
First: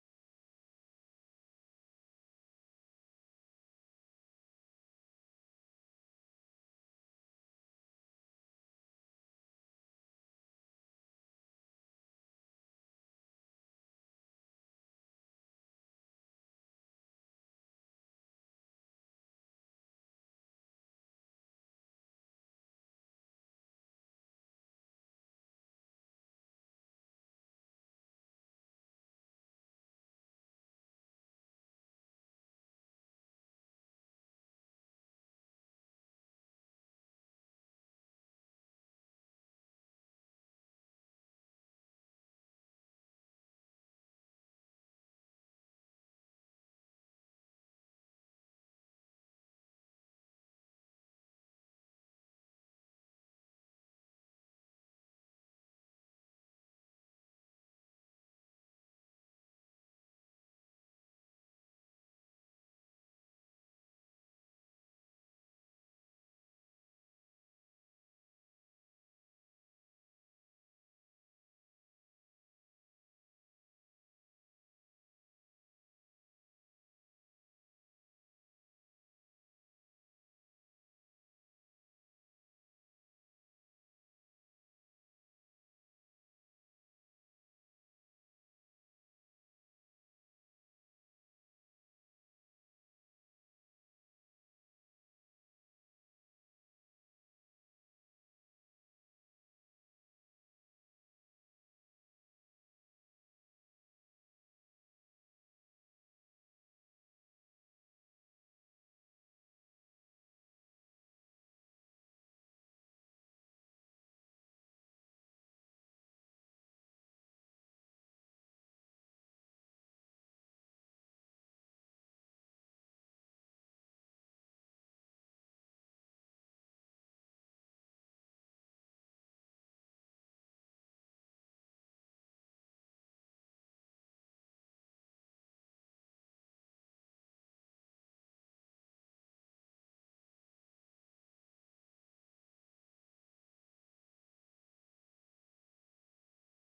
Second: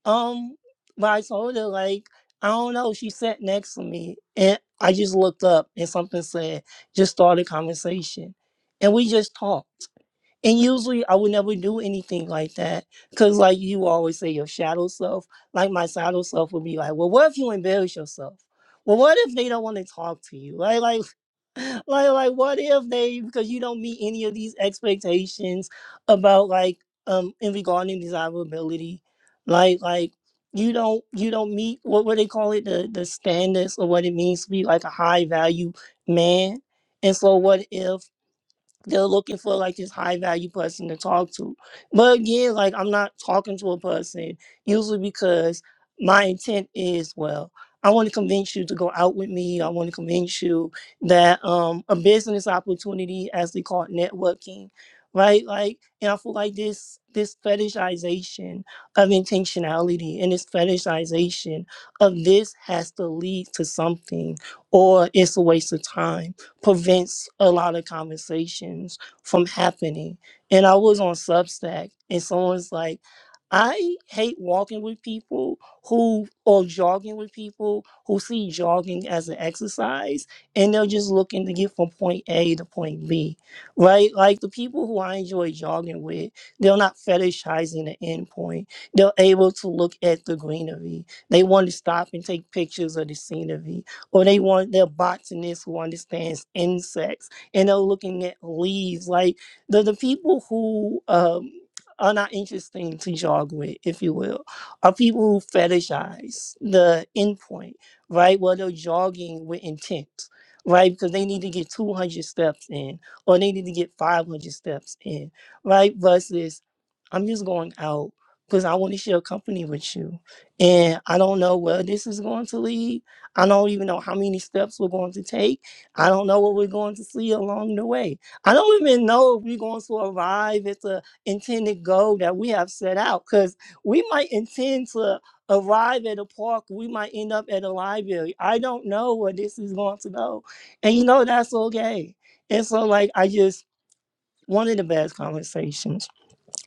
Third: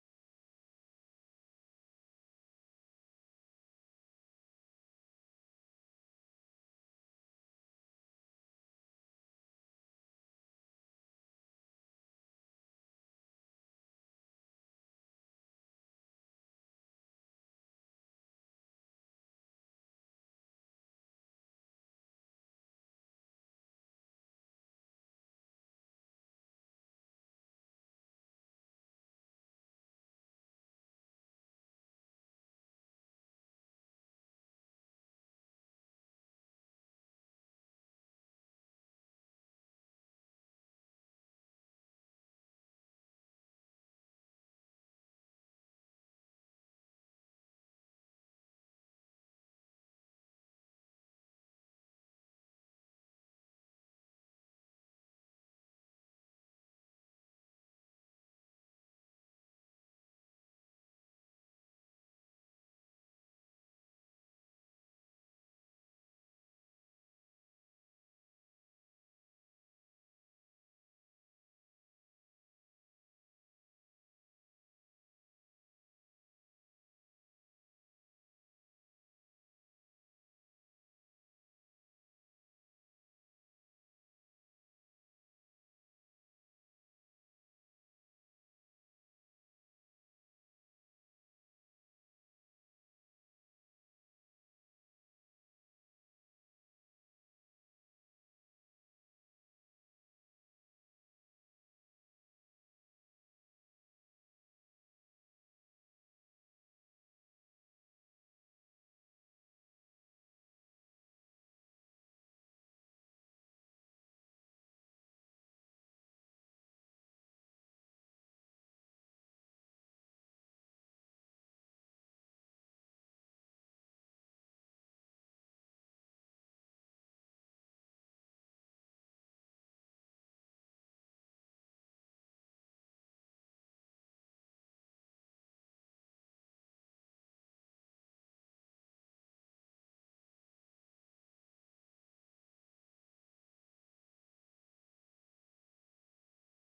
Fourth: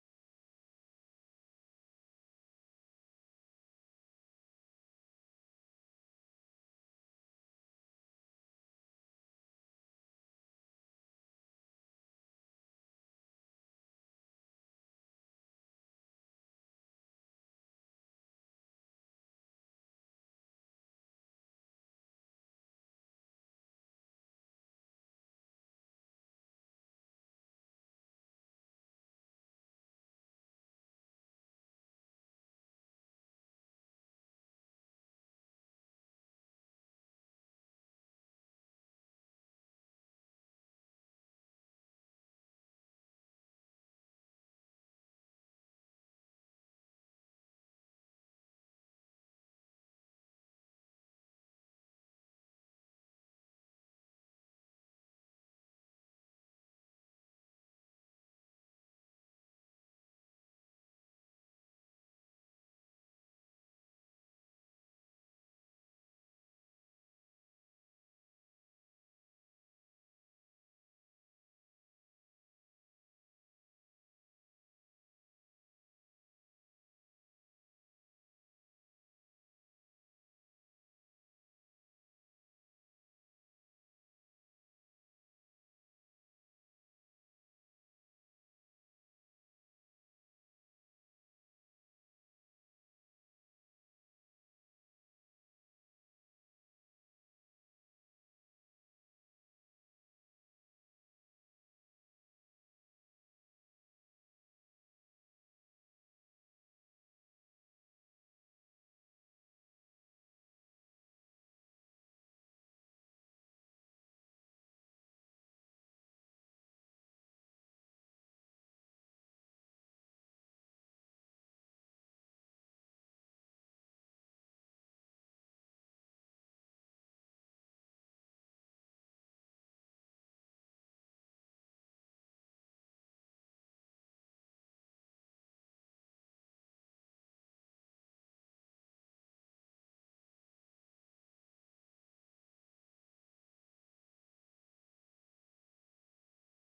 um, when I told her, like, I don't know, she sat next to me and I just looked up and something said, just start a conversation. And we just talked. And usually I would never do anything like that. Cause like you always say your shadow self, like my shadow self would be like, Well, what if you embarrass yourself? Well, what if they don't want to talk to you? Like like like like what if they because you don't meet any of these expectations about like um in regarding desirability, like like you don't you don't meet what what they call it the the standards of what it means to be like a high value man. And so what if they're looking for like this high value person to talk to. But again, like I'm not talking to a person usually because my intent is well, I want to convince you to go out with me. I want to convince you that um a business opportunity as they call it networking, right? Like and I feel like this this fetishization of intentionality and this fetishization of this has to lead to something or it's a waste of time prevents a lot of conversations from happening. And I was on Substack, and someone's like, I hate walking with people who or jogging with people who see jogging as an exercise and they're just looking to get from point A to point B, right? Like the people who I enjoy jogging with, they're not fetishizing the end point. They're able to look at the greenery. They want to stop and take pictures of the scenery or they want their botanist who understands insects and they're looking at leaves like the, the people who um, are not interesting to jog with if you will are people who fetishize the endpoint right Well, they're jogging with intent right because they need to get 200 steps in or they need to get 500 steps in right versus i'm just going out because i want to share company with you and i don't know where this is going to lead I don't even know how many steps we're going to take. I don't know what we're going to see along the way. I don't even know if we're going to arrive at the intended goal that we have set out because we might intend to arrive at a park. We might end up at a library. I don't know where this is going to go. And you know, that's okay. And so, like, I just, one of the best conversations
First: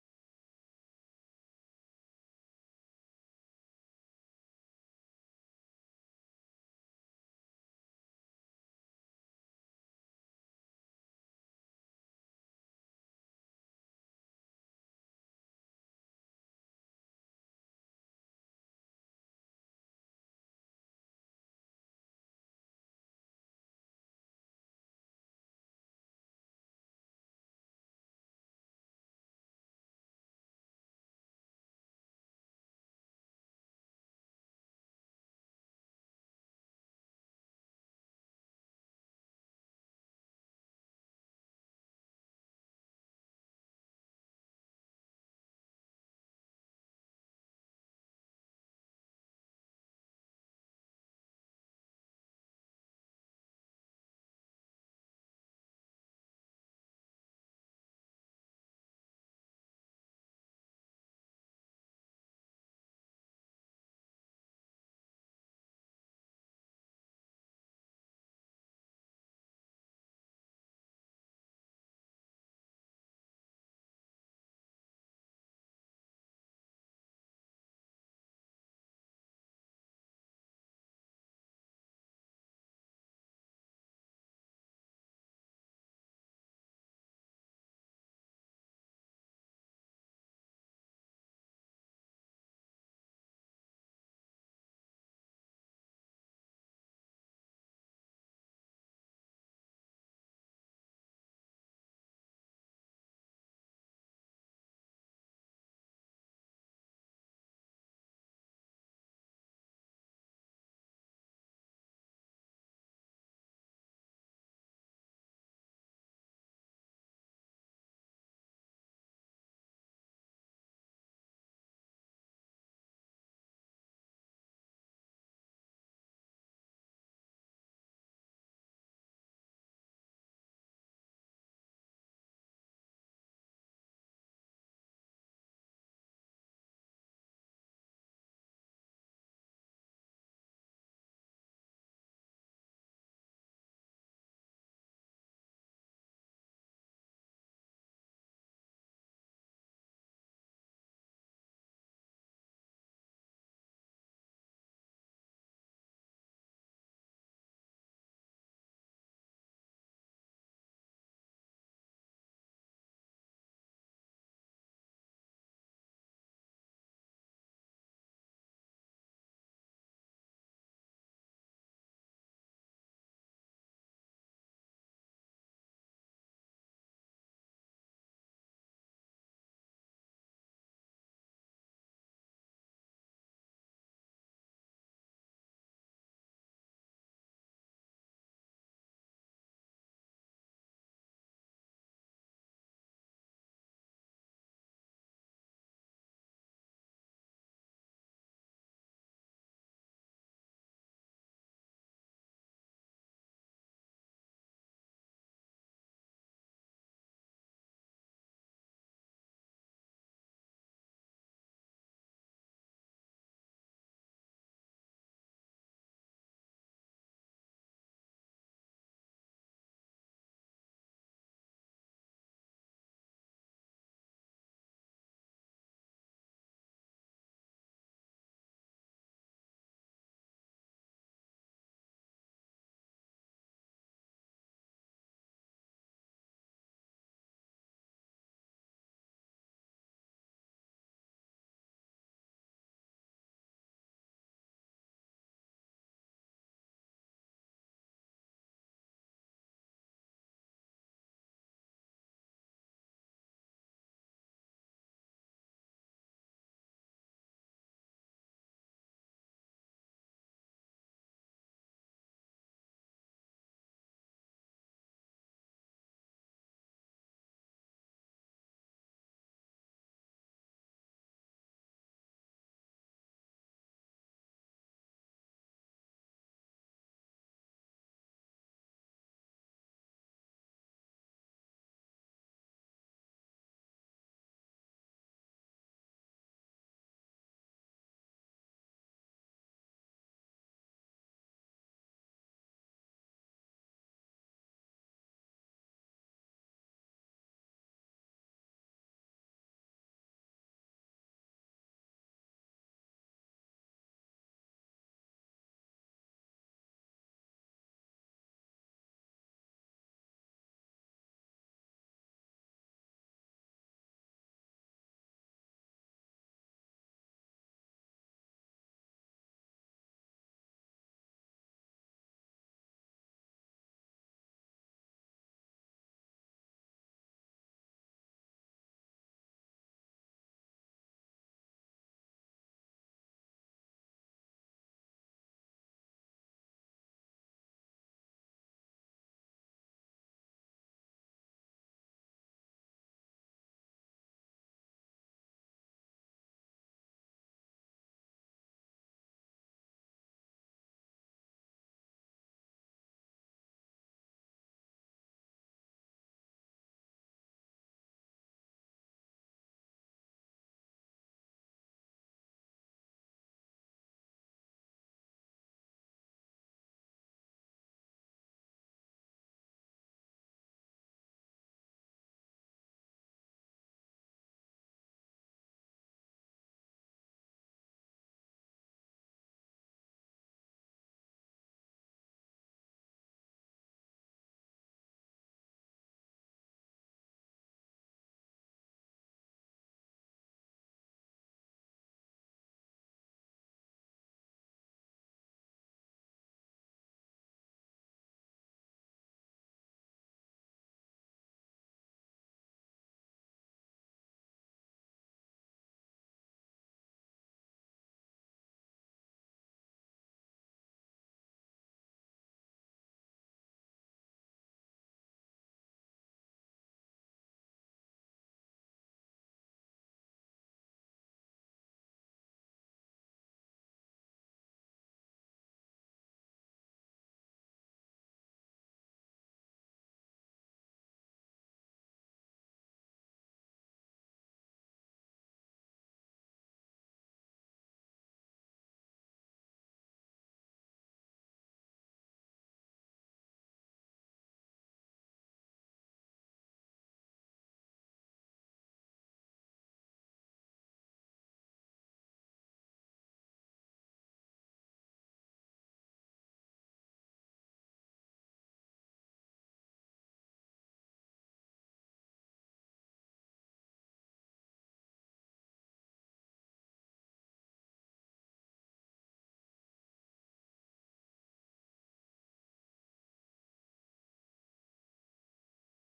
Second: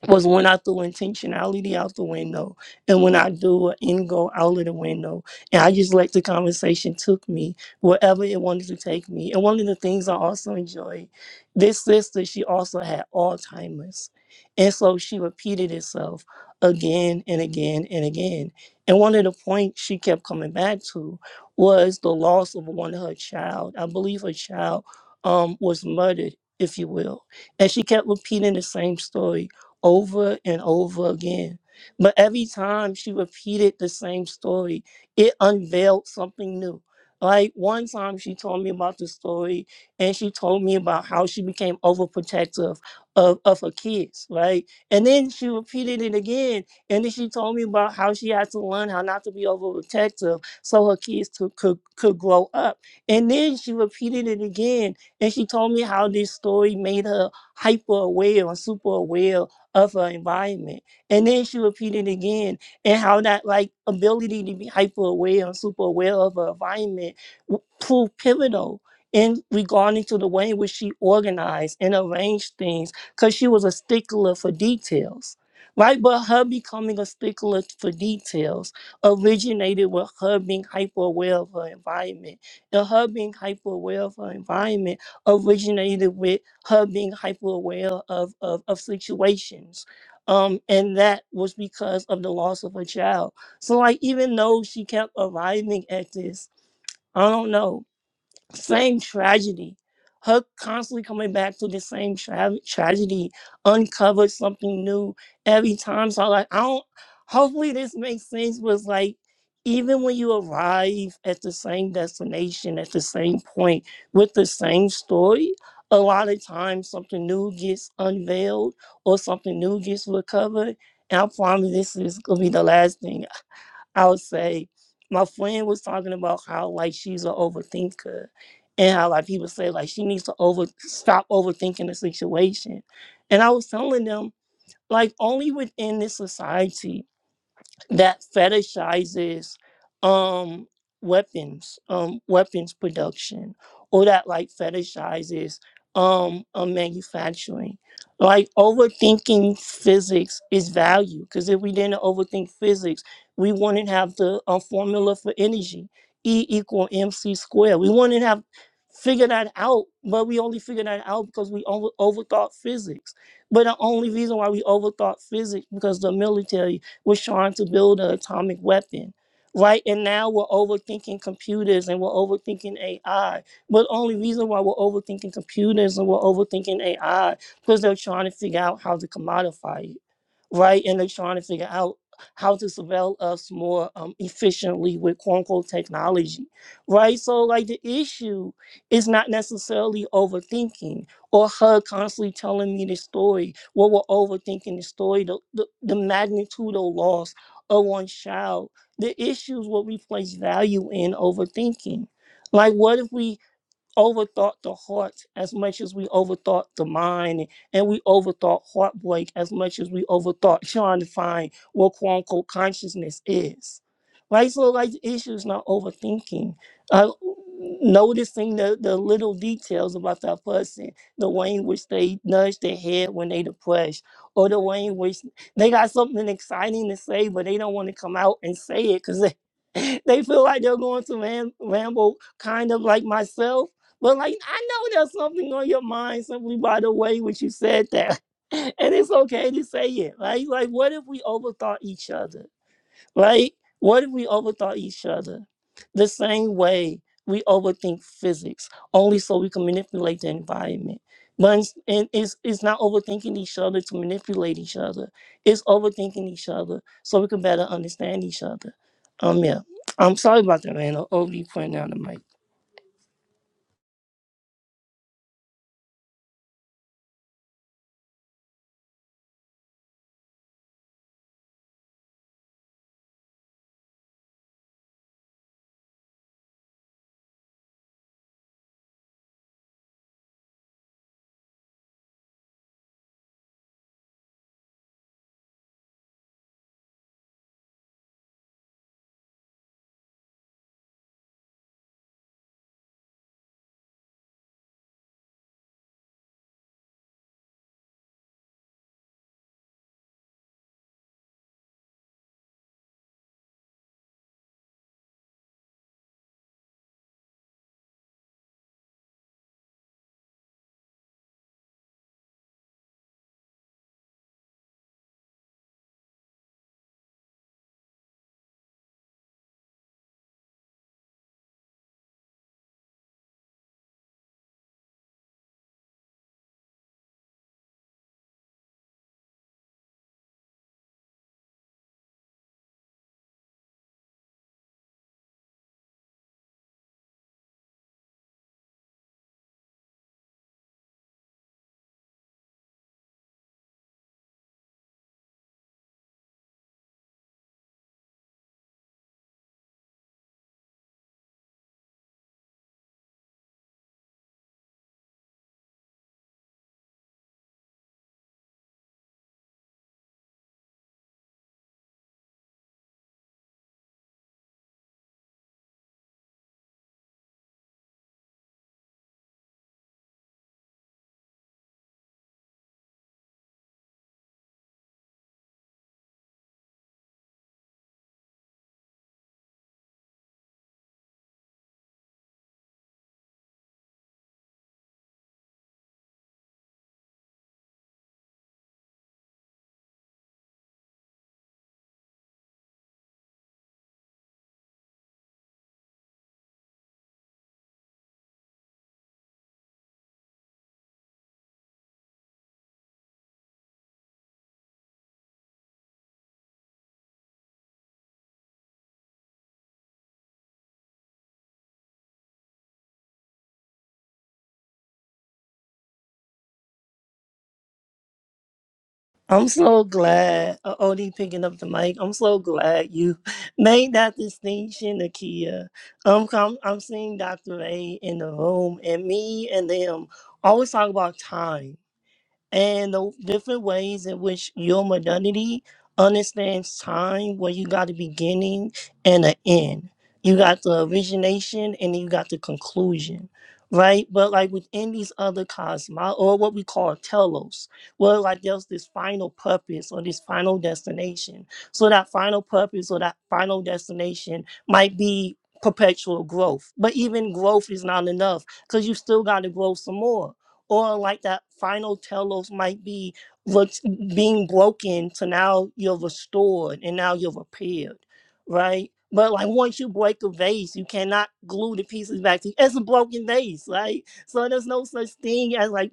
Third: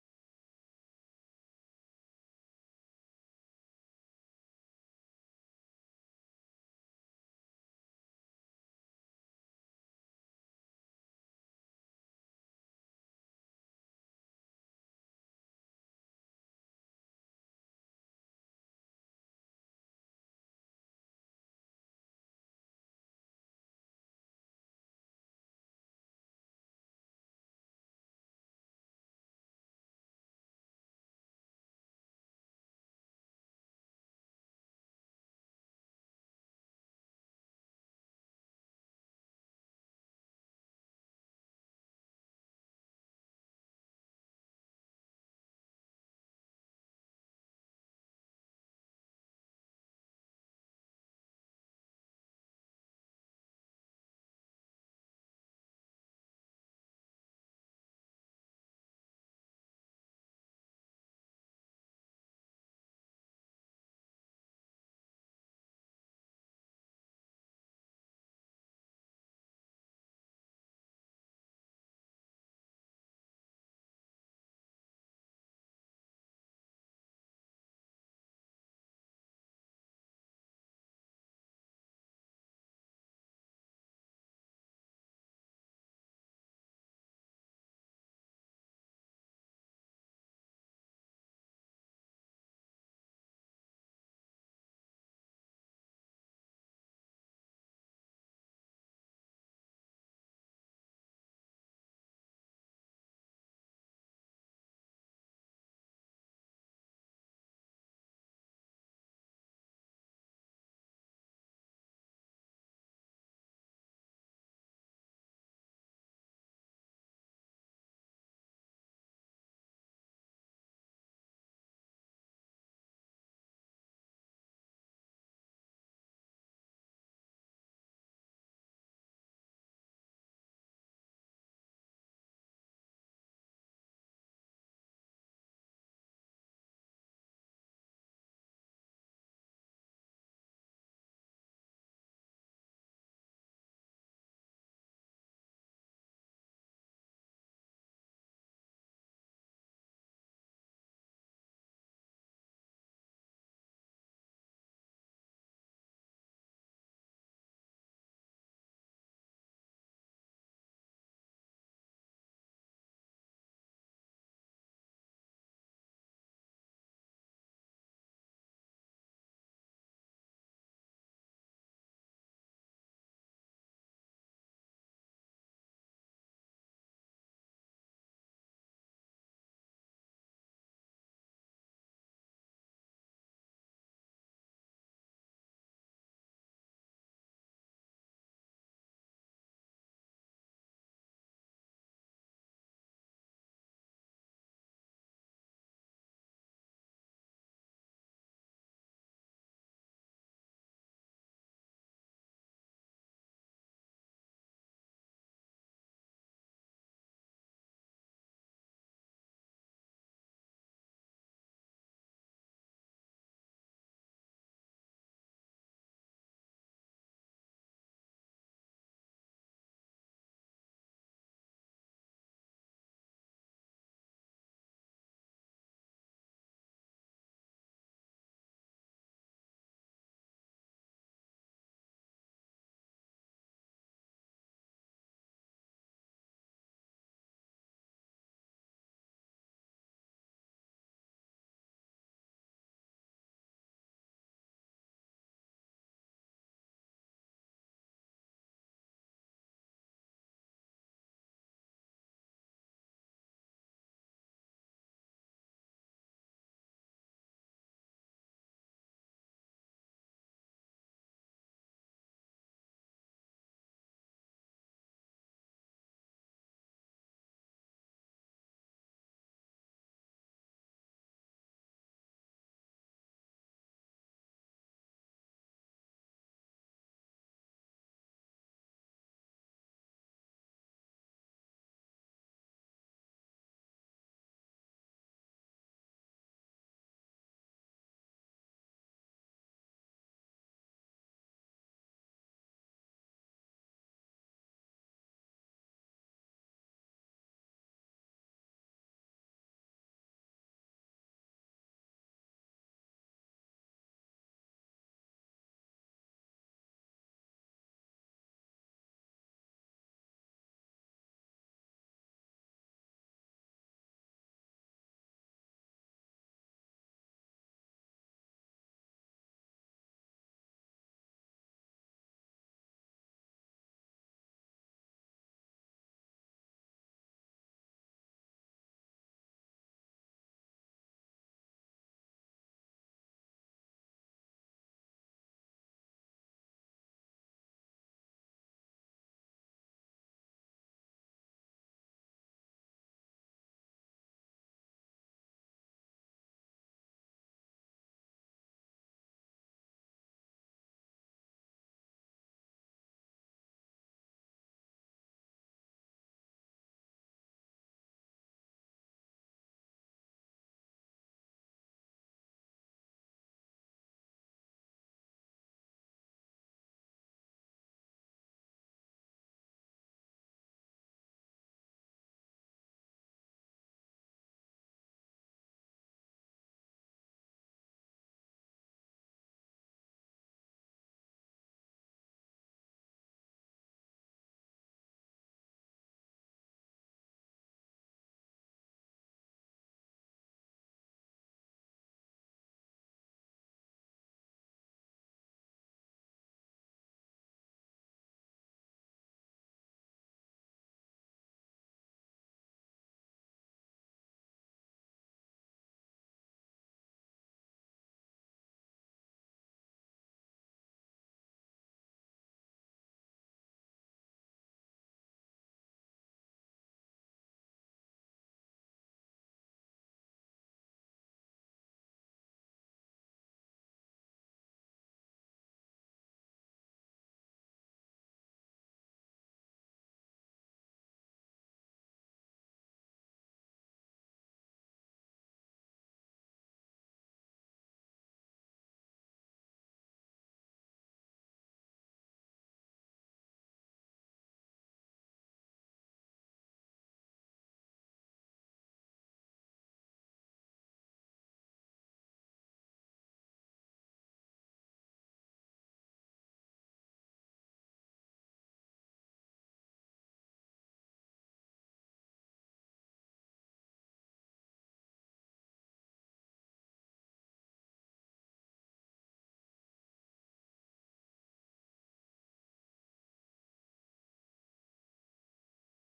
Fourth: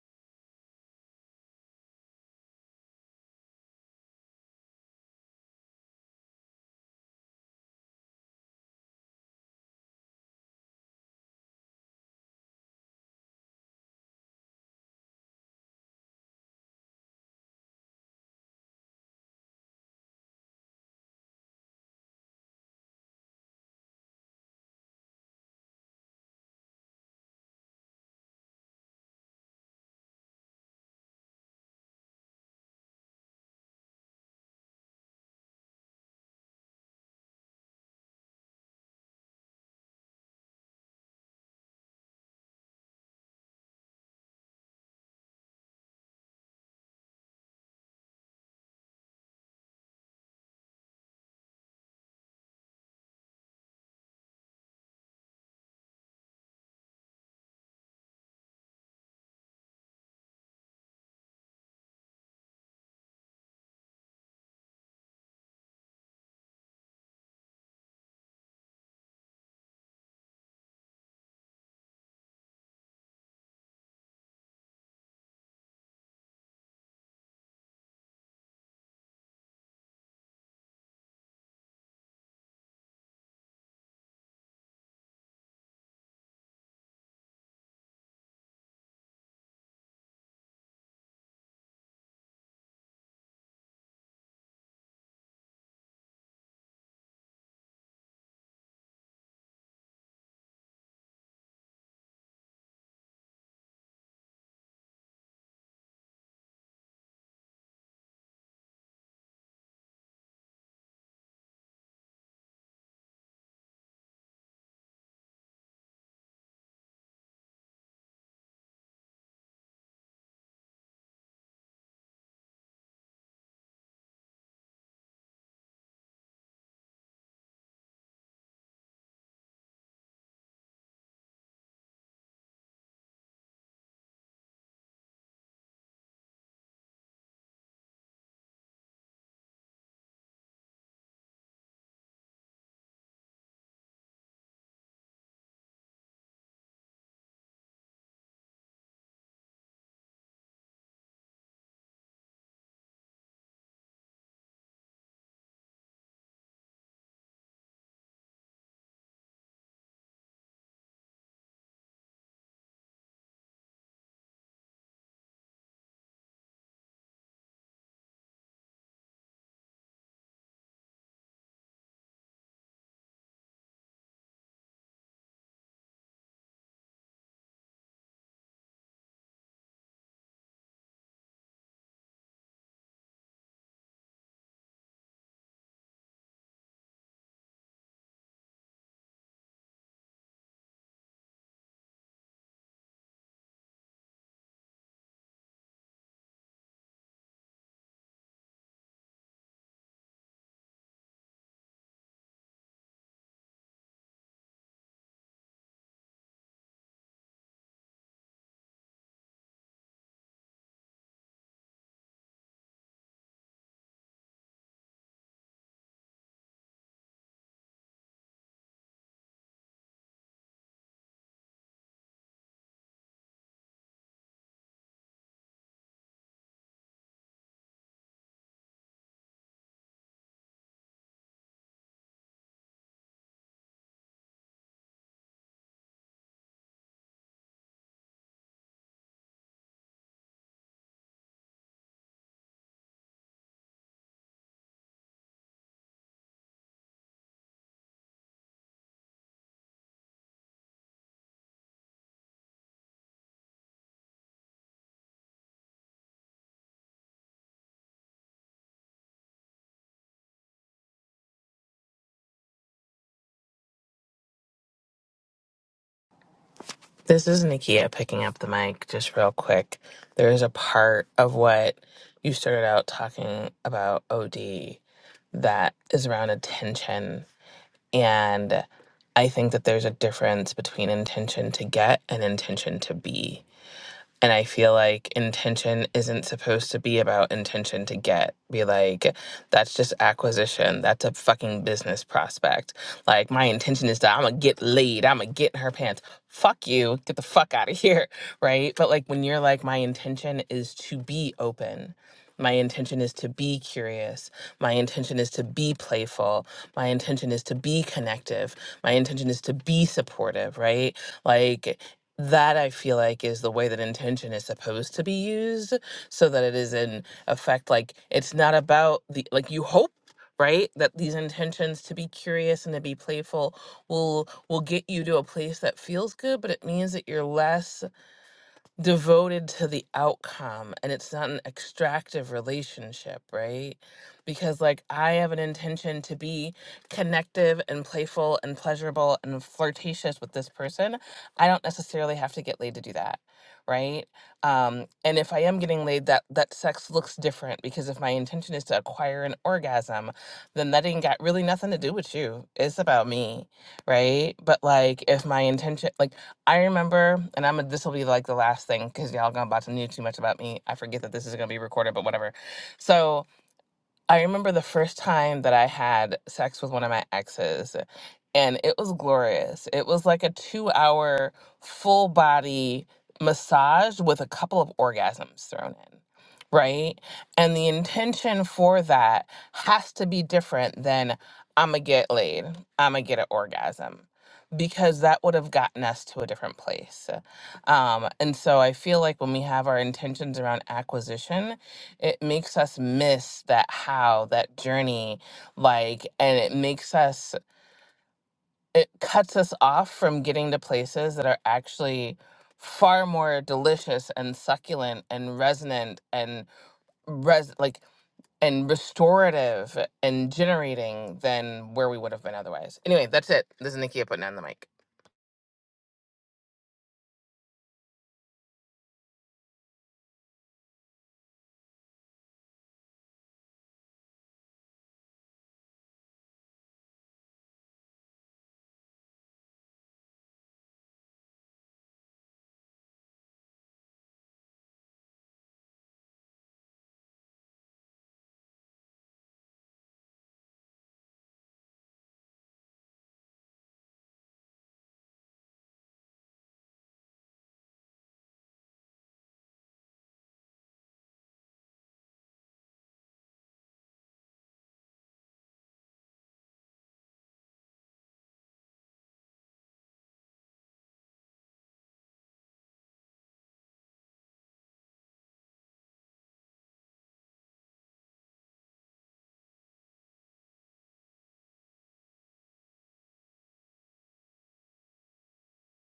was when I threw intentionality out the window and when I threw an end goal out of the window. And I just let the conversation took me wherever it wanted to take me. And one of the things I also enjoyed, this sister, she also had Alzheimer's. And so she repeated itself again and again and again. And one of the points she kept coming back to was the loss of one of her child. I believe her child um, was murdered, if you will. And she kept repeating the same story over and over again. But every time she repeated the same story, it unveiled something new. Like one time she told me about the story and she told me about how she became overprotective of, of her kids, right? And then she repeated it again. And then she told me about how she had to learn how not to be overprotective so her kids to, could, could grow up. And then she repeated it again. And she told me how this story made her hyper aware and super aware of her environment. And then she repeated again and how that like ability to be hyper aware and super aware of her environment w- proved pivotal in regarding to the way in which she organized and arranged things because she was a stickler for details. Right, but her becoming a stickler for details originated with her being hyper aware of her environment. And her being hyper aware of her environment originated with her being hyper aware of, of, of situations. Um, and that was because of the loss of her child. So, like, even though she kept arriving at this, I don't know same tragedy. Her constantly coming back to the same tra- tragedy, uncovered something new every time. So like, I don't. Hopefully, this makes sense. Was like, even when you arrive at the same destination, at the same point, with the same story, a lot of times something new gets unveiled or something new gets recovered. And I promise this is gonna be the last thing. I would say my friend was talking about how like she's an overthinker and how like people say like she needs to over stop overthinking the situation. And I was telling them like only within this society that fetishizes um weapons um weapons production or that like fetishizes um, um manufacturing like overthinking physics is value because if we didn't overthink physics we wouldn't have the uh, formula for energy e equal mc squared we wouldn't have figured that out but we only figured that out because we over- overthought physics but the only reason why we overthought physics because the military was trying to build an atomic weapon, right? And now we're overthinking computers and we're overthinking AI. But only reason why we're overthinking computers and we're overthinking AI because they're trying to figure out how to commodify it, right? And they're trying to figure out how to surveil us more um, efficiently with quote unquote technology, right? So, like, the issue is not necessarily overthinking or her constantly telling me this story, what we're overthinking the story, the, the, the magnitude of loss of one child, the issues what we place value in overthinking. Like what if we overthought the heart as much as we overthought the mind, and we overthought heartbreak as much as we overthought trying to find what quote unquote consciousness is. Right? So, like, the issue is not overthinking. Uh, noticing the, the little details about that person, the way in which they nudge their head when they depressed, or the way in which they got something exciting to say, but they don't want to come out and say it because they, they feel like they're going to ram- ramble kind of like myself but like I know there's something on your mind simply by the way which you said that. And it's okay to say it, right? Like what if we overthought each other? Right? What if we overthought each other? The same way we overthink physics, only so we can manipulate the environment. But it's, and it's, it's not overthinking each other to manipulate each other. It's overthinking each other so we can better understand each other. Um, yeah. I'm sorry about that, man. I'll over you pointing out the mic. This is Nikia picking up the mic just real quick. There is a part of what you started out talking about OD that is around intention. And I think that there's a difference between intention to get and intention to be. And I feel like intention isn't supposed to be about intention to get. Be like, that's just acquisition. That's a fucking business prospect. Like, my intention is that I'm gonna get laid. I'm gonna get in her pants. Fuck you. Get the fuck out of here. Right. But like, when you're like, my intention is to be open. My intention is to be curious. My intention is to be playful. My intention is to be connective. My intention is to be supportive, right? Like, that I feel like is the way that intention is supposed to be used so that it is in effect like it's not about the like you hope right that these intentions to be curious and to be playful will will get you to a place that feels good but it means that you're less devoted to the outcome and it's not an extractive relationship, right? Because like I have an intention to be connective and playful and pleasurable and flirtatious with this person. I don't necessarily have to get laid to do that, right? Um and if I am getting laid that that sex looks different because if my intention is to acquire an orgasm, then that ain't got really nothing to do with you. It's about me, right? But like if my intention like I remember, and I'm this will be like the last thing because y'all gonna about to know too much about me. I forget that this is gonna be recorded, but whatever. So I remember the first time that I had sex with one of my exes, and it was glorious. It was like a two hour full body massage with a couple of orgasms thrown in, right? And the intention for that has to be different than I'm gonna get laid, I'm gonna get an orgasm. Because that would have gotten us to a different place. Um, and so I feel like when we have our intentions around acquisition, it makes us miss that how that journey like and it makes us it cuts us off from getting to places that are actually far more delicious and succulent and resonant and res like and restorative and generating than where we would have been otherwise. Anyway, that's it. This is Nikia putting on the mic. I'm so glad, uh, Odie picking up the mic. I'm so glad you made that distinction, Akia. Um, I'm, I'm seeing Dr. A in the room, and me and them always talk about time and the different ways in which your modernity understands time where you got a beginning and an end. You got the origination and then you got the conclusion. Right? But like within these other cosmos or what we call telos, well like there's this final purpose or this final destination. So that final purpose or that final destination might be perpetual growth. But even growth is not enough because you still gotta grow some more or like that final telos might be what's being broken so now you're restored and now you're repaired, right? But like once you break a vase, you cannot glue the pieces back to it's a broken vase, right? So there's no such thing as like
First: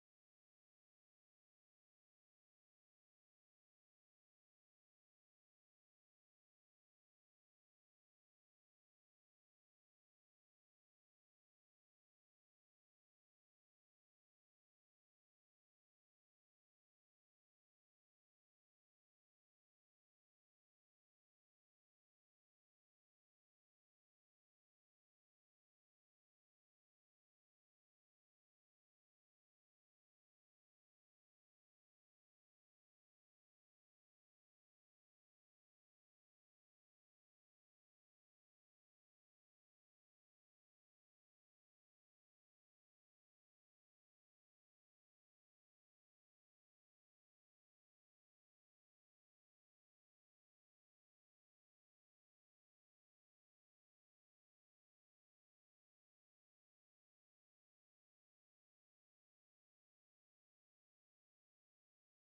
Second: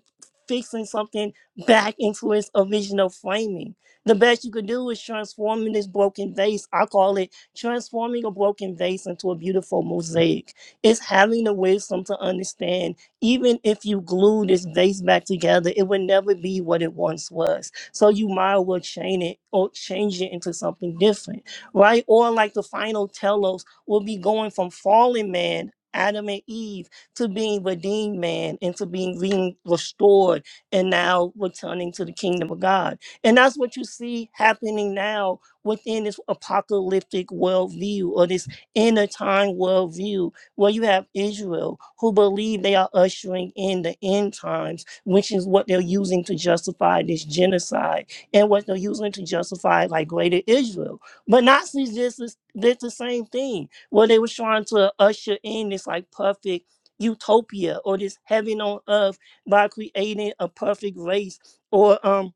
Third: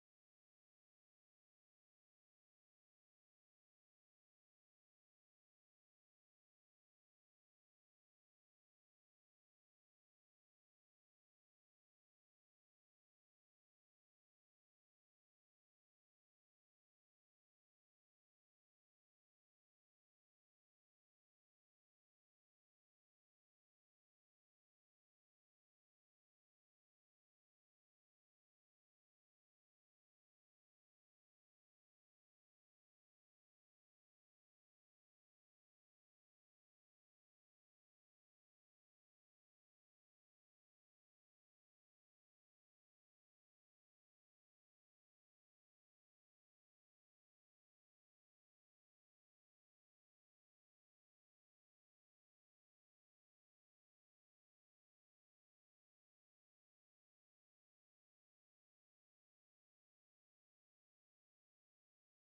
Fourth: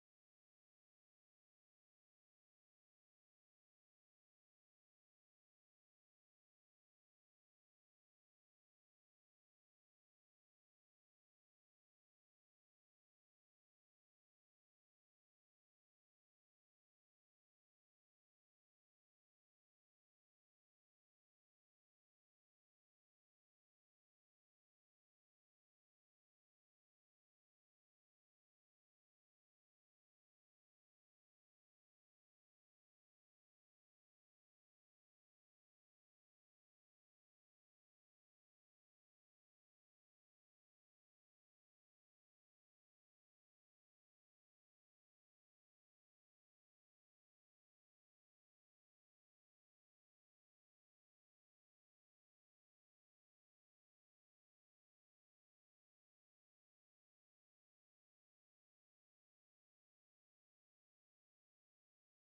fixing something back into its original framing. The best you could do is transforming this broken vase. I call it transforming a broken vase into a beautiful mosaic. It's having the wisdom to understand even if you glue this vase back together, it would never be what it once was. So you might as well chain it or change it into something different, right? Or like the final telos will be going from fallen man, Adam and Eve, to being redeemed man and to being re- restored and now returning to the kingdom of God. And that's what you see happening now within this apocalyptic worldview or this inner time worldview well, you have Israel who believe they are ushering in the end times, which is what they're using to justify this genocide and what they're using to justify like greater Israel. But Nazis just is- did the same thing where they were trying to usher in this like perfect utopia or this heaven on earth by creating a perfect race or um.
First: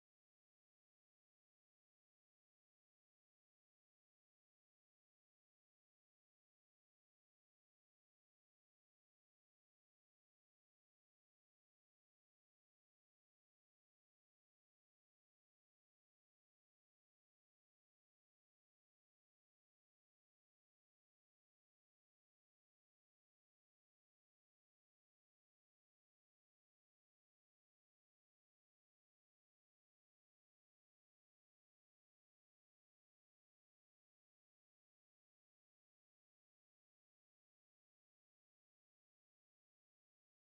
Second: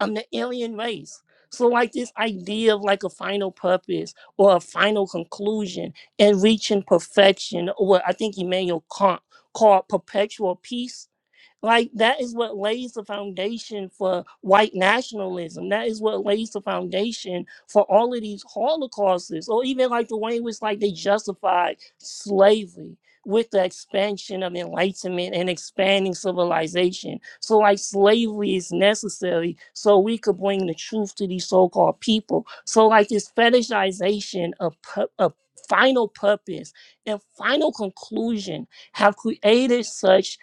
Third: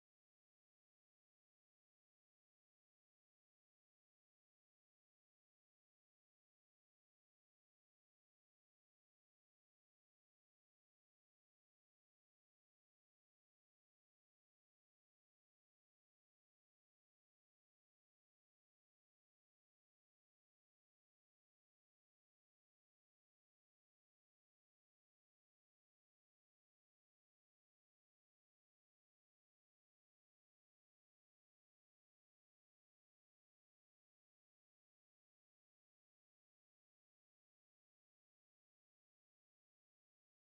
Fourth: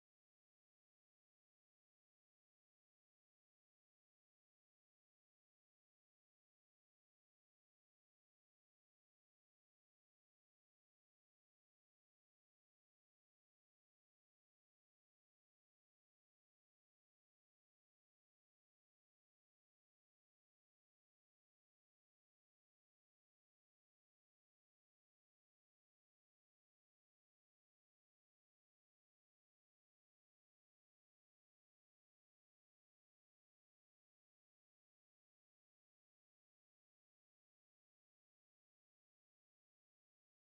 I'm the alien race. So like this idea of like a final purpose or a final conclusion and reaching perfection, or what I think Emmanuel Kant called perpetual peace. Like that is what lays the foundation for white nationalism. That is what lays the foundation for all of these holocausts, or even like the way in which like they justified slavery with the expansion of enlightenment and expanding civilization. So like slavery is necessary so we could bring the truth to these so-called people. So like this fetishization of pu- of final purpose and final conclusion have created such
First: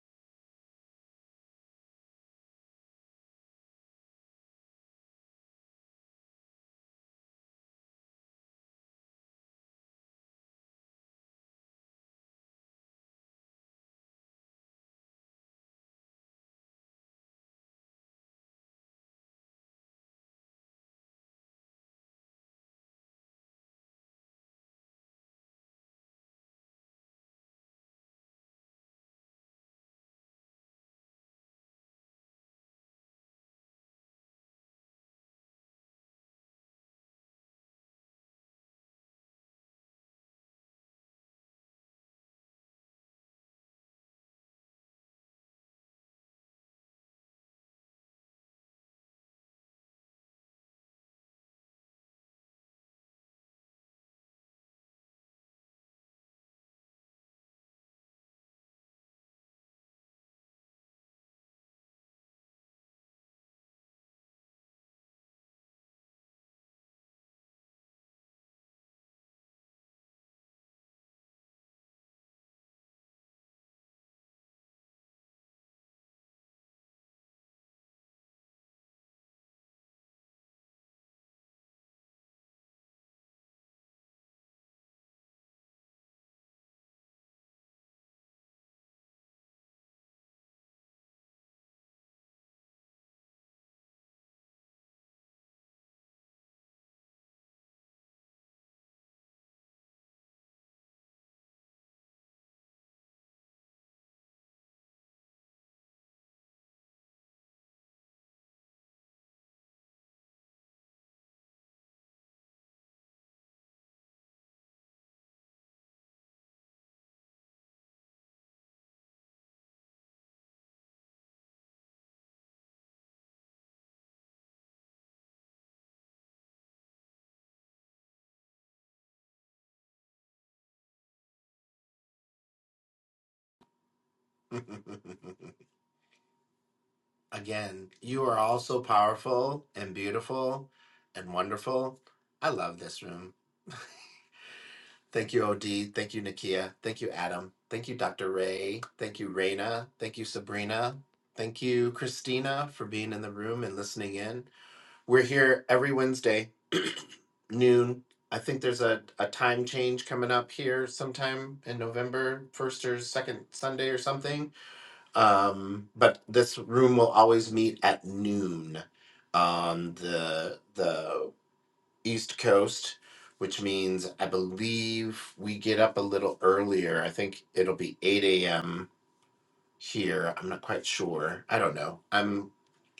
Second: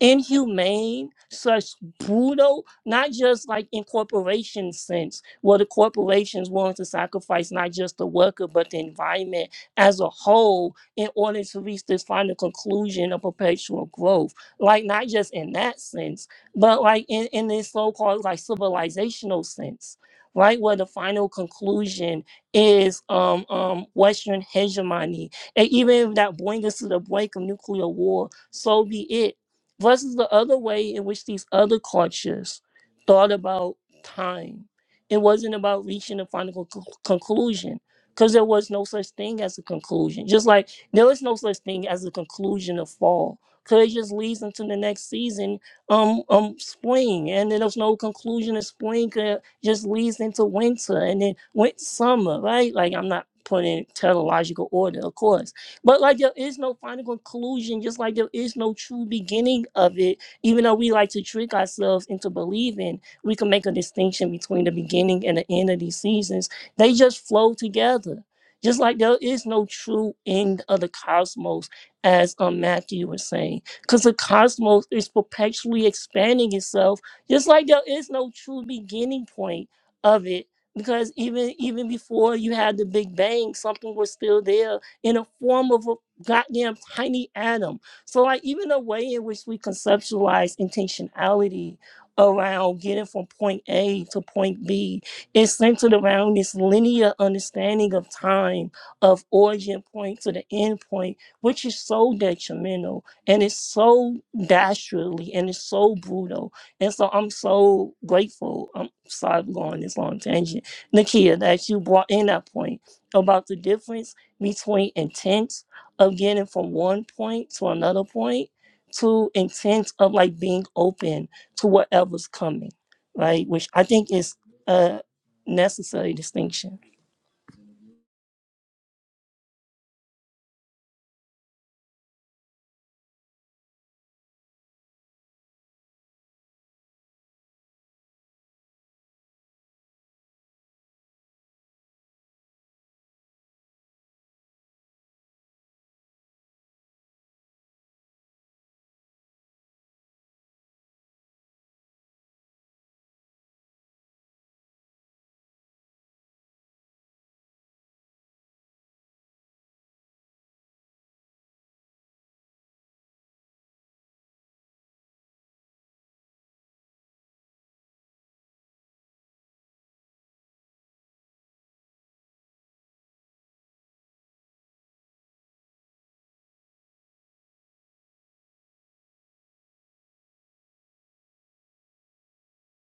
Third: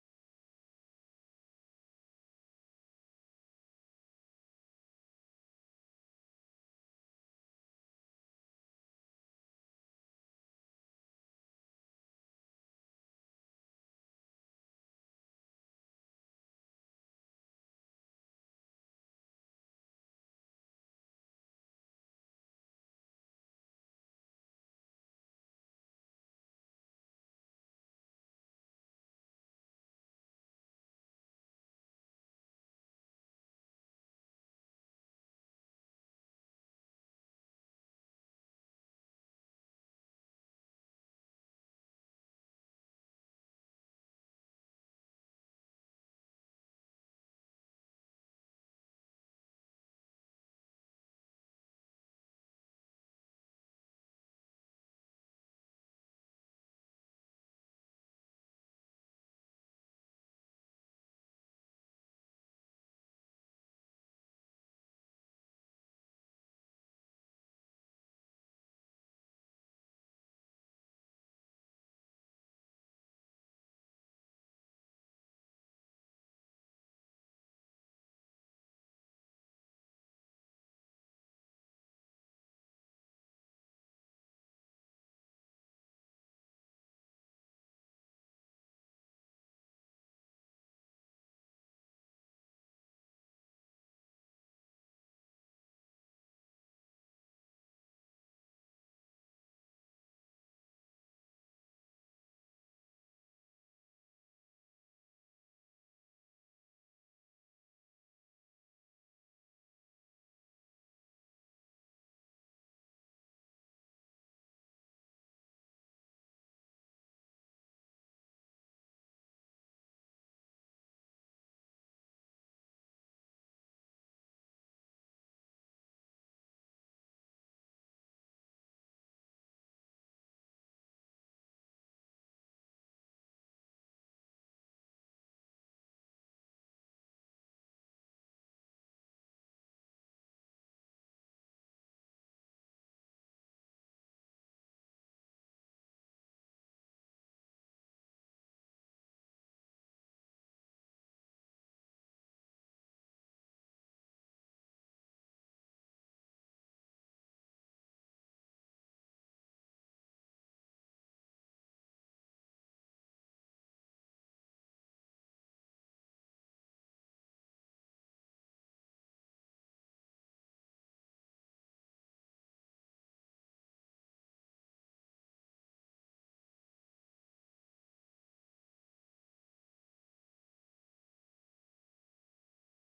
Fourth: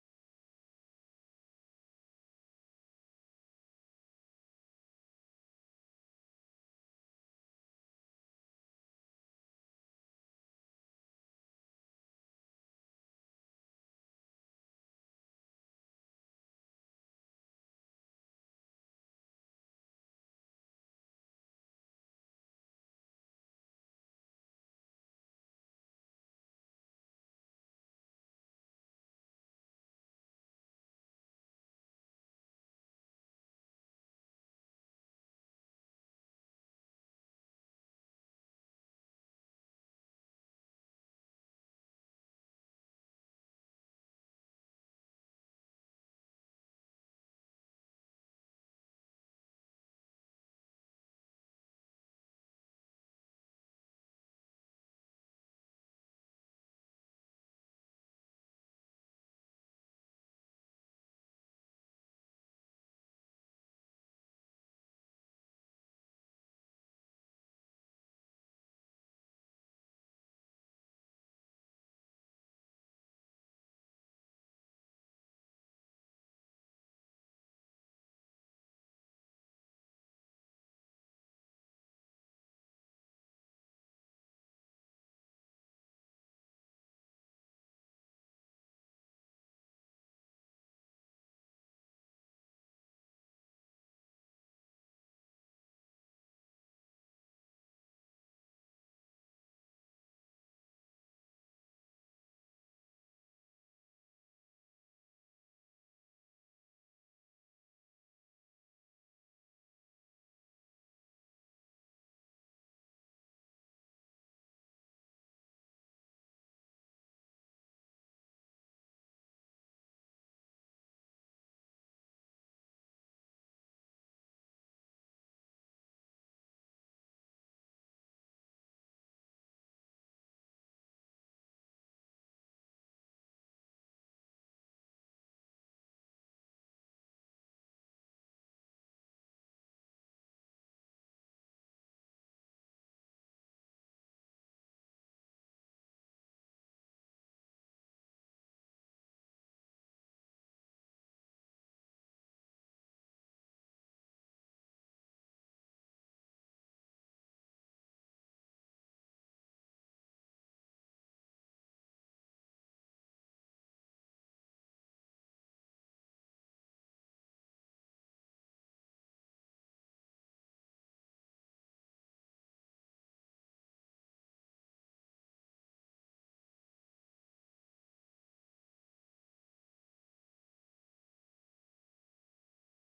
inhumane, such brutal, not just like in corporation sense, where the corporations willing to sacrifice not just the worker but the environment as a whole in order to reach this final conclusion of perpetual growth. Like not just in that sense, but like in, in this so-called like civilizational sense. Right where the final conclusion is um, um, Western hegemony, and even if that brings us to the brink of nuclear war, so be it versus the other way in which these other cultures thought about time. It wasn't about reaching a final conc- conclusion because there was no such thing as a conclusion. Just like there is no such thing as a conclusion of fall because it just leads into the next season, um, um, spring, and then there's no conclusion of spring. 'cause It just leads into winter and then went summer, right? Like I'm not putting it in chronological order, of course but like there is no final conclusion, just like there is no true beginning of it. Even though we like to trick ourselves into believing, we can make a distinction between the beginning and the end of these seasons. They just flow together. Just like there is no true end of the cosmos, as um, Matthew was saying, because the cosmos is perpetually expanding itself. Just like there is no true beginning point of it, because even even before you had the Big Bang, something was still there in a form of a goddamn tiny atom. So, like, even the way in which we conceptualize intentionality around getting from point A to point B is centered around this linear understanding of time, of origin point to the end point, which is so detrimental and it's so dastardly and it's so brutal. And so, I'm so grateful. I'm sorry I'm going on this long tangent, Nakia, that you brought in that point about the difference between intent of getting from one point to another point to intent of like being open to whatever's coming, right? Which I think is a necessary distinction. Again, you are all so powerful and beautiful and wonderful. I love this room. Thank you, OD. Thank you, Nakia. Thank you, Adam. Thank you, Dr. Ray. Thank you, Raina. Thank you, Sabrina. Thank you, Christina, for being in the room and listening in. We're here every Wednesday, noon. I think there's a, a time change coming up here sometime in November, first or second Sunday or something. Um, but this room will always meet at noon on the the East Coast, which means I believe we get up a little earlier. I think it'll be 8 a.m. here. I'm not quite sure. I don't know. I'm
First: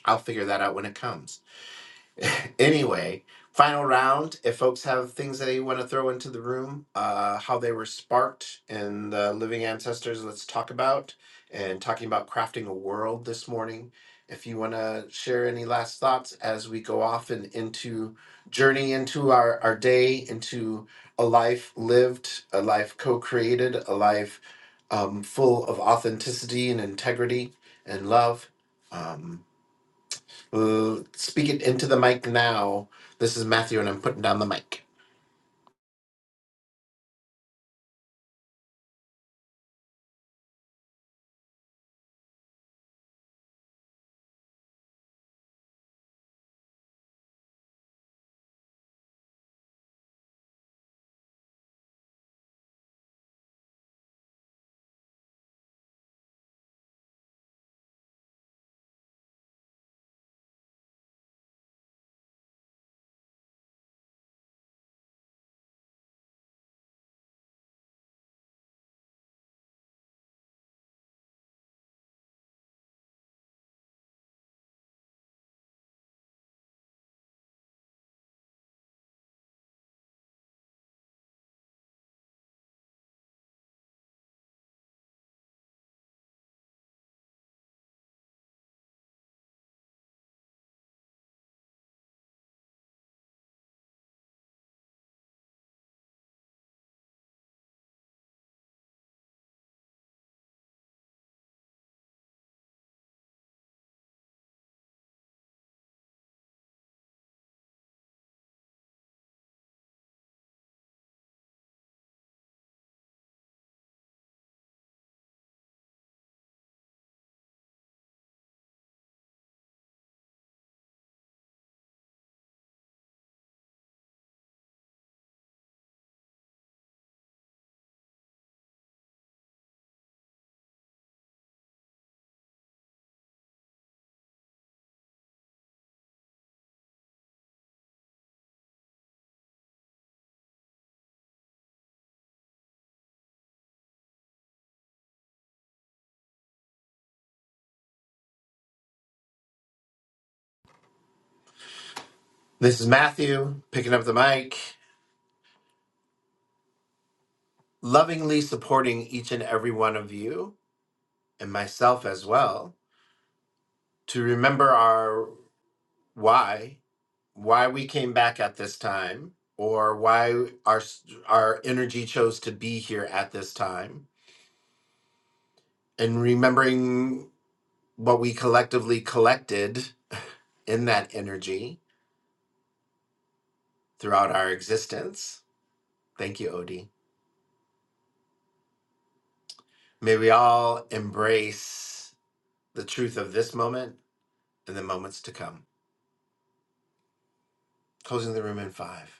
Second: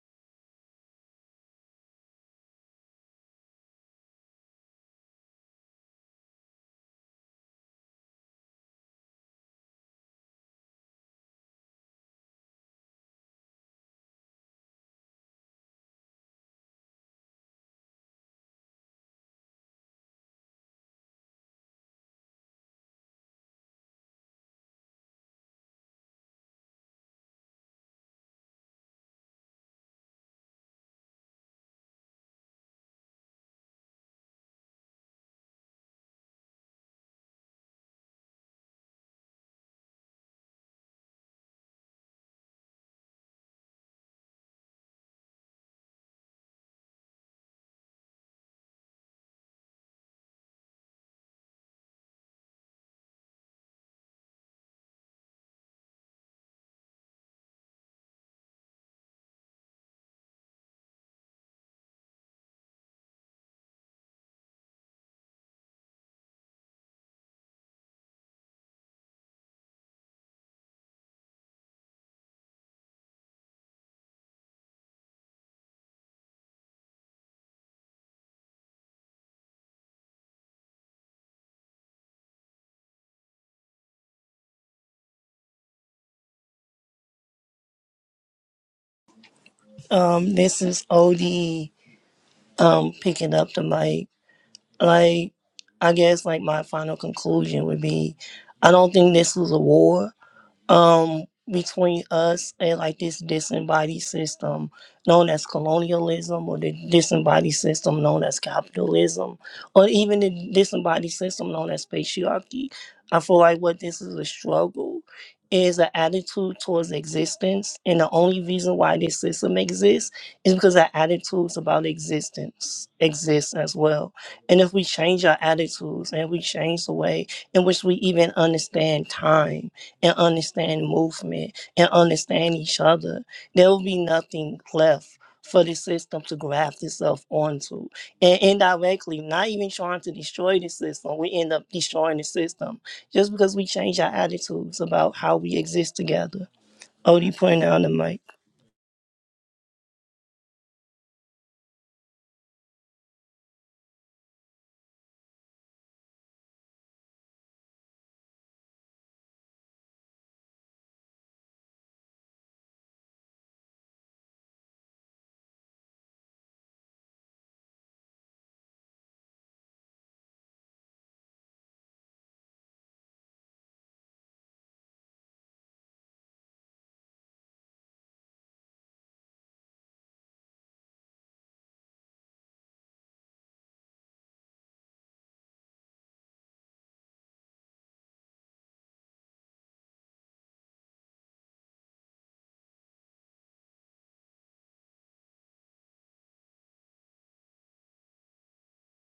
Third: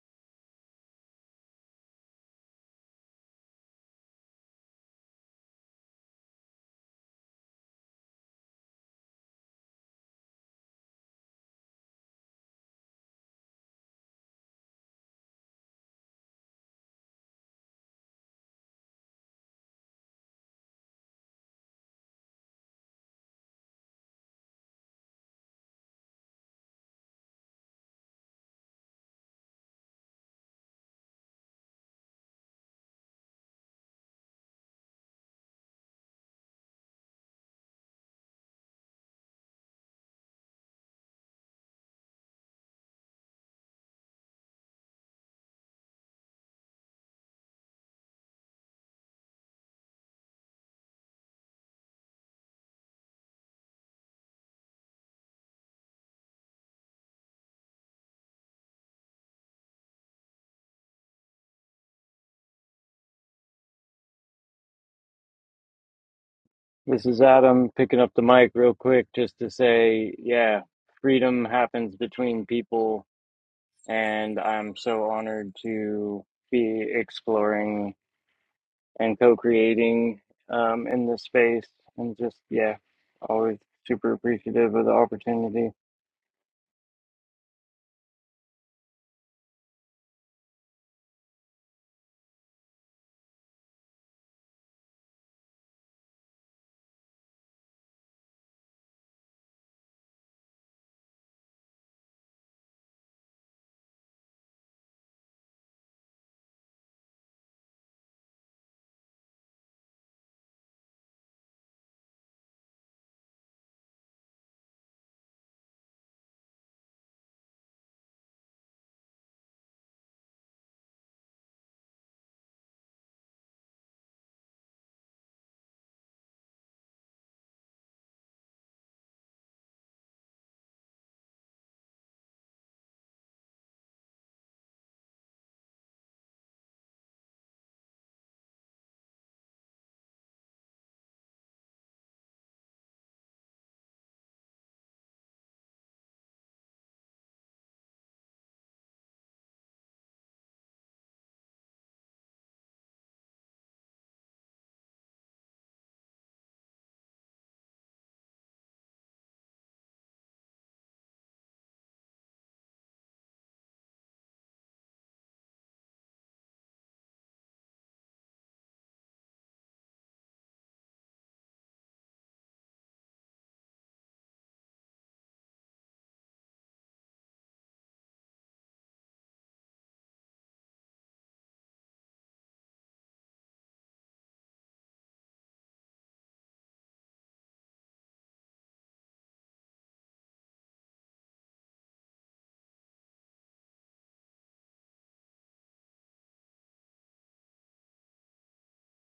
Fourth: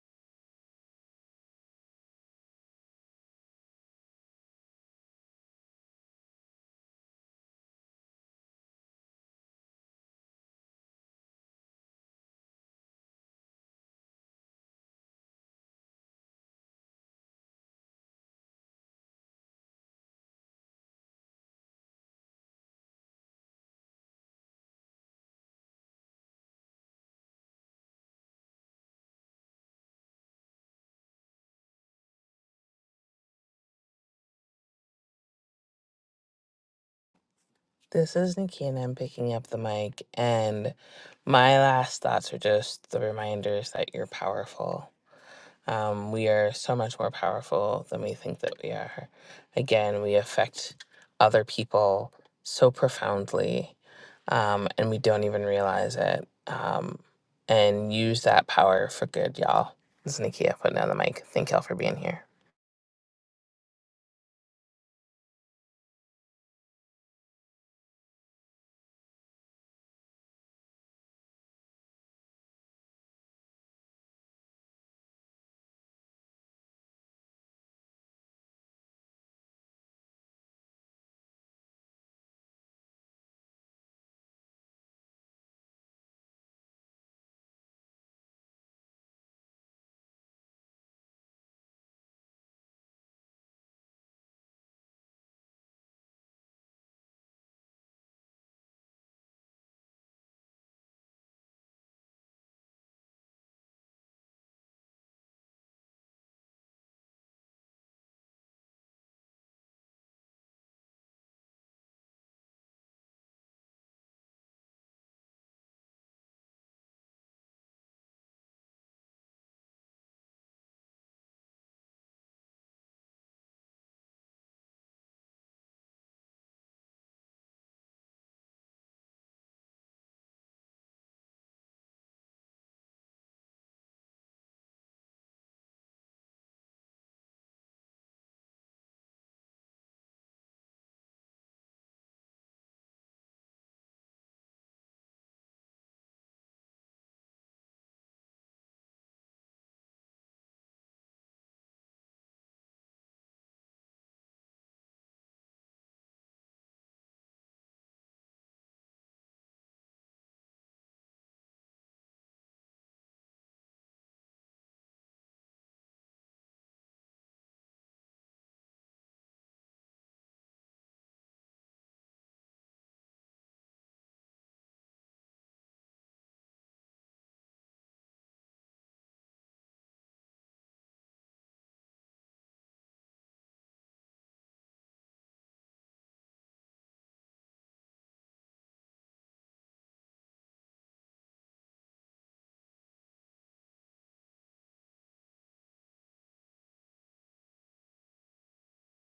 I'll figure that out when it comes. anyway, final round. If folks have things that they want to throw into the room, uh, how they were sparked and the living ancestors, let's talk about. And talking about crafting a world this morning. If you want to share any last thoughts as we go off and into journey into our, our day, into a life lived, a life co created, a life um, full of authenticity and integrity and love. Um, L- Speak it into the mic now. This is Matthew, and I'm putting down the mic. This is Nikia and I'm picking up the mic and my last thoughts are just the reminders that you're powerful Um, we are so much more powerful than we think that we are. Again, we affect other people so profoundly, um, and we don't even realize it. Um, and use that power for good, y'all. This is Nikia putting down the mic. Thank y'all for being here. This is Adam picking up the mic real quick just to say, yeah, freedom happens between people and I'm so honored to be exploring and co-creating um, in this space. And just yeah, always super appreciative of the opportunity. Um, this is OD um picking up the mic. Like I guess like my final conclusion would be I don't think this was a war. um between us and like this disembodied system known as colonialism or the disembodied system known as capitalism or even the disembodied system known as patriarchy i feel like what this is a struggle is an attitude towards existence and the only reason why this system exists is because our attitudes about existence exist as well and if we change our attitudes and we change the way in which we even understand time and understand movement and understand each other, there will be nothing left for the system to graft itself onto. And indirectly, not even trying to destroy the system, we end up destroying the system just because we change our attitudes about how we exist together. Odie, putting down the mic. This is Matthew picking up the mic, lovingly supporting each and every one of you and myself as well to remember our why, why we came back at this time, or why our s- our energy chose to be here at this time, and remembering what we collectively collected in that energy throughout our existence. Thank you, Odie. May we all embrace the truth of this moment and the moments to come. Closing the room in five.